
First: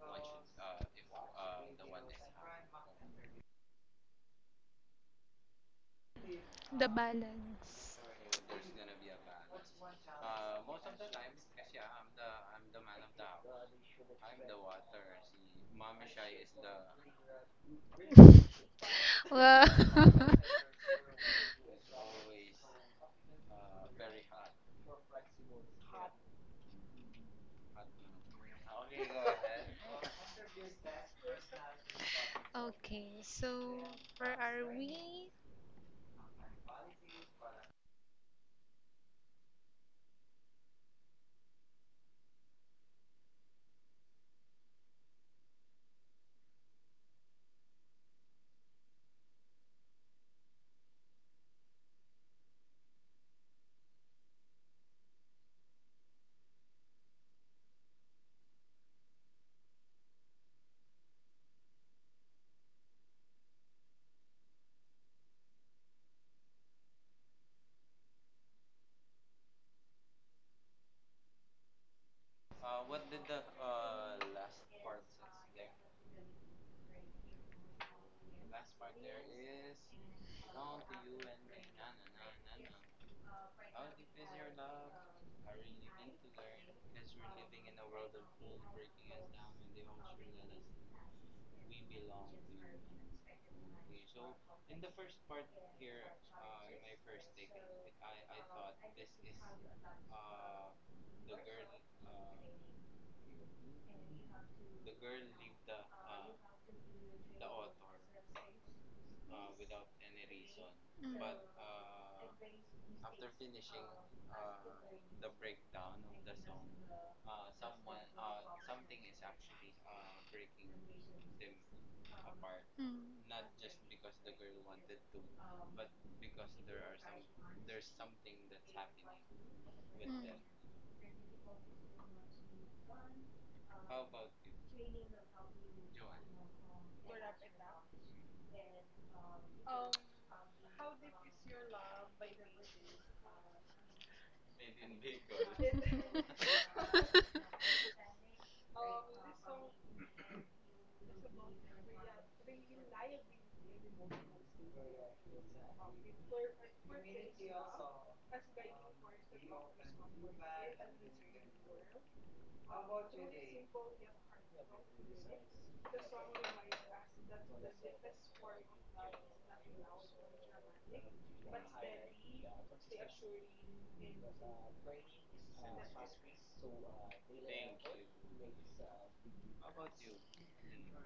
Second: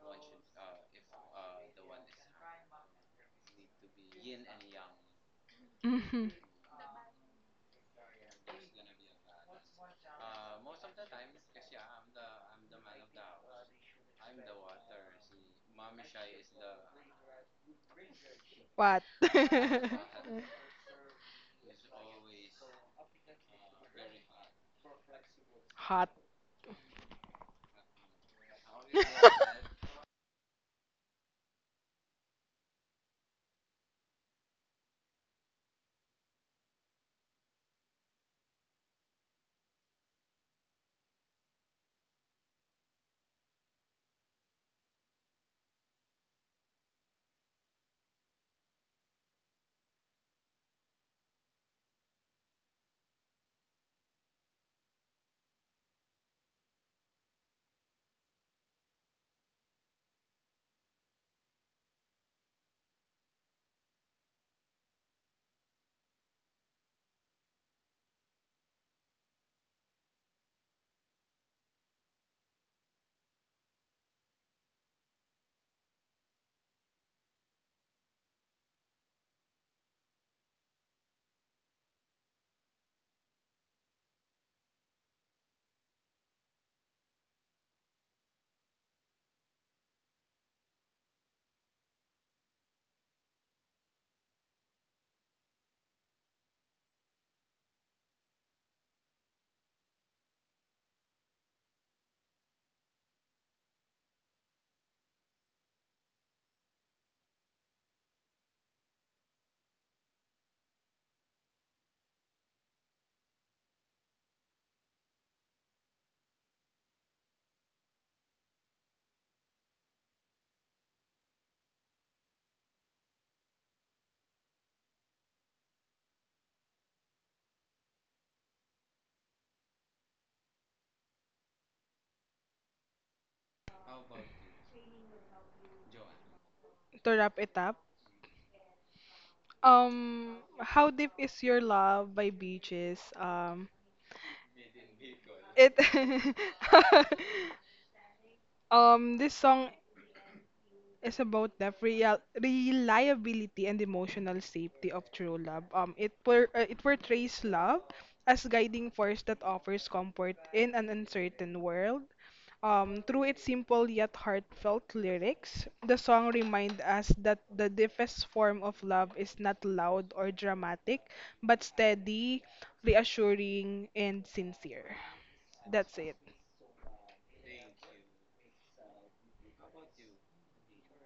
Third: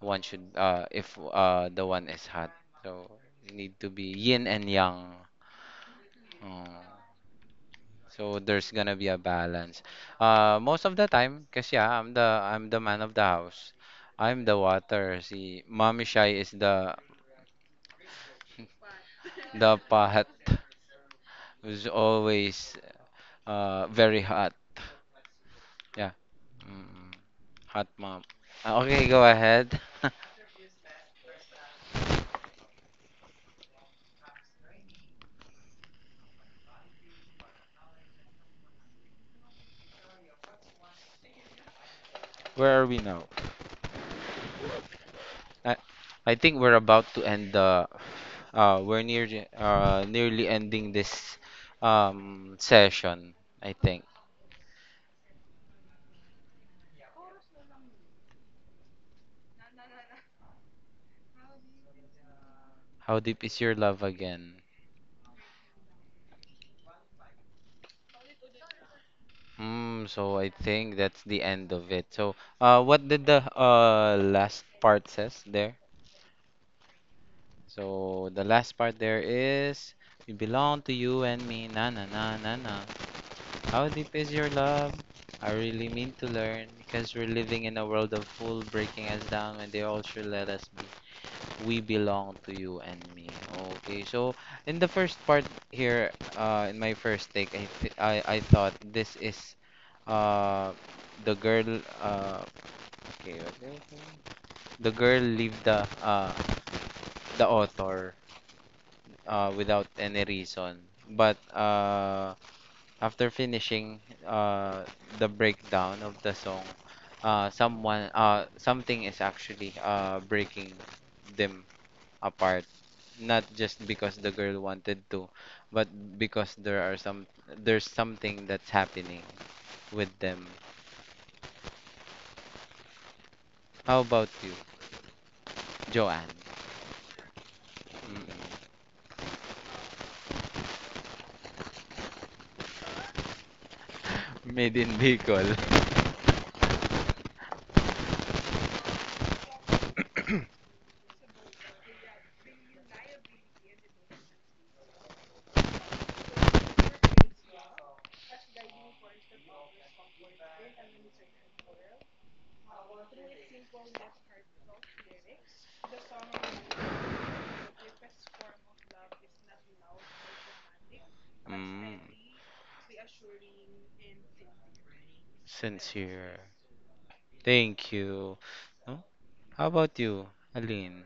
Speaker 1: one should if the one is hot so you need to be yin and yang.
Speaker 2: Mhm.
Speaker 1: Mm.
Speaker 3: the balance.
Speaker 1: So there's gonna be a balance. Most of the time, cause yeah, I'm the man of the house. I'm the water. See, Mommy Shy is the
Speaker 2: What?
Speaker 3: Well,
Speaker 1: the pot who's always very hot. Yeah.
Speaker 2: Hot.
Speaker 1: Mm, Hot mom. Okay, go ahead.
Speaker 3: okay, so where are we?
Speaker 1: Where are we now? I I think we're about to end the we're near nearly ending this session, I think. How deep is your love again? So I think that's the end of it. So, what did the last part says there? So the last part there is we belong to you and me, na na na na na. How deep is your love? I really mean to learn because we're living in a world of fool breaking us down when they all should let us be. We belong to you and me. Okay, so in the first part here, in my first take, I th I thought this is, uh, the girl. Okay, okay, okay, the girl leave the author without any reason.
Speaker 3: Mm,
Speaker 1: But after finishing uh the breakdown of the song, someone something is actually breaking them apart. Not just because the girl wanted to, but because there's something that's happening with
Speaker 3: mm,
Speaker 1: them. How about you, Joanne?
Speaker 2: To wrap it up,
Speaker 1: Mm-mm.
Speaker 2: um, how deep is your love by beaches? Um,
Speaker 1: Made in
Speaker 2: it
Speaker 1: Bicol.
Speaker 3: mm.
Speaker 2: this song is about the real reliability and emotional safety of true love. It portrays love as guiding force that offers comfort in an uncertain world. Through its simple yet heartfelt lyrics, the song reminds us that the deepest form of love is not loud or dramatic, but
Speaker 1: Mm.
Speaker 2: steady, reassuring, and sincere. That's it.
Speaker 1: Sincere. Thank you. No? How about you, Aline?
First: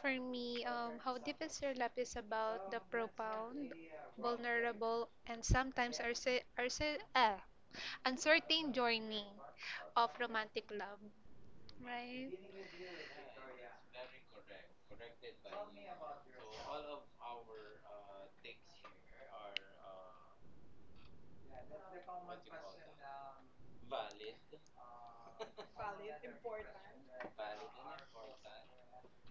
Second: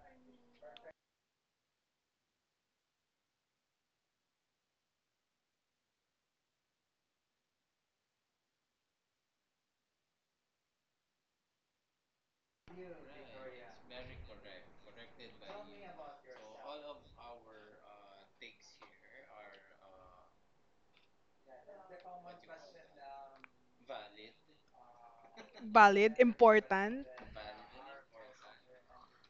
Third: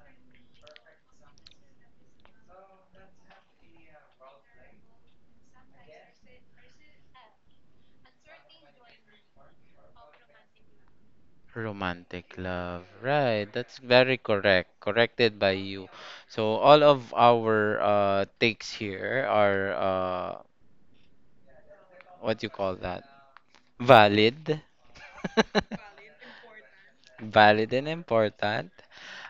Speaker 3: For me, how deep is your love is about the profound, vulnerable, and sometimes uncertain journey of romantic love, right?
Speaker 1: Romantic love. Right, that's very correct. Corrected by you. So all of our takes here are what do you call that? Valid.
Speaker 2: Valid, important.
Speaker 1: Valid and important.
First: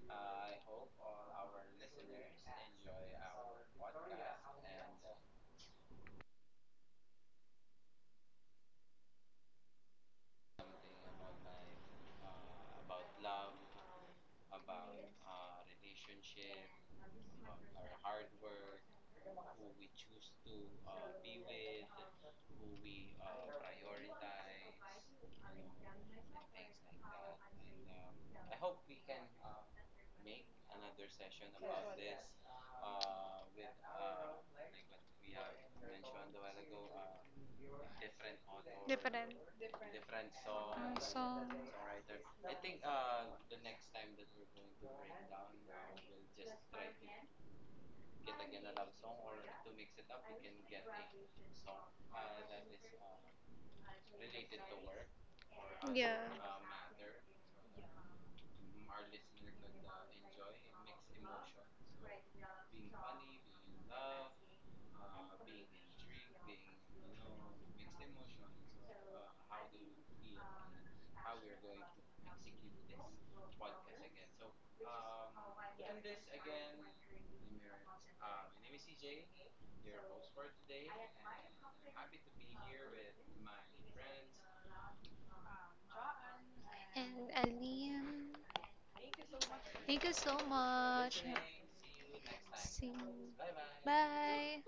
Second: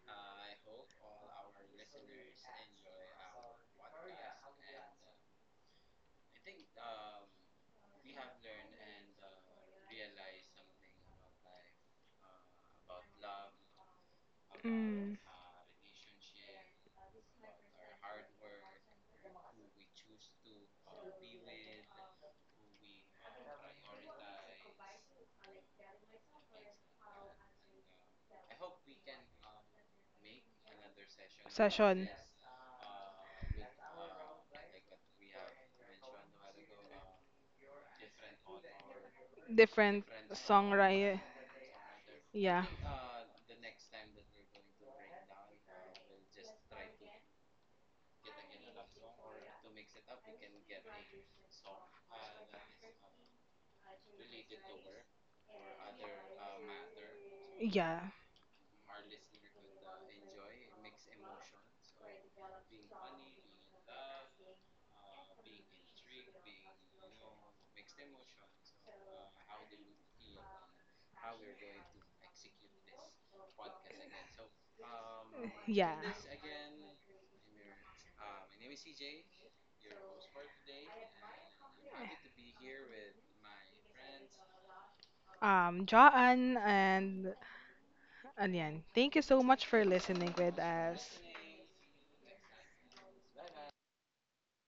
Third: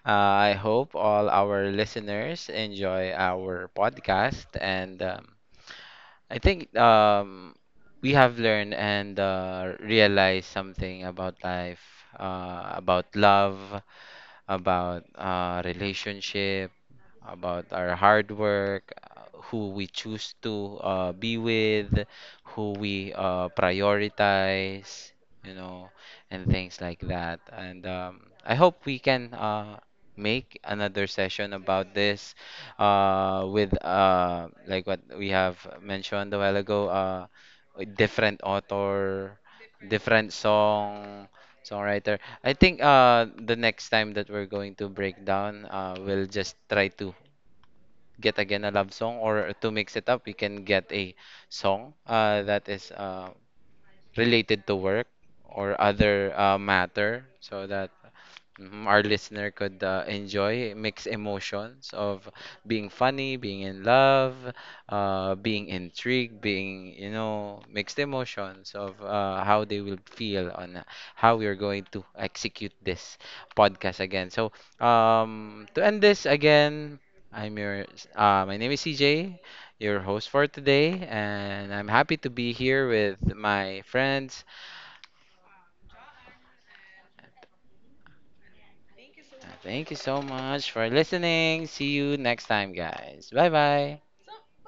Speaker 1: I hope all our listeners enjoy our podcast, and I think we have learned and realized something about life, about love, about
Speaker 2: Mm.
Speaker 1: relationship about our hard work, who we choose to be with, who we prioritize, you know, and things like that. And I hope we can make another session about
Speaker 2: session,
Speaker 1: this with like what we have mentioned a while ago, a different
Speaker 3: Different.
Speaker 1: author,
Speaker 2: different
Speaker 1: different
Speaker 2: songwriter.
Speaker 1: song,
Speaker 3: Song.
Speaker 1: songwriter. I
Speaker 2: Yeah,
Speaker 1: think the next time that we're going to break down, we'll just try to get again a love song or to mix it up, we can get a song that is related to work or
Speaker 3: Yeah.
Speaker 1: other matter so that
Speaker 2: yeah,
Speaker 1: Mhm, our listener could enjoy mixed emotions of being funny, being in love, being intrigued, being, mixed emotions of how they will feel on how we are going to execute this podcast again. So, to
Speaker 2: yeah.
Speaker 1: end this again, I'm your, my name is CJ, your host for today, and I'm happy to be here with my friends.
Speaker 2: Joanne
Speaker 3: And
Speaker 2: and
Speaker 3: Aline,
Speaker 2: Anyan, thank you so much for
Speaker 1: Thank you
Speaker 3: thank you
Speaker 1: so
Speaker 2: listening
Speaker 3: so
Speaker 2: with
Speaker 1: much for
Speaker 2: us.
Speaker 3: much.
Speaker 1: listening. See you next time,
Speaker 3: Sing.
Speaker 1: guys. Bye bye.
Speaker 3: Bye.